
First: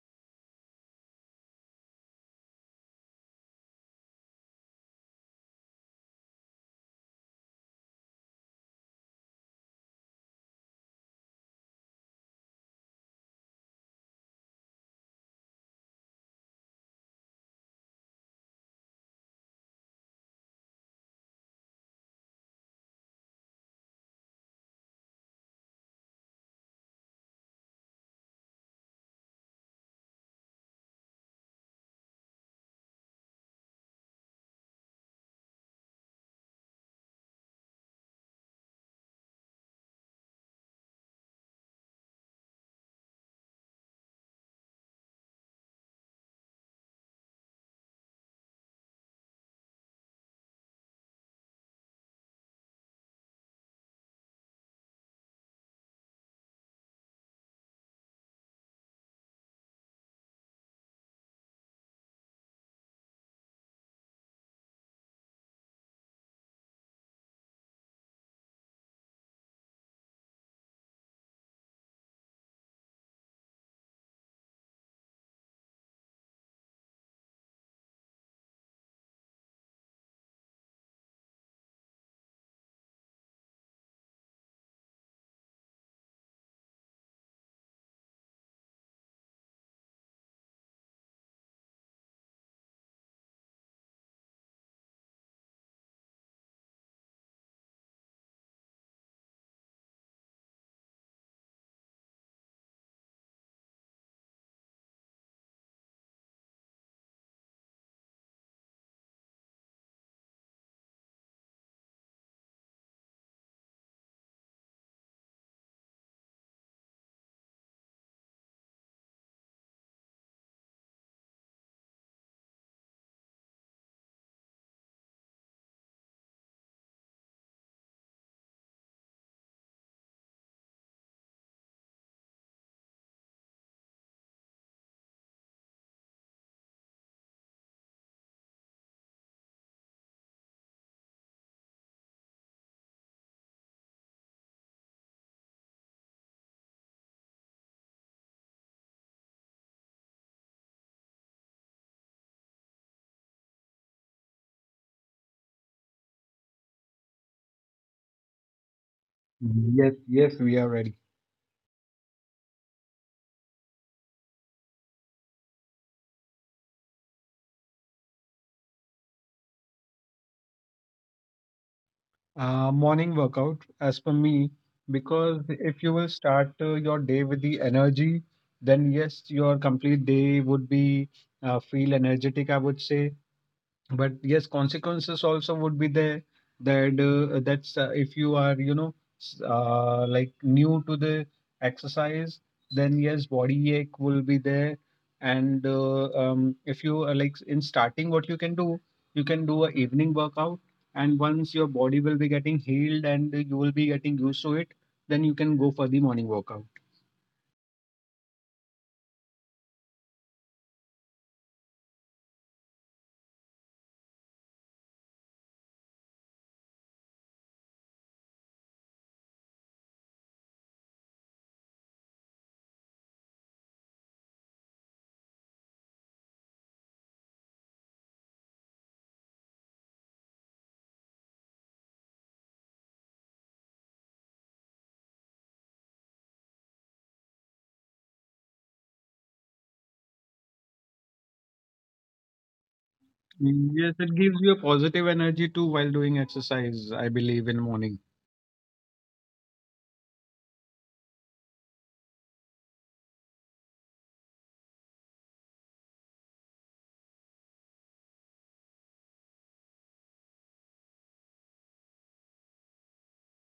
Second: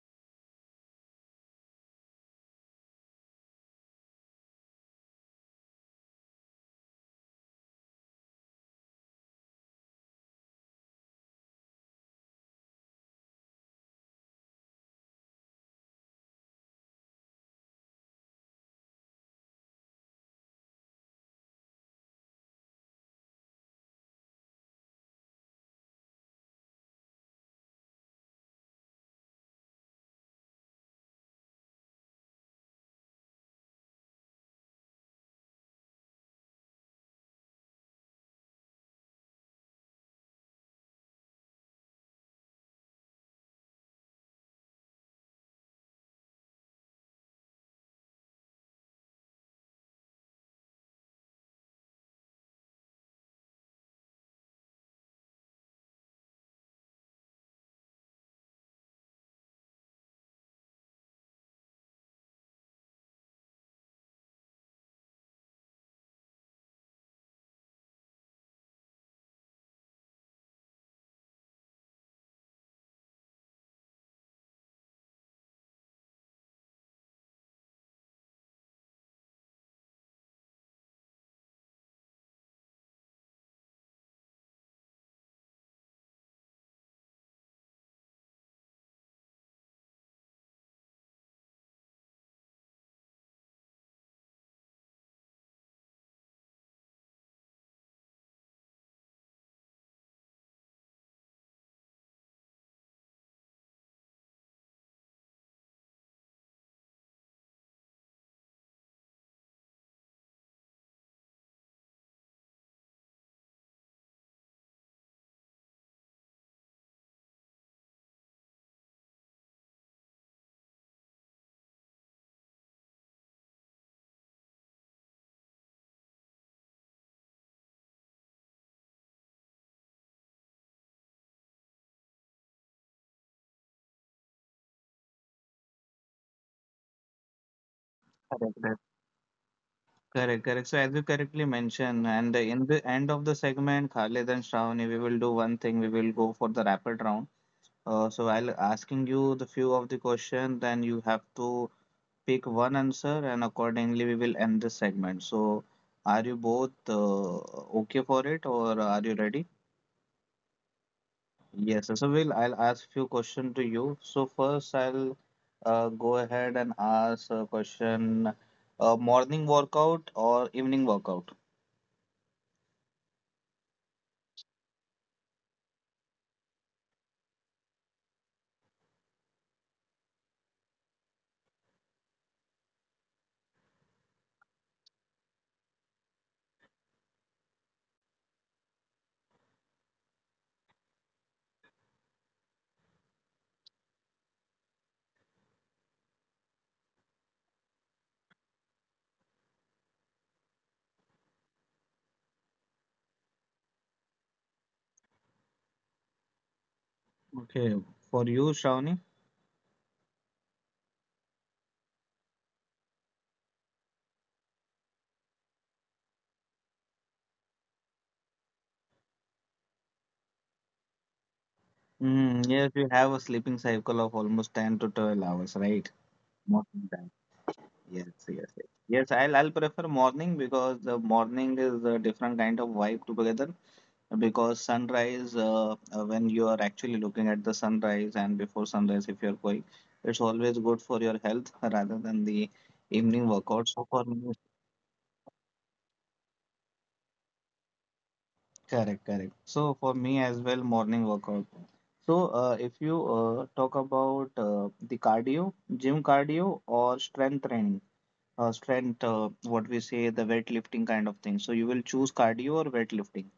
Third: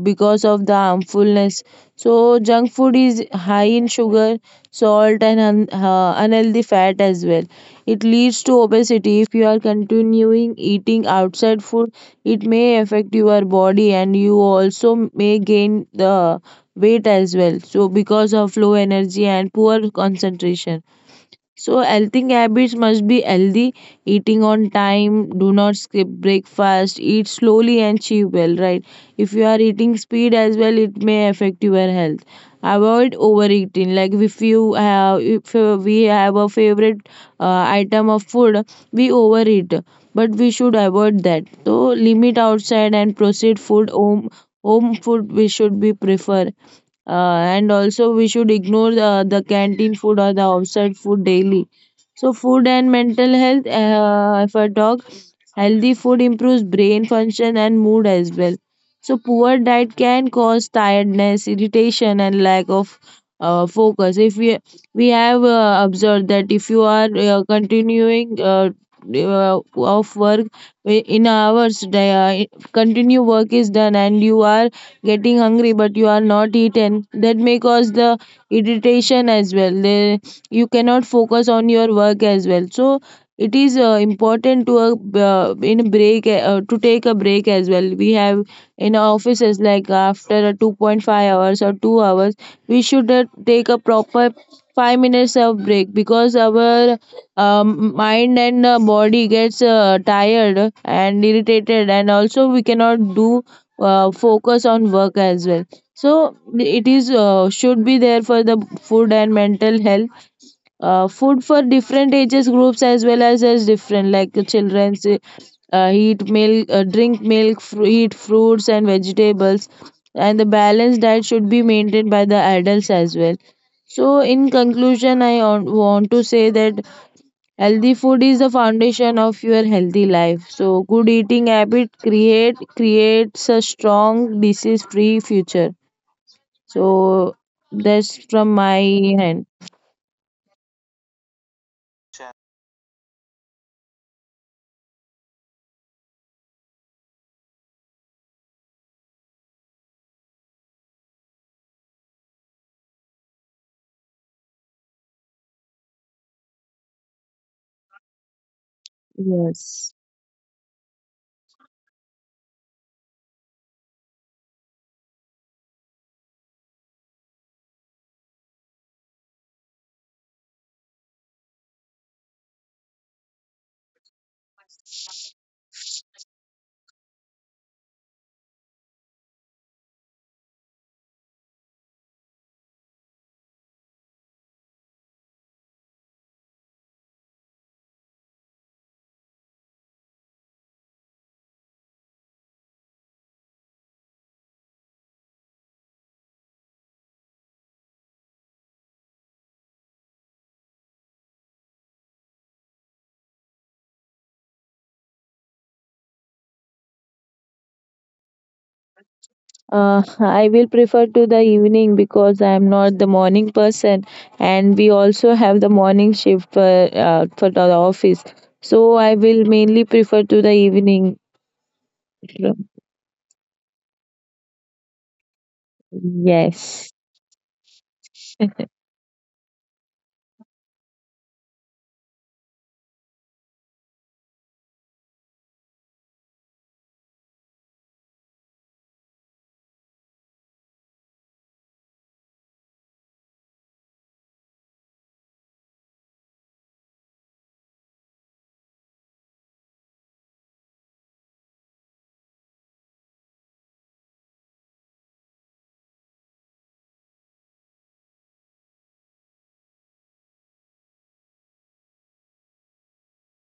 S3: because of the harmfulness. So junk food is high in sugar, salt and unhealthy fat as well. It leads to obesity. If you are continuing eating outside food, it may affect your body and you also may gain the weight as well, so because of low energy and poor concentration. So, healthy habits must be healthy, eating on time, do not skip breakfast, eat slowly and chew well, right? If you are eating speed as well, it may affect your health. Avoid overeating. Like if you have, if we have a favorite item of food, we overeat, but we should avoid that. So, limit outside and proceed food home. Home food we should be prefer, and also, we should ignore the canteen food or the outside food daily. So, food and mental health, if I talk, healthy food improves brain function and mood as well. So, poor diet can cause tiredness, irritation, and lack of focus. If we have observed that if you are continuing of work in hours, the, continue work is done, and you are getting hungry, but you are not eaten. That may cause the irritation as well. They, you cannot focus on your work as well. So it is important to a, in break to take a break as well. We have in our offices like after a 2.5 hours or 2 hours, we should take a proper 5 minutes of break, because our mind and body gets tired and irritated, and also we cannot do focus on work as well. So it is, should be there for the food and mental health. Food for different ages groups as well, as different like the children's eat milk drink milk, fru eat fruits and vegetables, and the balanced diet should be maintained by the adults as well. So in conclusion, I want to say that healthy food is the foundation of your healthy life. So good eating habit creates a strong disease free future. So that's from
S2: Correct,
S3: my
S2: correct,
S3: end.
S2: correct, correct. So as you correctly mentioned, and in the end of the segment, Khalid and Shravani, we will do one thing. We will go for the rapid round. So I'll asking you the few of the question, then you have to pick one answer, and accordingly we will end this segment. So are you both okay for it, or are you ready?
S3: Yes.
S1: Yes, yes, we are ready.
S2: Yes, so Will, I'll ask few question to you. So first, I'll go ahead and ask a question: morning workout or evening workout?
S1: Morning workout, as per me, because if you will start your day with the energy, then yes, your complete day would be feel energetic, I would say. But yes, consequences also would be there, that that's if you are like new to the exercise, then yes, body ache will be there. And if you are like in starting, what you can do a evening workout. And once your body will be getting healed and you will be getting used to it, then you can go for the morning workout.
S2: Okay. For you, Shravani?
S3: I will prefer to the evening, because I am not the morning person, and we also have the morning shift for, for the office. So I will mainly prefer to the evening.
S2: Mm, yes, you have a sleeping cycle of almost 10 to 12 hours, right? Morning
S3: Yes,
S2: time. Yes, yes, yes. Yes, I'll prefer morning because the morning is a different kind of vibe together, because sunrise when you are actually looking at the sunrise and before sunrise if you're going, it's always good for your health rather than the evening workout. So
S1: Yes,
S2: for
S1: it gives
S2: me,
S1: you a positive energy too while doing exercise, I believe, in morning.
S2: correct, correct. So for me as well, morning workout. So if you talk about the cardio gym, cardio or strength training, strength, what we say the weightlifting kind of thing, so you will choose cardio or weightlifting?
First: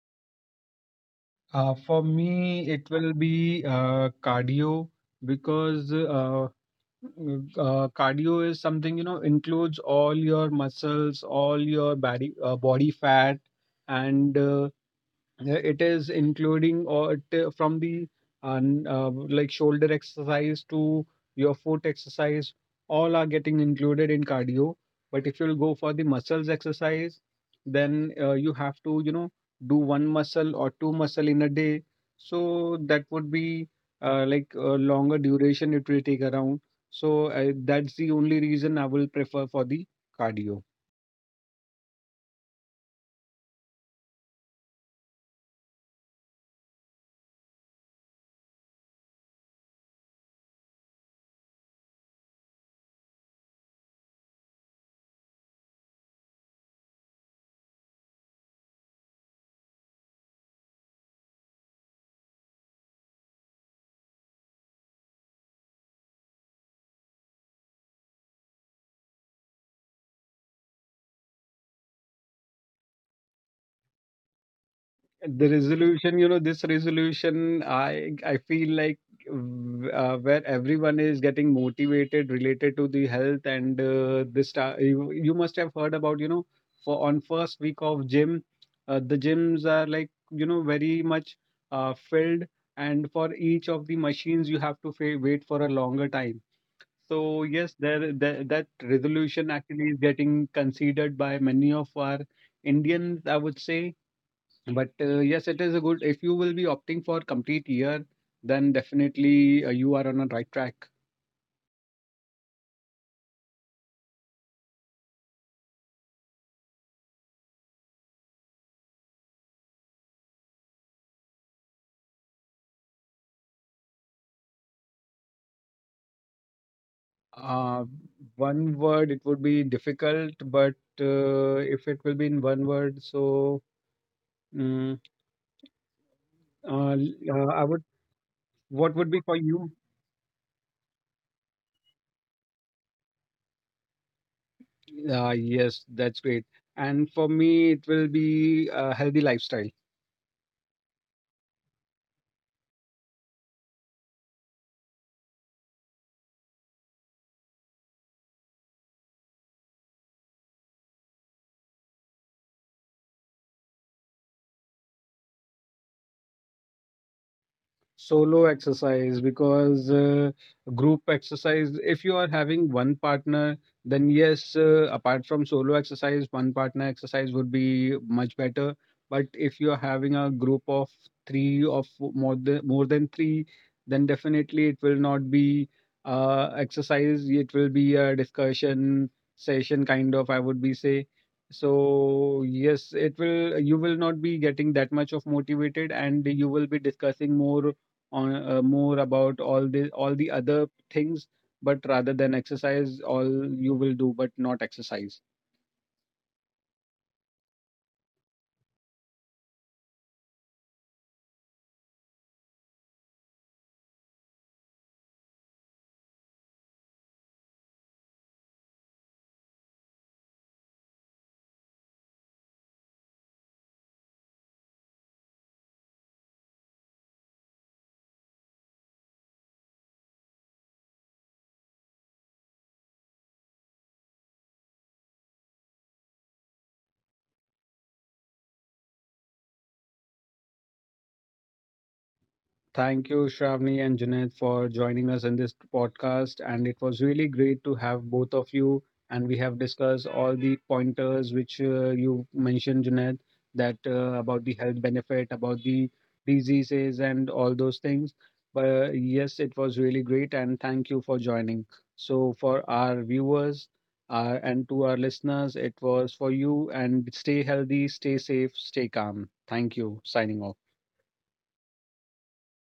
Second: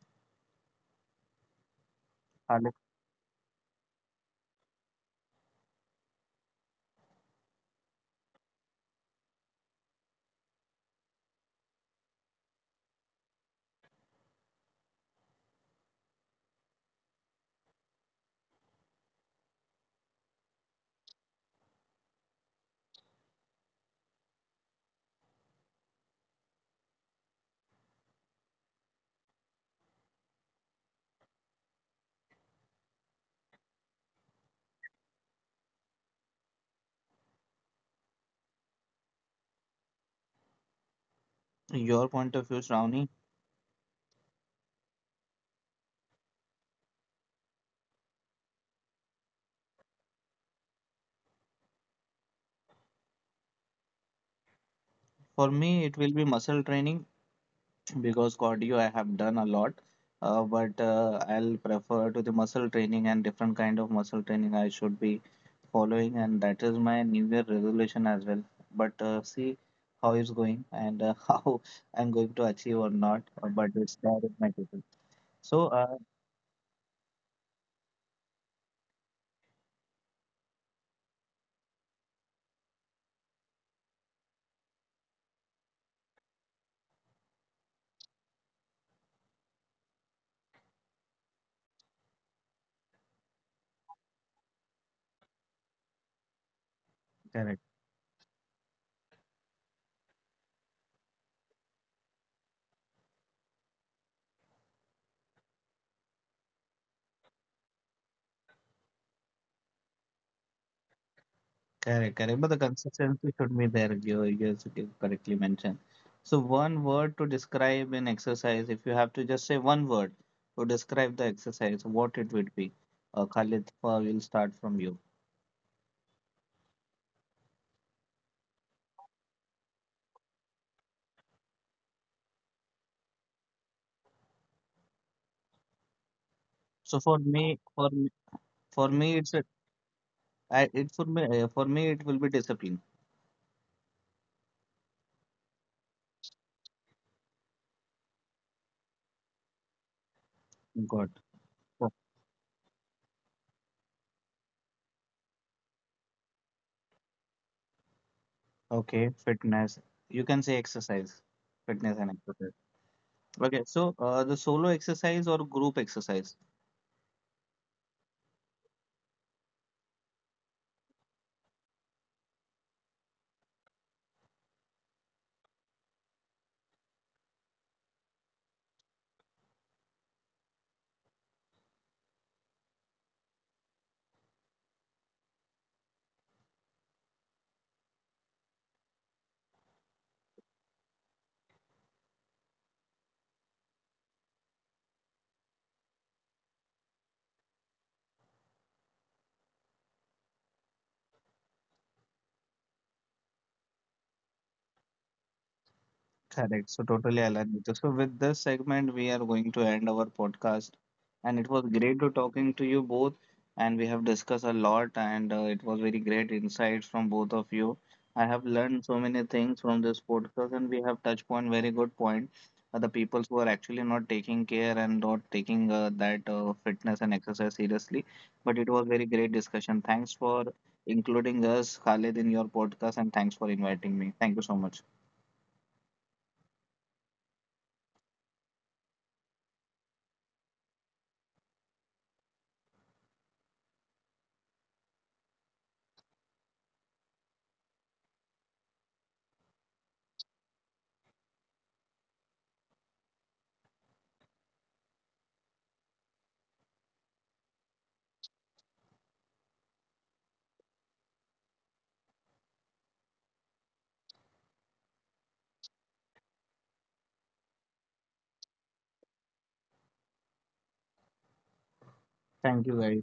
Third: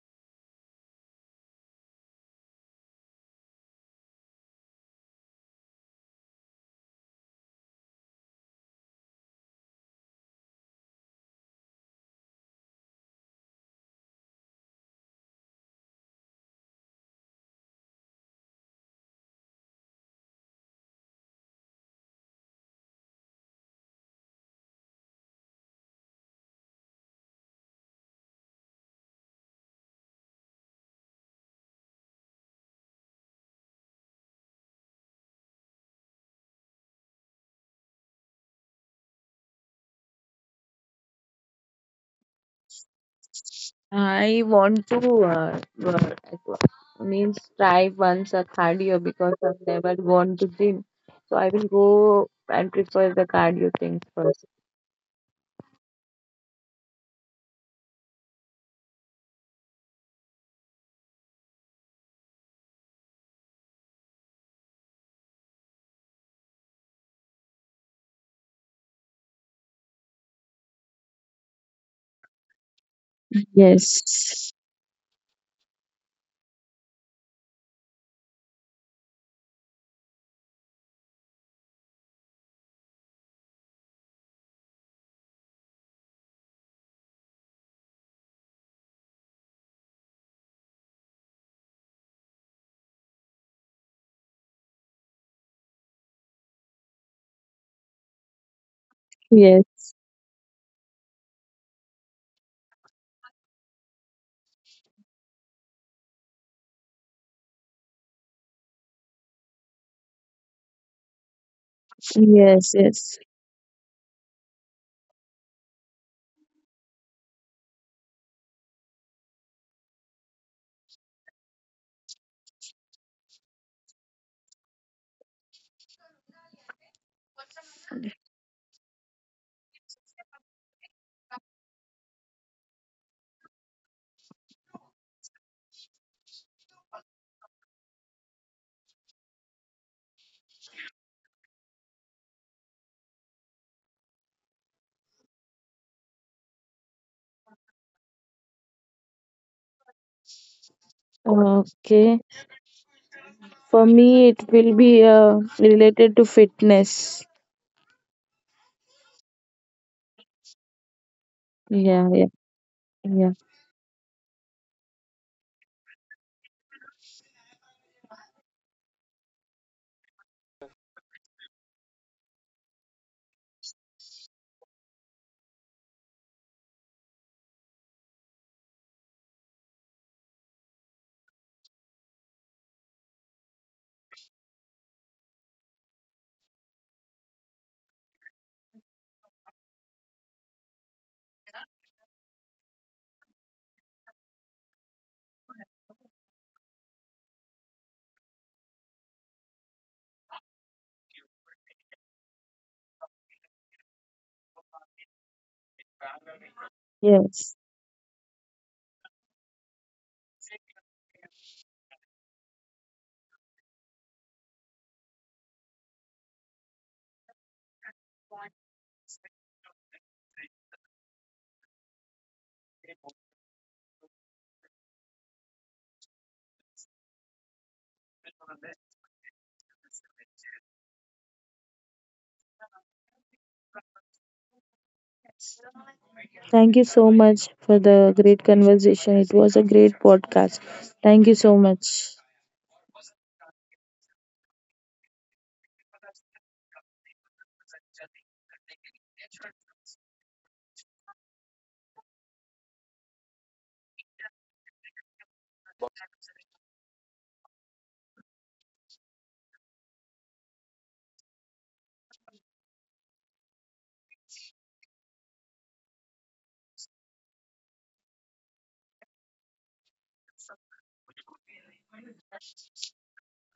S1: For me,
S2: Alex,
S1: it will be cardio, because cardio is something, includes all your muscles, all your body, body fat, and it is including from the like shoulder exercise to your foot exercise. All are getting included in cardio. But if you'll go for the muscles exercise, then you have to, do one muscle or two muscle in a day. So that would be like a longer duration it will take around. So that's the only reason I will prefer for the cardio.
S2: your point of view, Shravani?
S3: I want to uh, means try once a cardio, because I've never gone to gym. So I will go and prefer the cardio things first.
S2: For me it will be muscle training because cardio I have done a lot, but I'll prefer to the muscle training, and different kind of muscle training I should be following, and that is my New Year resolution as well. But see how it's going and how I'm going to achieve or not, but it's
S3: Yes,
S2: there in my table.
S1: The
S2: So
S1: resolution, you know, This resolution, I feel like where everyone is getting motivated related to the health, and this you must have heard about, for on first week of gym. The gyms are like, very much filled, and for each of the machines you have to wait for a longer time. So
S2: correct.
S1: yes, there that resolution
S3: yes,
S1: actually is getting considered by many of our Indians, I would say. But yes, it is a good if you will be opting for complete year, then definitely you are on a right track.
S2: Correct, correct. But the
S3: yes, yes.
S2: consistency should be there, you correctly mentioned. So, one word to describe an exercise, if you have to just say one word to describe the exercise, what it would be. Khalid, we'll start from you.
S1: uh, One word, it would be difficult, but if it will be in one word, so mm,
S2: So, for me,
S1: I would.
S2: for me, for
S1: What would
S2: me,
S1: be
S2: it's
S1: for
S2: a,
S1: you?
S2: I, it for me, it will be discipline.
S1: Yes, that's great. And for me, it will be a healthy lifestyle.
S2: Good. O-
S3: Okay. For me, it will be related to fitness.
S2: okay, fitness. You can say exercise, fitness
S3: Yeah,
S2: and
S3: yeah,
S2: exercise.
S3: yeah.
S2: Okay, so the solo exercise or group exercise?
S1: Solo exercise, because group exercise, if you are having one partner, then yes, apart from solo exercise, one partner exercise would be much better. But if you are having a group of 3 or more than 3, then definitely it will not be exercise, it will be a discussion session kind of, I would be say. So yes, it will you will not be getting that much of motivated, and you will be discussing more on more about all the other things, but rather than exercise, all you will do, but not exercise.
S2: Correct. So totally aligned
S3: Yes.
S2: with you. So with this segment, we are going to end our podcast, and it was great to talking to you both, and we have discussed a lot, and it was very great insights from both of you. I have learned so many things from this podcast, and we have touched on very good point. The people who are actually not taking care and not taking that fitness and exercise seriously. But it was very great discussion. Thanks for including us, Khalid, in your podcast, and thanks for inviting me. Thank you so much.
S3: Thank you so much for the great conversation. It was a great podcast. Thank you so much.
S1: Thank you, Shravani and Junaid, for joining us in this podcast. And it was really great to have both of you. And we have discussed all the pointers which you mentioned, Junaid, that about the health benefit, about the diseases, and all those things. But yes, it was really great. And thank you for joining. So, for our viewers and to our listeners, it was for you. And stay healthy, stay safe, stay calm. Thank you. Signing off.
S2: Thank you, guys.